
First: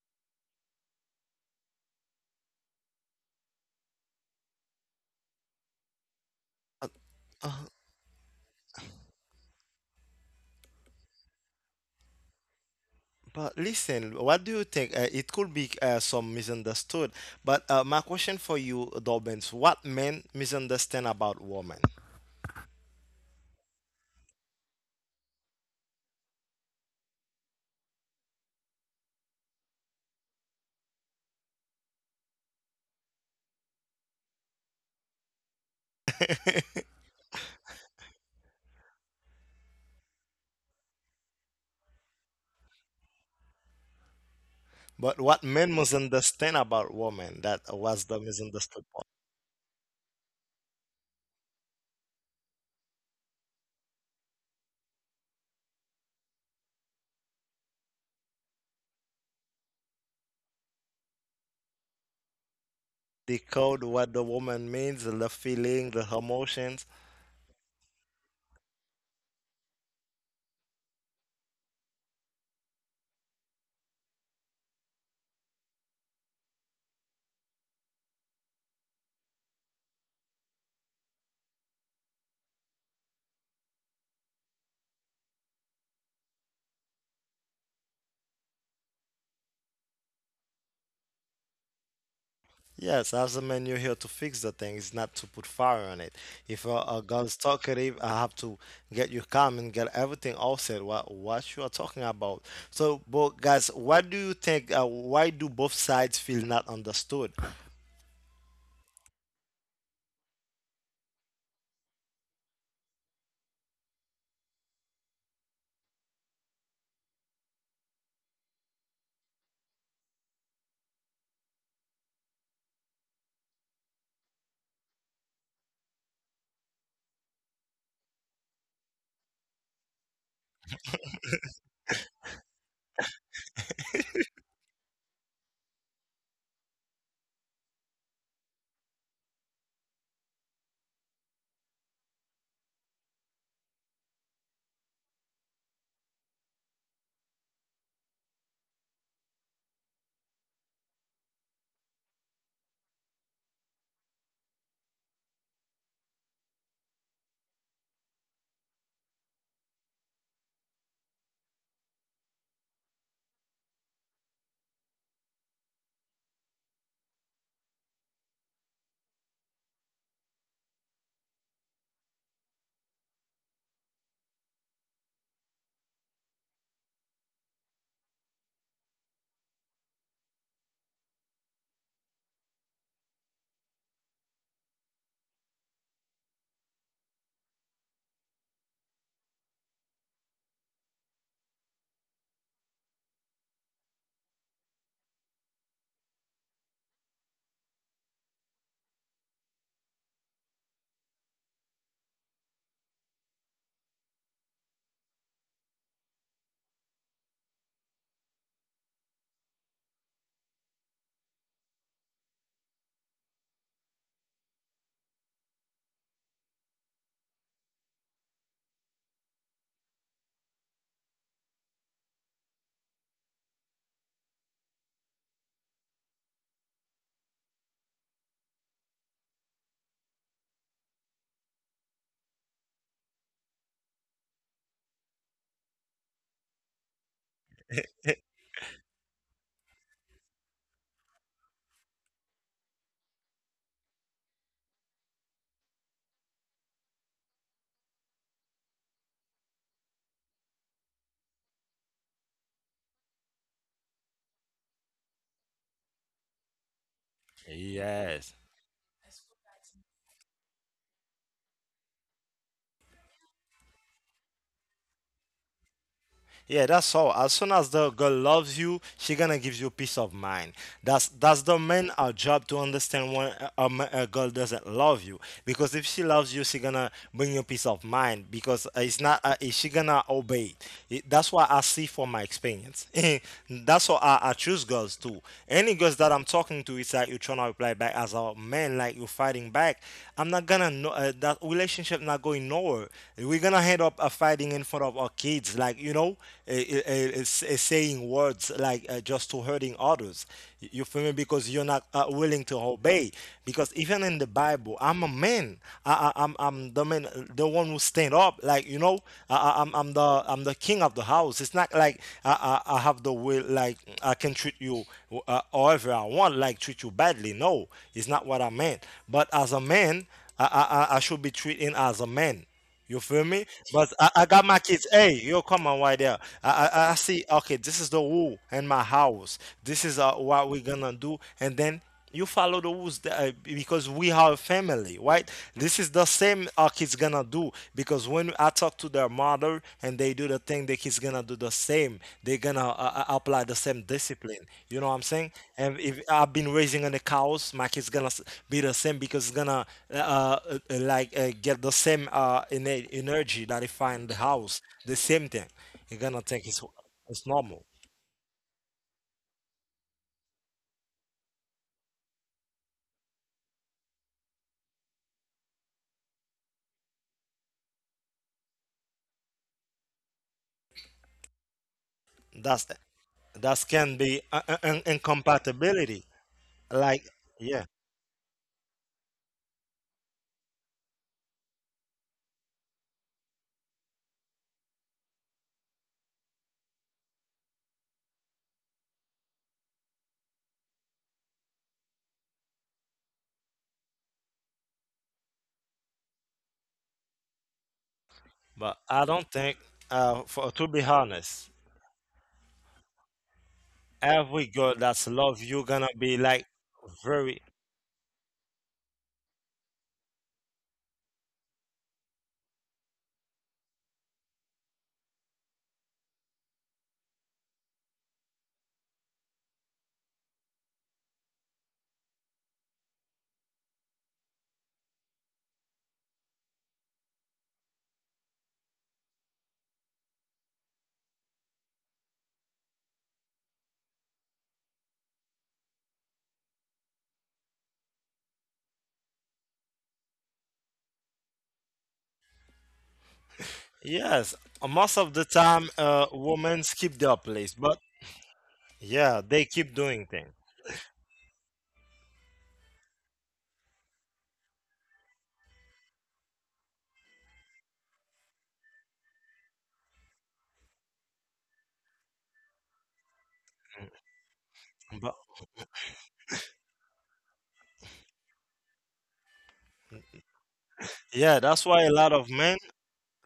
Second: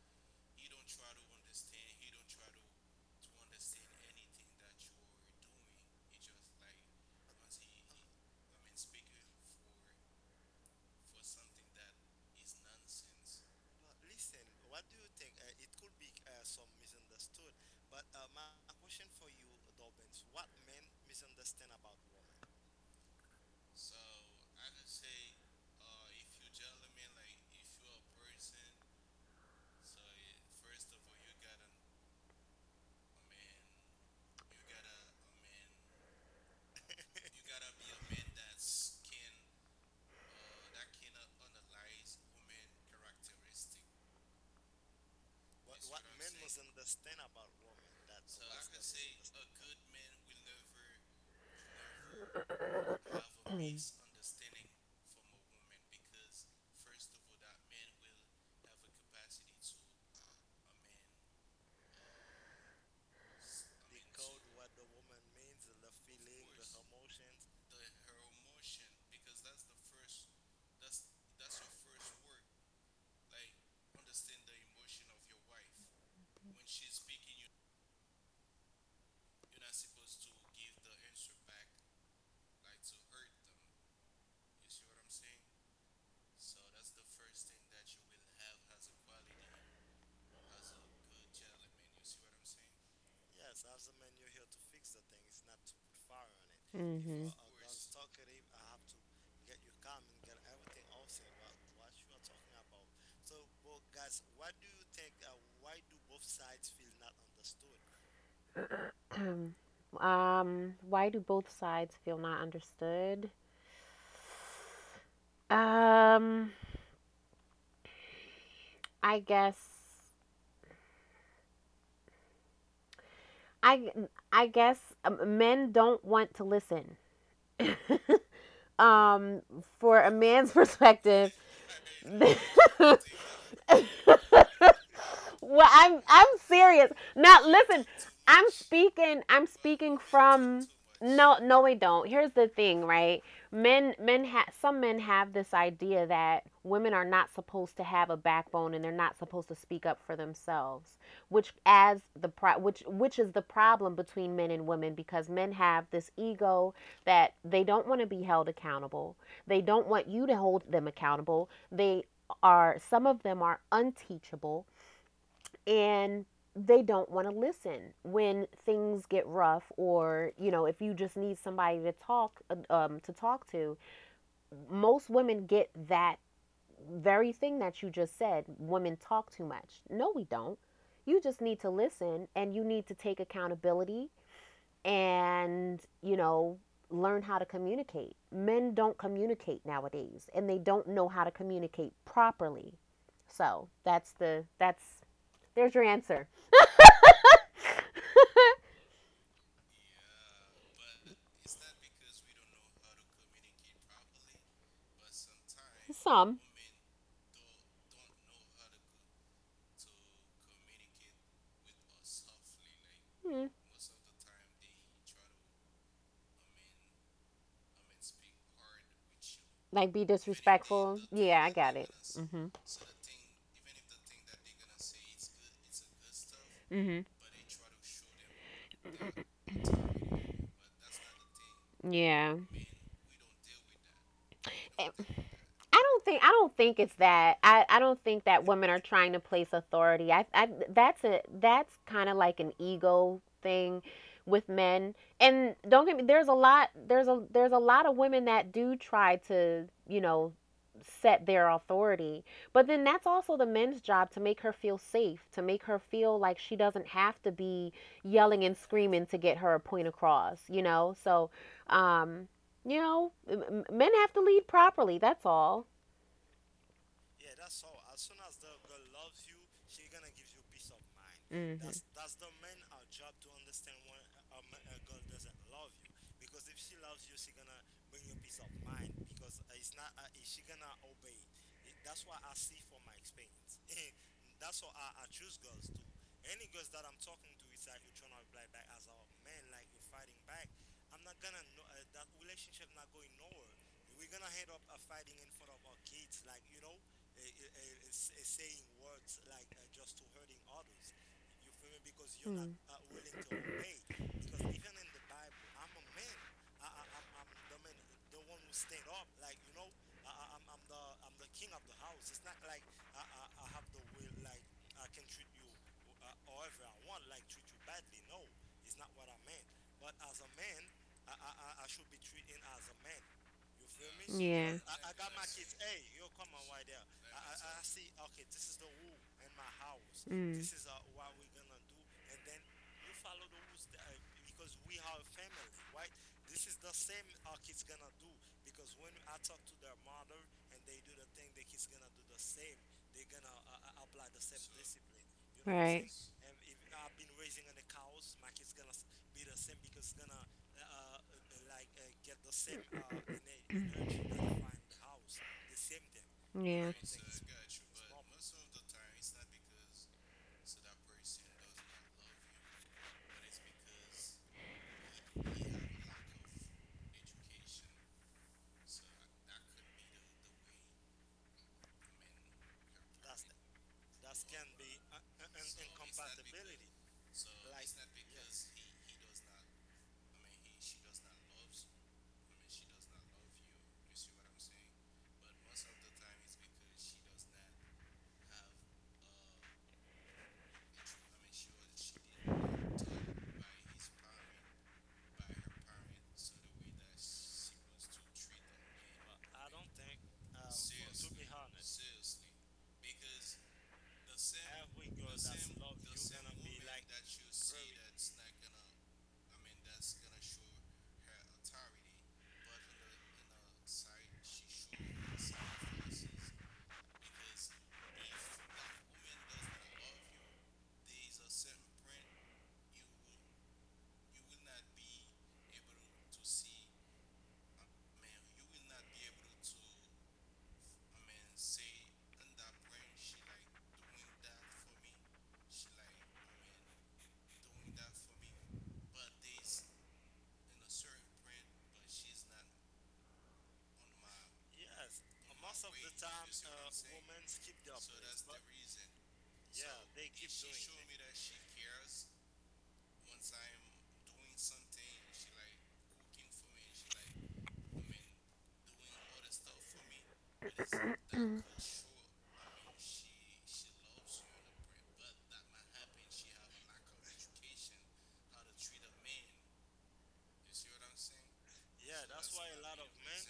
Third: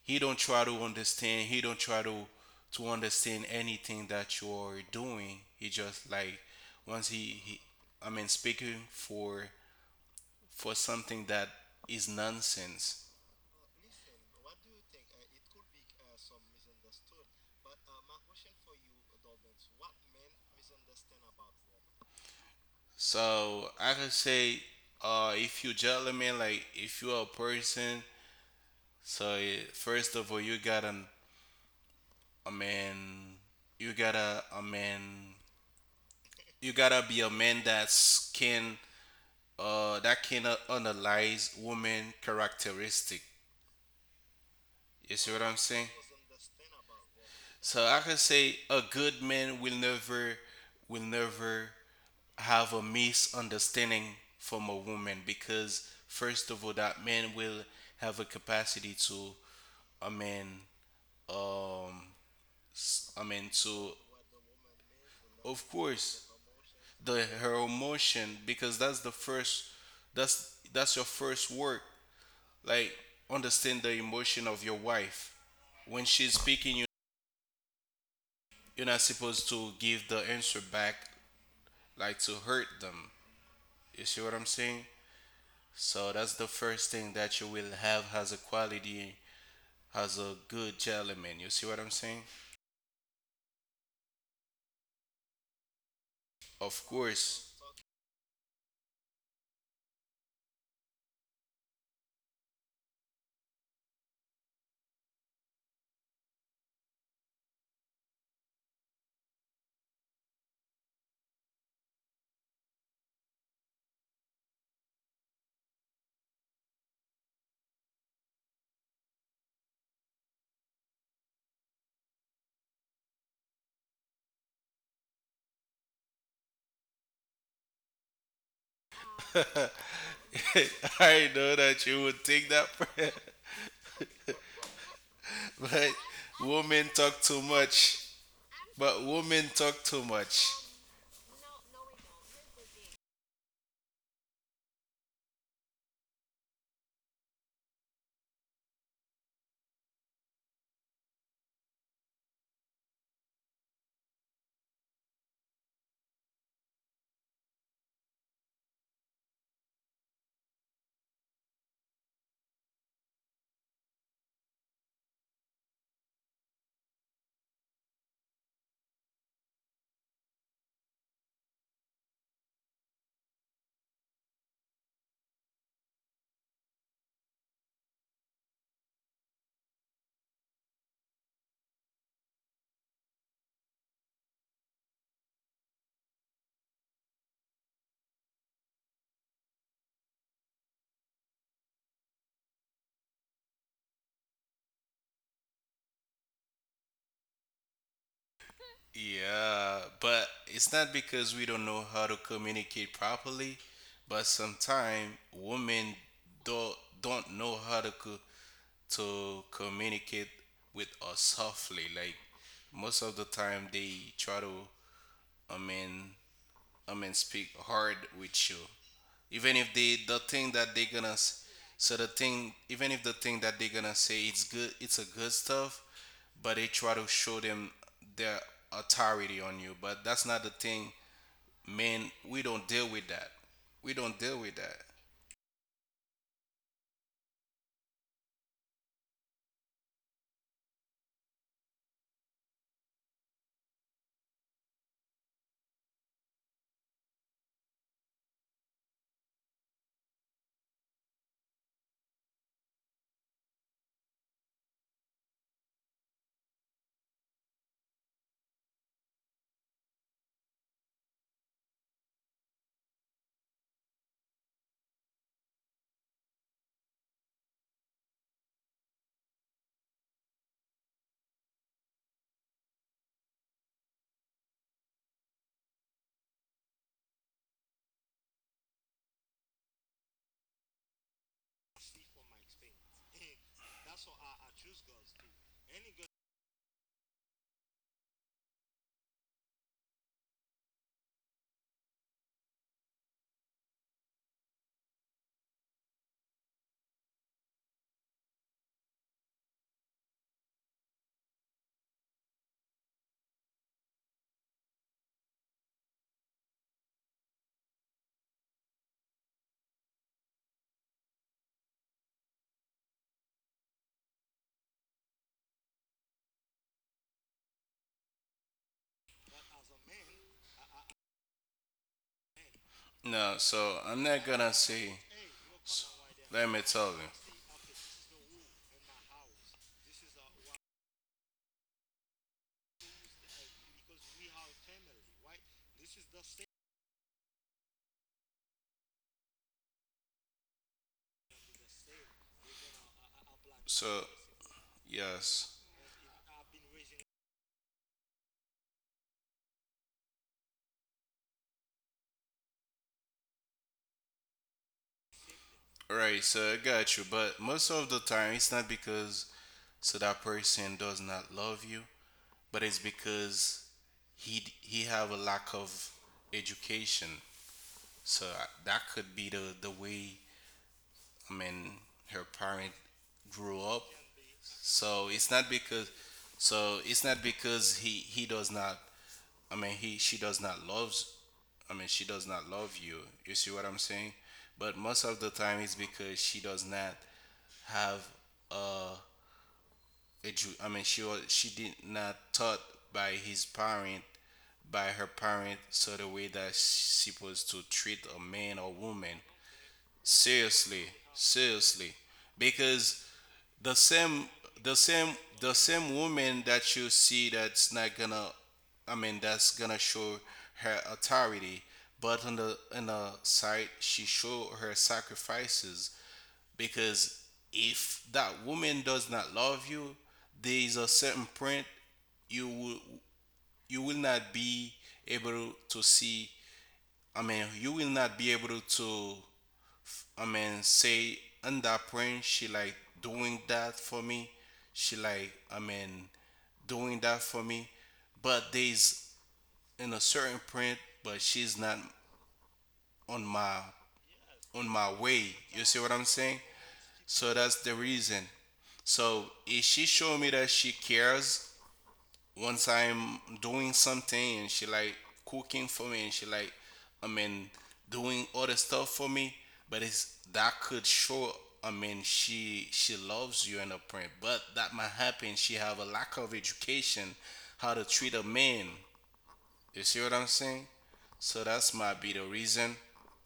[SPEAKER 3] he don't try to understand, he don't try to understand anything that you're doing. He just like once he I mean speaking for something that is nonsense.
[SPEAKER 1] But listen, what do you think? It could be some misunderstood, but my question for you, Dobbins, what men misunderstand about women?
[SPEAKER 3] So I could say, if you gentleman, like if you're a person, so first of all you gotta a man, you gotta a man you gotta be a man that can, that can, analyze woman characteristic. You
[SPEAKER 1] But
[SPEAKER 3] see what
[SPEAKER 1] what
[SPEAKER 3] I'm
[SPEAKER 1] men
[SPEAKER 3] saying?
[SPEAKER 1] misunderstand about women, that
[SPEAKER 3] So I
[SPEAKER 1] was
[SPEAKER 3] can
[SPEAKER 1] the
[SPEAKER 3] say a
[SPEAKER 1] misunderstood part.
[SPEAKER 3] good man will never have a misunderstanding from a woman, because first of all that man will have a capacity to a man, um I
[SPEAKER 1] The
[SPEAKER 3] mean
[SPEAKER 1] code,
[SPEAKER 3] to,
[SPEAKER 1] what the woman means, the
[SPEAKER 3] of
[SPEAKER 1] feeling, the
[SPEAKER 3] course,
[SPEAKER 1] emotions.
[SPEAKER 3] the her emotion. Because that's the first that's your first work, like, understand the emotion of your wife. When she's speaking you're not supposed to give the answer back, like to hurt them. You see what I'm saying? So that's the first thing that you will have as a quality, as a good gentleman. You see what I'm saying?
[SPEAKER 1] Yes, as a man, you're here to fix the thing. It's not to put fire on it. If a,
[SPEAKER 3] Of
[SPEAKER 1] a
[SPEAKER 2] mm-hmm.
[SPEAKER 1] girl's
[SPEAKER 3] course.
[SPEAKER 1] talkative, I have to get you calm and get everything all set. What you are talking about? So, but guys, why do you think? Why do both sides feel not understood?
[SPEAKER 2] Um, why do both sides feel not understood? Um, I guess I I guess, men don't want to listen. Um, for a man's
[SPEAKER 3] I
[SPEAKER 2] perspective,
[SPEAKER 3] know that you would think that,
[SPEAKER 2] well,
[SPEAKER 3] but
[SPEAKER 2] I'm
[SPEAKER 3] women
[SPEAKER 2] serious.
[SPEAKER 3] talk too
[SPEAKER 2] Now listen,
[SPEAKER 3] much. But women
[SPEAKER 2] I'm
[SPEAKER 3] talk
[SPEAKER 2] speaking
[SPEAKER 3] too much.
[SPEAKER 2] from, no, no, we don't. Here's the thing, right? Men some men have this idea that women are not supposed to have a backbone and they're not supposed to speak up for themselves, which which is the problem between men and women because men have this ego that they don't want to be held accountable. They don't want you to hold them accountable. They are some of them are unteachable and they don't want to listen when things get rough, or you know, if you just need somebody to talk to talk to. Most women get that very thing that you just said, women talk too much. No, we don't. You just need to listen, and you need to take accountability and, you know, learn how to communicate. Men don't communicate nowadays and they don't know how to communicate properly. So that's there's your answer.
[SPEAKER 3] Yeah, but it's not because we don't know how to communicate properly, but sometimes women
[SPEAKER 2] Some.
[SPEAKER 3] don't don't know how to communicate with us softly. Like, most of the
[SPEAKER 2] Mm.
[SPEAKER 3] time, they try to, I mean I mean speak hard with you, even if
[SPEAKER 2] Like, be
[SPEAKER 3] the thing that they
[SPEAKER 2] disrespectful.
[SPEAKER 3] gonna
[SPEAKER 2] Yeah, I got it.
[SPEAKER 3] so, the
[SPEAKER 2] Mhm.
[SPEAKER 3] thing, even if the thing that they gonna say, it's good, it's a good stuff, but they try
[SPEAKER 2] Mhm.
[SPEAKER 3] to show them their authority on you. But that's not the thing, man.
[SPEAKER 2] Yeah.
[SPEAKER 3] We don't deal with that. We don't deal with that.
[SPEAKER 2] I I don't think it's that. I don't think that women are trying to place authority. I That's a that's kind of like an ego thing with men. And don't get me, there's a lot of women that do try to, you know, set their authority. But then that's also the men's job to make her feel safe, to make her feel like she doesn't have to be
[SPEAKER 1] Yes.
[SPEAKER 2] yelling and screaming to get her point across, you know? So, um, you know, men have to lead properly. That's all.
[SPEAKER 1] Yeah, that's all. As soon as the girl loves you, she gonna give you peace of mind. That's the
[SPEAKER 2] Mm-hmm.
[SPEAKER 1] main our job to understand when a girl doesn't love you. Because if she loves you, she gonna bring you peace of mind. Because it's not is she gonna obey. That's what I see from my experience. That's what I choose girls too. Any girls that I'm talking to, it's like you're trying to reply back as a man, like you're fighting back. I'm not gonna know that relationship not going nowhere. We're gonna end up fighting in front of our kids, like, saying words like just to hurting others. You feel me? Because you're not willing to obey. Because even in the Bible, I'm a man. I'm the man, the one who stand up. Like, I'm the king of the house. It's not like I have the will. Like I can treat you however I want. Like treat you badly. No, it's not what I meant. But as a man, I should be treated as a man. You feel
[SPEAKER 3] No,
[SPEAKER 1] me?
[SPEAKER 3] so
[SPEAKER 1] But
[SPEAKER 3] I'm
[SPEAKER 1] I,
[SPEAKER 3] not
[SPEAKER 1] I got
[SPEAKER 2] Yeah.
[SPEAKER 3] gonna
[SPEAKER 1] my kids.
[SPEAKER 3] say.
[SPEAKER 1] Hey, yo, come on, right there.
[SPEAKER 3] Let me
[SPEAKER 1] I, I
[SPEAKER 3] tell
[SPEAKER 1] I see.
[SPEAKER 3] you.
[SPEAKER 1] Okay, this is the rule in my house. This is
[SPEAKER 2] Rules.
[SPEAKER 1] what we're
[SPEAKER 2] Mm.
[SPEAKER 1] gonna do, and then you follow the rules that, because we are a family, right? This is the same our kids gonna do because when I talk to their mother, and they do the thing that he's gonna do the same they're gonna apply the same
[SPEAKER 3] So
[SPEAKER 1] discipline, you know what I'm saying?
[SPEAKER 3] yes,
[SPEAKER 1] And if I've been raising on the cows, my kid's gonna be the same because it's gonna like get the same innate energy that he find the house the same thing you gonna
[SPEAKER 3] right,
[SPEAKER 1] think
[SPEAKER 3] so I
[SPEAKER 1] it's,
[SPEAKER 2] Yeah.
[SPEAKER 3] got you.
[SPEAKER 1] it's
[SPEAKER 3] But
[SPEAKER 1] normal.
[SPEAKER 3] most of the time, it's not because, so that person does not love you, but it's because he have a lack of education. So that could be the way, I mean, her
[SPEAKER 1] that's
[SPEAKER 3] parent grew
[SPEAKER 1] that
[SPEAKER 3] up.
[SPEAKER 1] can be
[SPEAKER 3] So it's not because,
[SPEAKER 1] incompatibility like, yeah,
[SPEAKER 3] he does not, I mean, he she does not loves I mean she does not love you. You see what I'm saying? But most of the time, it's because she does not have, uh, a I mean, she did not taught by his parent, by her parent, so the way that she supposed to treat a man or
[SPEAKER 1] but I
[SPEAKER 3] woman.
[SPEAKER 1] don't think for to be
[SPEAKER 3] Seriously,
[SPEAKER 1] honest
[SPEAKER 3] seriously, because the same,
[SPEAKER 1] every girl
[SPEAKER 3] the
[SPEAKER 1] that's
[SPEAKER 3] same,
[SPEAKER 1] love
[SPEAKER 3] the
[SPEAKER 1] you gonna
[SPEAKER 3] same
[SPEAKER 1] be
[SPEAKER 3] woman
[SPEAKER 1] like
[SPEAKER 3] that you see,
[SPEAKER 1] very.
[SPEAKER 3] that's not gonna, I mean, that's gonna show her authority, but on the side she show her sacrifices. Because if that woman does not love you, there is a certain point you will you will not be able to see, I mean, you will not be able to, I mean, say on that point, she like doing that for me, she like, I mean, doing that for me. But there's, in a certain point, but she's not on my
[SPEAKER 1] Yes,
[SPEAKER 3] on my
[SPEAKER 1] most of the
[SPEAKER 3] way. You
[SPEAKER 1] time,
[SPEAKER 3] see what I'm saying?
[SPEAKER 1] women keep their
[SPEAKER 3] So
[SPEAKER 1] place,
[SPEAKER 3] that's the
[SPEAKER 1] but
[SPEAKER 3] reason.
[SPEAKER 1] yeah,
[SPEAKER 3] So
[SPEAKER 1] they
[SPEAKER 3] if
[SPEAKER 1] keep
[SPEAKER 3] she
[SPEAKER 1] doing
[SPEAKER 3] show me
[SPEAKER 1] things.
[SPEAKER 3] that she cares, once I'm doing something, and she like cooking for me, and she like, I mean, doing other stuff for me, but it's that could show, I mean, she loves you in a print, but that might
[SPEAKER 1] But
[SPEAKER 3] happen. She have a lack of education how to treat a man. You see what I'm saying?
[SPEAKER 1] yeah,
[SPEAKER 3] So
[SPEAKER 1] that's
[SPEAKER 3] that's
[SPEAKER 1] why a
[SPEAKER 3] might
[SPEAKER 1] lot
[SPEAKER 3] be the
[SPEAKER 1] of men
[SPEAKER 3] reason.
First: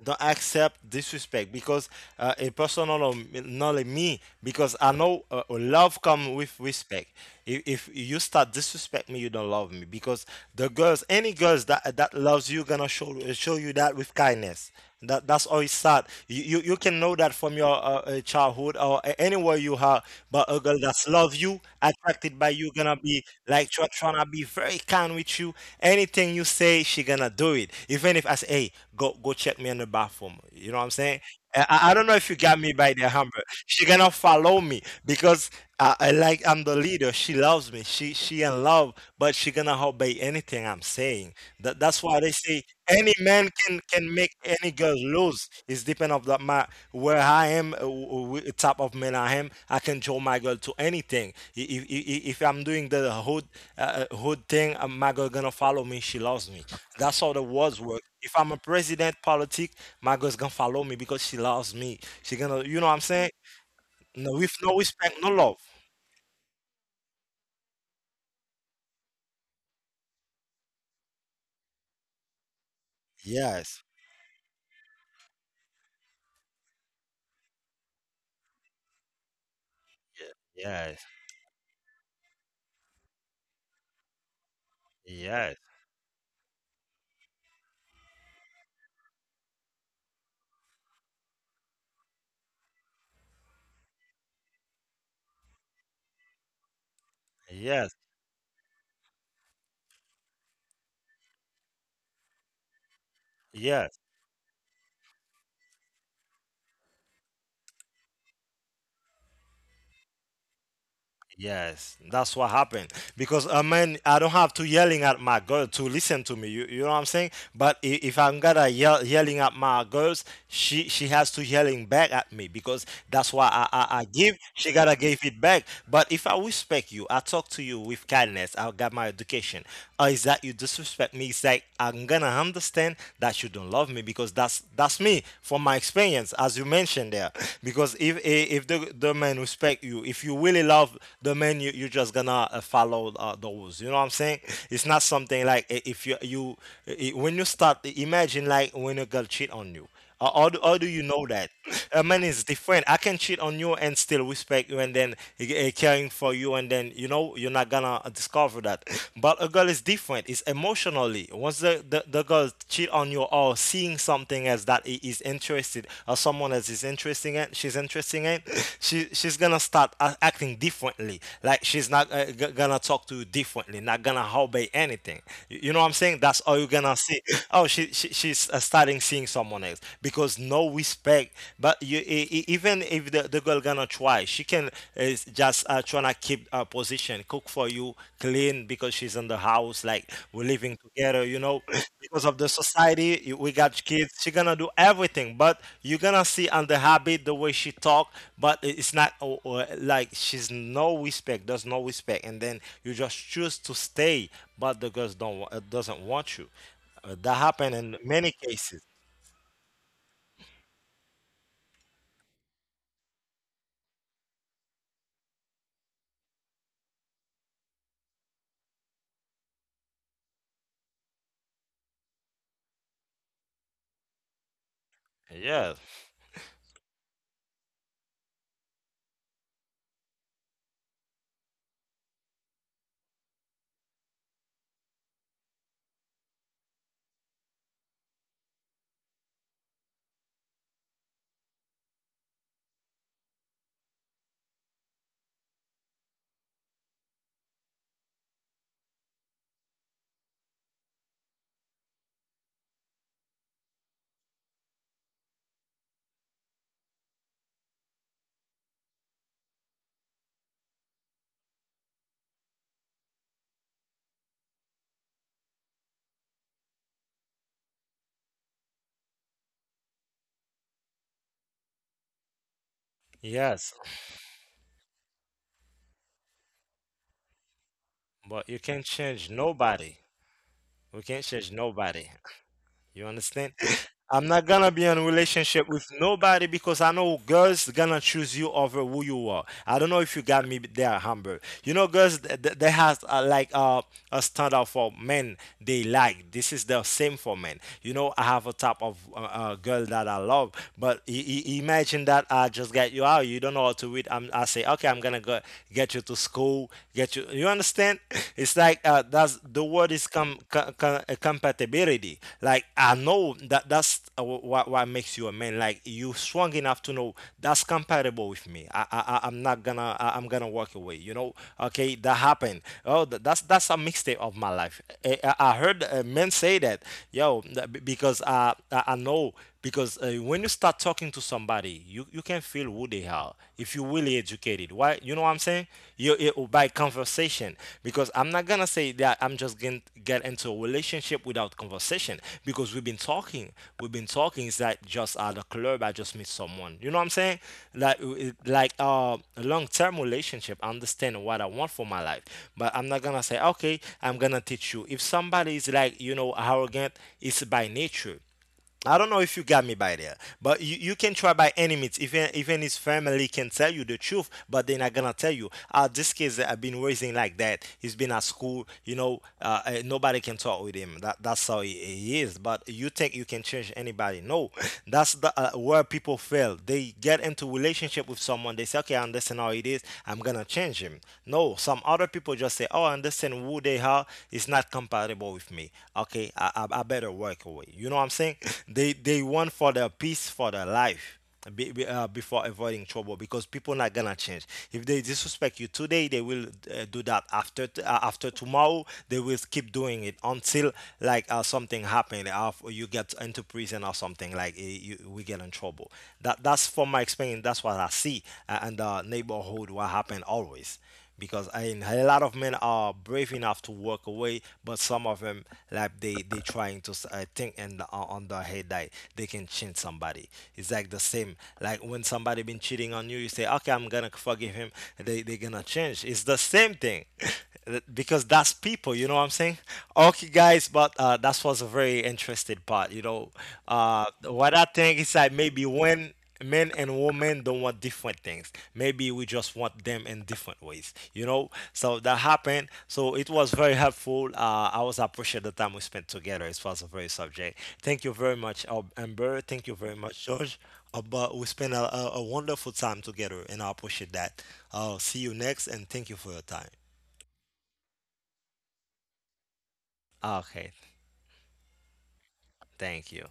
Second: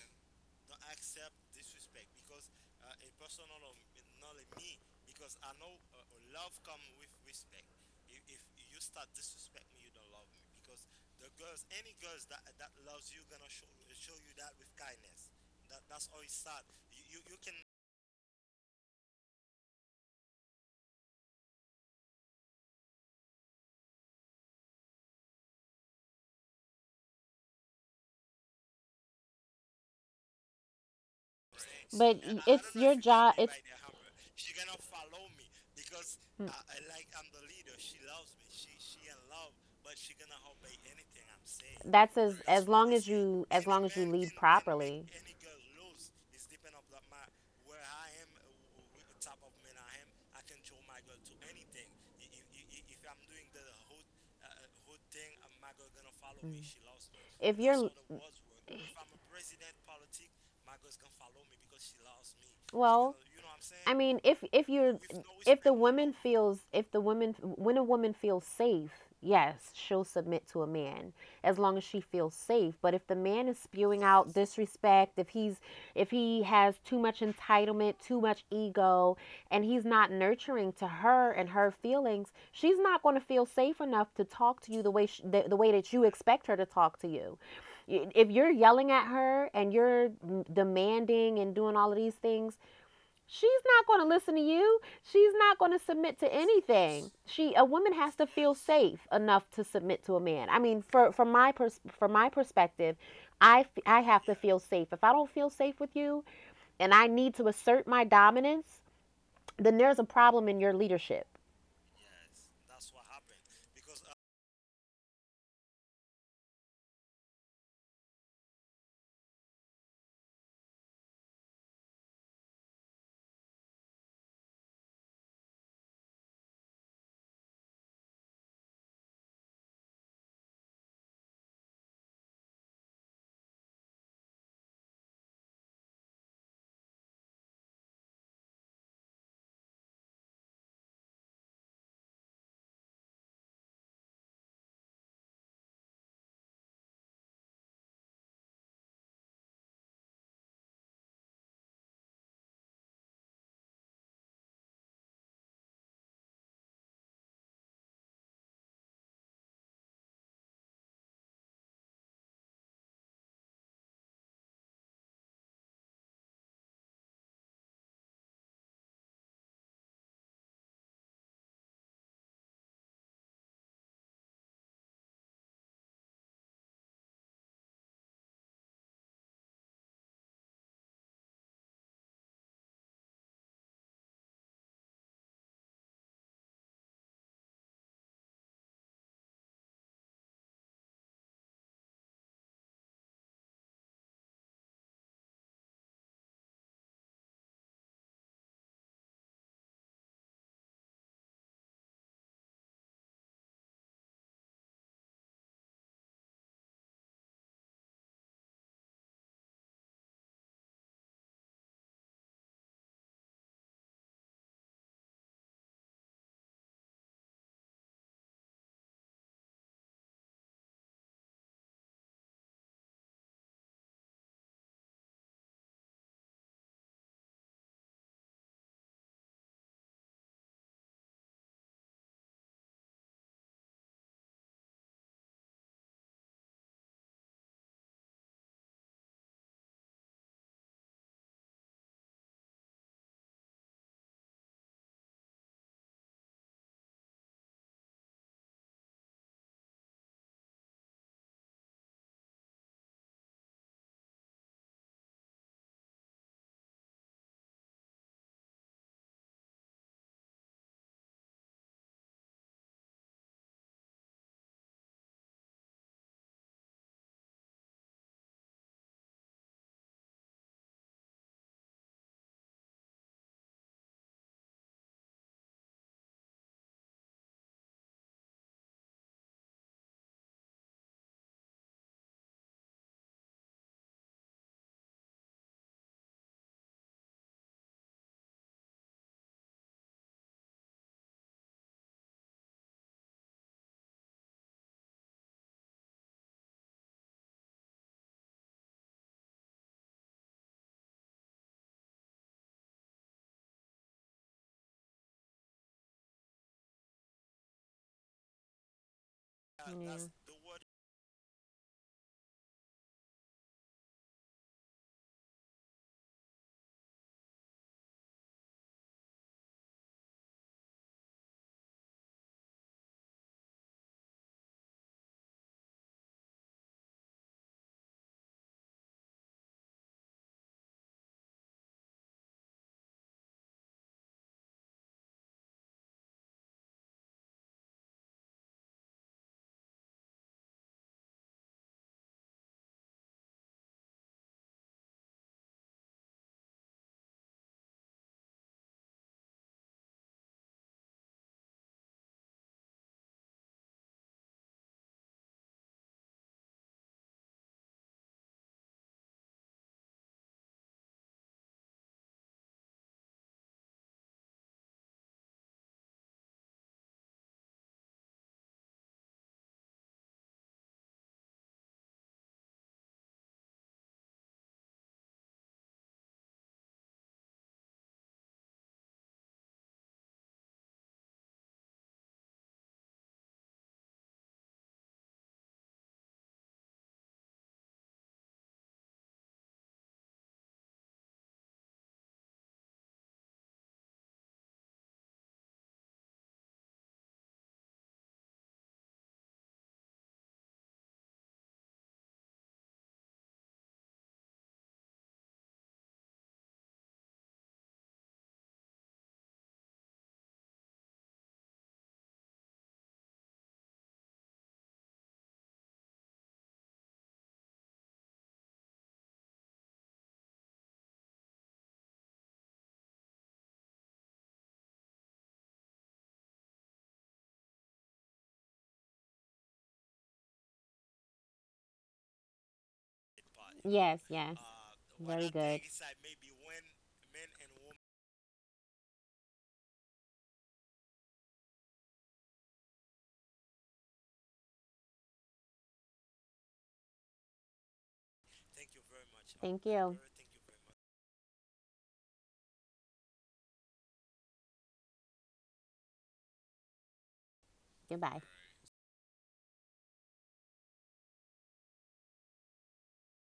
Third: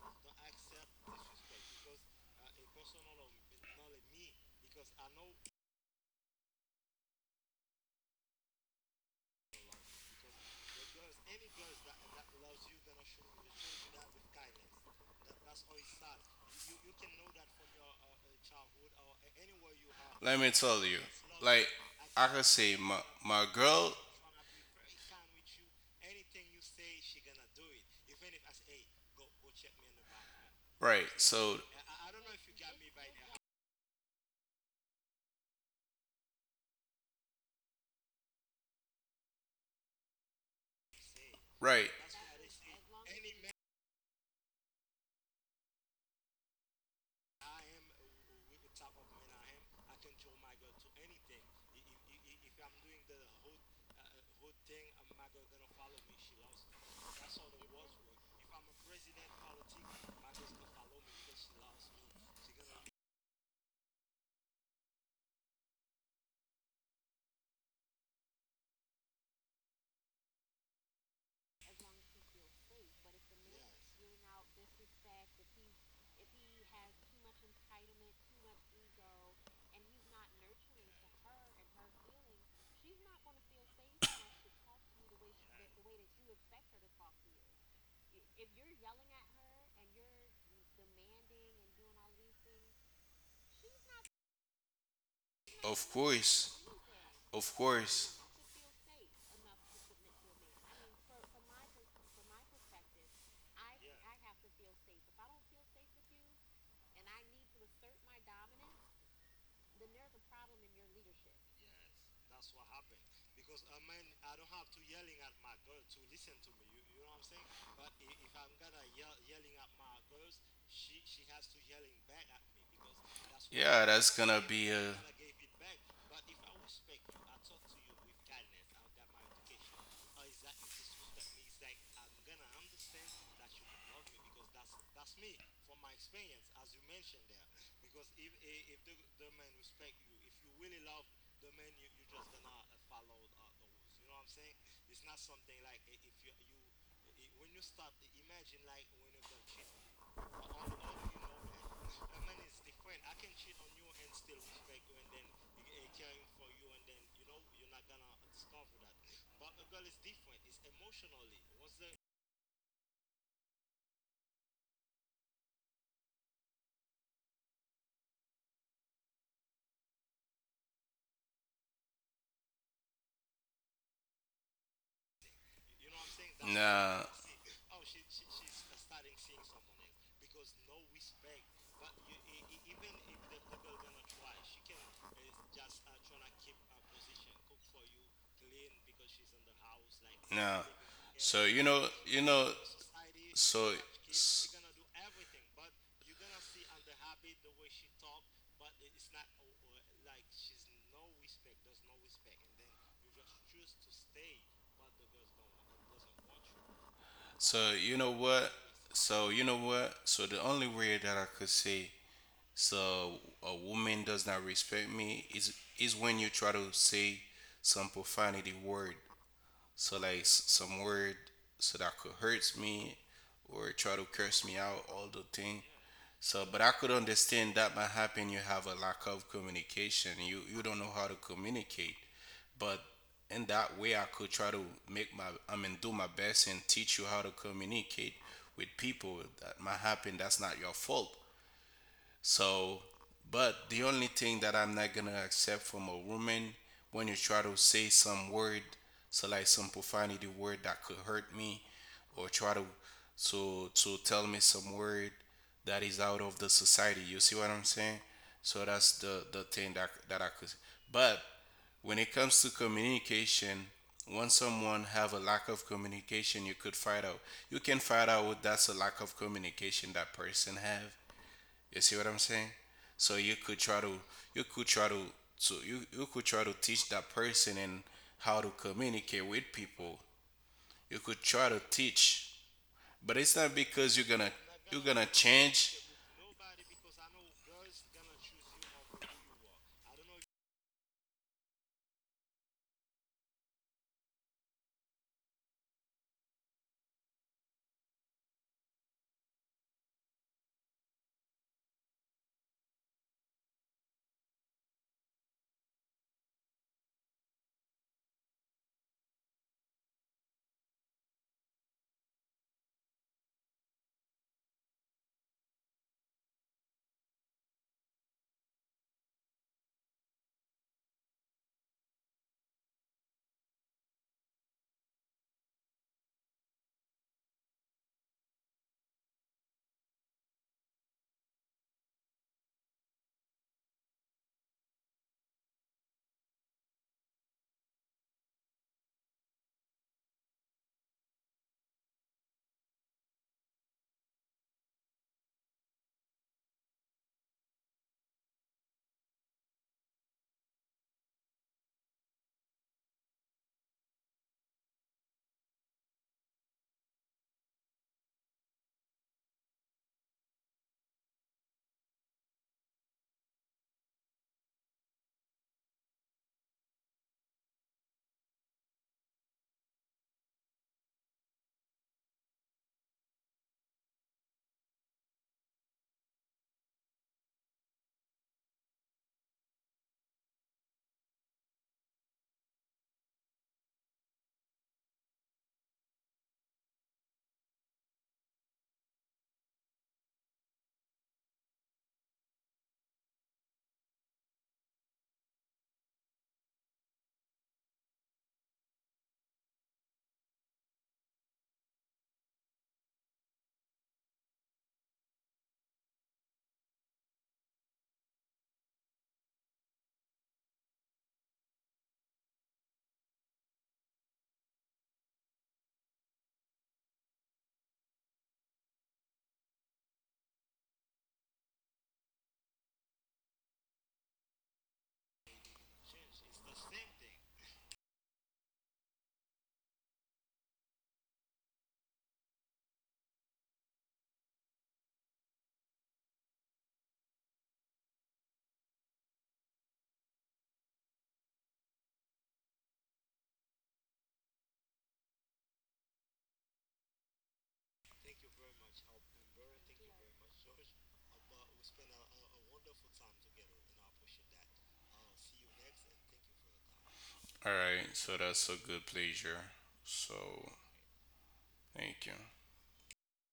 [SPEAKER 1] don't accept disrespect because a person or not like me, because I know love come with respect. If, if you start disrespect me, you don't love me because the girls, any girls that loves you, gonna show you that with kindness. That's always sad. You can know that from your childhood or anywhere you have,
[SPEAKER 3] Let
[SPEAKER 1] but
[SPEAKER 3] me
[SPEAKER 1] a girl
[SPEAKER 3] tell,
[SPEAKER 1] that love you, attracted by you,
[SPEAKER 3] say
[SPEAKER 1] gonna
[SPEAKER 3] my
[SPEAKER 1] be
[SPEAKER 3] my
[SPEAKER 1] like
[SPEAKER 3] girl,
[SPEAKER 1] trying to be very kind with you. Anything you say, she gonna do it. Even if I say, hey, go check me in the bathroom. You know what I'm
[SPEAKER 3] right?
[SPEAKER 1] saying?
[SPEAKER 3] So
[SPEAKER 1] I don't know if you got me by the hammer. She gonna follow me because I
[SPEAKER 2] Mm.
[SPEAKER 1] like I'm the leader. She loves me. She in love, but she gonna obey anything I'm saying. That
[SPEAKER 3] right,
[SPEAKER 1] that's
[SPEAKER 2] That's
[SPEAKER 3] that's,
[SPEAKER 1] why they say
[SPEAKER 2] as
[SPEAKER 1] any man can make any girl lose. It's depend of the my where I am, type of man I am. I can draw my girl to anything. If I'm doing the hood hood thing, my girl gonna follow me. She loves me. That's how the
[SPEAKER 2] If
[SPEAKER 1] words
[SPEAKER 2] you're
[SPEAKER 1] work. If I'm a president politic, my girl's gonna follow me because she loves me. She gonna, you know what I'm
[SPEAKER 2] Well,
[SPEAKER 1] saying?
[SPEAKER 2] I mean,
[SPEAKER 1] No, with
[SPEAKER 2] if
[SPEAKER 1] no
[SPEAKER 2] you're
[SPEAKER 1] respect, no love.
[SPEAKER 2] if the woman feels, if the woman when a woman feels safe, yes, she'll submit to a man as long as she feels safe. But if the man is
[SPEAKER 1] Yes.
[SPEAKER 2] spewing out disrespect, if he has too much entitlement, too much ego, and he's not nurturing to
[SPEAKER 1] Yes.
[SPEAKER 2] her and her feelings, she's not going to feel safe enough to talk to you the way the
[SPEAKER 1] Yes.
[SPEAKER 2] way that you expect her to talk to you. If you're yelling at her and you're demanding and doing all of these things, she's not going to listen to you. She's not going to
[SPEAKER 3] of
[SPEAKER 2] submit to
[SPEAKER 3] course,
[SPEAKER 2] anything. She
[SPEAKER 3] of
[SPEAKER 2] A woman
[SPEAKER 1] Yes.
[SPEAKER 2] has
[SPEAKER 3] course,
[SPEAKER 2] to feel safe enough to submit to a man. I mean, for from my pers- from my perspective,
[SPEAKER 1] Yes.
[SPEAKER 2] I have to feel safe. If I don't feel safe with you and I need to assert my dominance, then there's a problem in your leadership.
[SPEAKER 1] Yes, that's what happened. Because I mean, I don't have to yelling at my girl to listen to me. You know what I'm saying? But if I'm gonna yelling at my girls, she has to yelling back at me because that's why I give.
[SPEAKER 3] be
[SPEAKER 1] She
[SPEAKER 3] a. a.
[SPEAKER 1] gotta give it back. But if I respect you, I talk to you with kindness. I got my education. Or is that you disrespect me? It's like I'm gonna understand that you don't love me because that's me from my experience, as you mentioned there. Because if the man respect you, if you really love the man, you're just gonna follow the rules. You know what I'm saying? It's not something like I- if you you I- when you start imagine like when a girl cheat on you. How do you know that? A man is different. I can cheat on you and still respect you and then caring for you and then you're not gonna discover that. But a girl is different. It's emotionally. Once the girl cheat on you or seeing something as that he is interested or someone else is interesting in, she's interesting in, she's gonna start acting differently. Like she's not gonna talk to you differently. Not gonna obey anything. You know what I'm saying? That's all you're gonna see. Oh, she's starting seeing someone else because no respect. But you, even if the girl gonna try, she can is just trying to keep a position, cook for you, clean because she's in the house. Like
[SPEAKER 3] Nah.
[SPEAKER 1] we're
[SPEAKER 3] No.
[SPEAKER 1] living together,
[SPEAKER 3] So,
[SPEAKER 1] because of the society. We
[SPEAKER 3] so
[SPEAKER 1] got kids. She gonna do everything, but you're gonna see on the habit the way she talk. But it's not like she's no respect. There's no respect, and then you just choose to stay, but the girls don't wa- doesn't want you. That happened
[SPEAKER 3] so
[SPEAKER 1] in
[SPEAKER 3] you know
[SPEAKER 1] many
[SPEAKER 3] what?
[SPEAKER 1] cases.
[SPEAKER 3] So you know what? So the only way that I could say, so a woman does not respect me is when you try to say some profanity word. So like some word, so that could hurt me, or try to curse me out, all the thing.
[SPEAKER 1] Yes,
[SPEAKER 3] So, but I could understand, that might happen you have a lack of communication. You don't know how to communicate, but in that way I could try to make my I mean do my best and teach you how to communicate with people, that might happen, that's not your fault. So but the only thing that I'm not gonna accept from a woman, when you try to say some word, so like some profanity word, that could hurt me, or try to tell me some word that is out of the society. You see what I'm saying? So that's the thing that I could, but when it comes to communication, once someone have a lack of communication, you can find out what that's a lack of communication that person have. You see what I'm saying? So you could
[SPEAKER 1] yes,
[SPEAKER 3] try to you could try to so you could try to teach that person and how
[SPEAKER 1] but
[SPEAKER 3] to
[SPEAKER 1] you can't
[SPEAKER 3] communicate
[SPEAKER 1] change
[SPEAKER 3] with
[SPEAKER 1] nobody.
[SPEAKER 3] people. You
[SPEAKER 1] We
[SPEAKER 3] could
[SPEAKER 1] can't
[SPEAKER 3] try
[SPEAKER 1] change
[SPEAKER 3] to
[SPEAKER 1] nobody.
[SPEAKER 3] teach,
[SPEAKER 1] You
[SPEAKER 3] but it's
[SPEAKER 1] understand?
[SPEAKER 3] not because you're
[SPEAKER 1] I'm
[SPEAKER 3] gonna
[SPEAKER 1] not gonna
[SPEAKER 3] you're
[SPEAKER 1] be in a
[SPEAKER 3] gonna
[SPEAKER 1] relationship
[SPEAKER 3] change.
[SPEAKER 1] with nobody because I know girls gonna choose you over who you are. I don't know if you got me there, Humber. You know, girls they has like a standard for men they like. This is the same for men. You know, I have a type of girl that I love, but imagine that I just get you out. You don't know how to read. I say, okay, I'm gonna go get you to school, get you. You understand? It's like that's the word
[SPEAKER 2] That's
[SPEAKER 1] is compatibility. Like I know that that's what makes you a man. Like you strong enough to know that's compatible with me. I'm not gonna. I'm gonna walk away. You know, okay, that happened. Oh, that's a mixtape of my life. I heard men say that, yo, because I know because when you start talking to somebody you can feel who they are if you really educated why you know what I'm saying, you it, by conversation, because I'm not gonna say that I'm just gonna get into a relationship without conversation, because we've been talking, is that just at a club I just meet someone, you know what I'm saying, like a long-term relationship. I understand what I want for my life, but I'm not gonna say okay I'm gonna teach you if somebody is like, you know, arrogant. It's by nature. I don't know if you got me by there, but you can try by any means. Even his family can tell you the truth, but they're not gonna tell you. This kid I have been raising like that. He's been at school, you know. Nobody can talk with him. That's how he is. But you think you can change anybody? No, that's the where people fail. They get into relationship with someone. They say, okay, I understand how it is. I'm gonna change him. No, some other people just say, oh, I understand person who they are is not compatible with me. Okay, I better walk away. You know what I'm saying? They want for their peace for their life. Before avoiding trouble, because people not gonna change. If they disrespect you today, they will do that after after tomorrow. They will keep doing it until like something happen, you get into prison or something like we get in trouble. That that's from my experience, that's what I see, and the neighborhood what happen always, because I a lot of men are brave enough to walk away, but some of them, like they trying to think and on their head that they can change somebody. It's like the same like when somebody been cheating on you, you say okay I'm gonna forgive him. They gonna change. It's the same thing. Because that's people, you know what I'm saying. Okay guys, but that was a very interesting part, you know.
[SPEAKER 2] Yes, yes.
[SPEAKER 1] What I think is
[SPEAKER 2] Very
[SPEAKER 1] like
[SPEAKER 2] good.
[SPEAKER 1] maybe when men and women don't want different things, maybe we just want them in different ways, you know. So that happened, so it was very helpful. I was appreciate the time we spent together. It was a very subject. Thank you very much, amber.
[SPEAKER 2] Thank
[SPEAKER 1] Thank you
[SPEAKER 2] you.
[SPEAKER 1] very much, george. But we spent a wonderful time together and I appreciate that. See you next, and thank you for your time.
[SPEAKER 3] All right, so
[SPEAKER 2] Goodbye.
[SPEAKER 3] that's a good pleasure. So
[SPEAKER 1] Okay,
[SPEAKER 3] thank you.
[SPEAKER 1] thank you.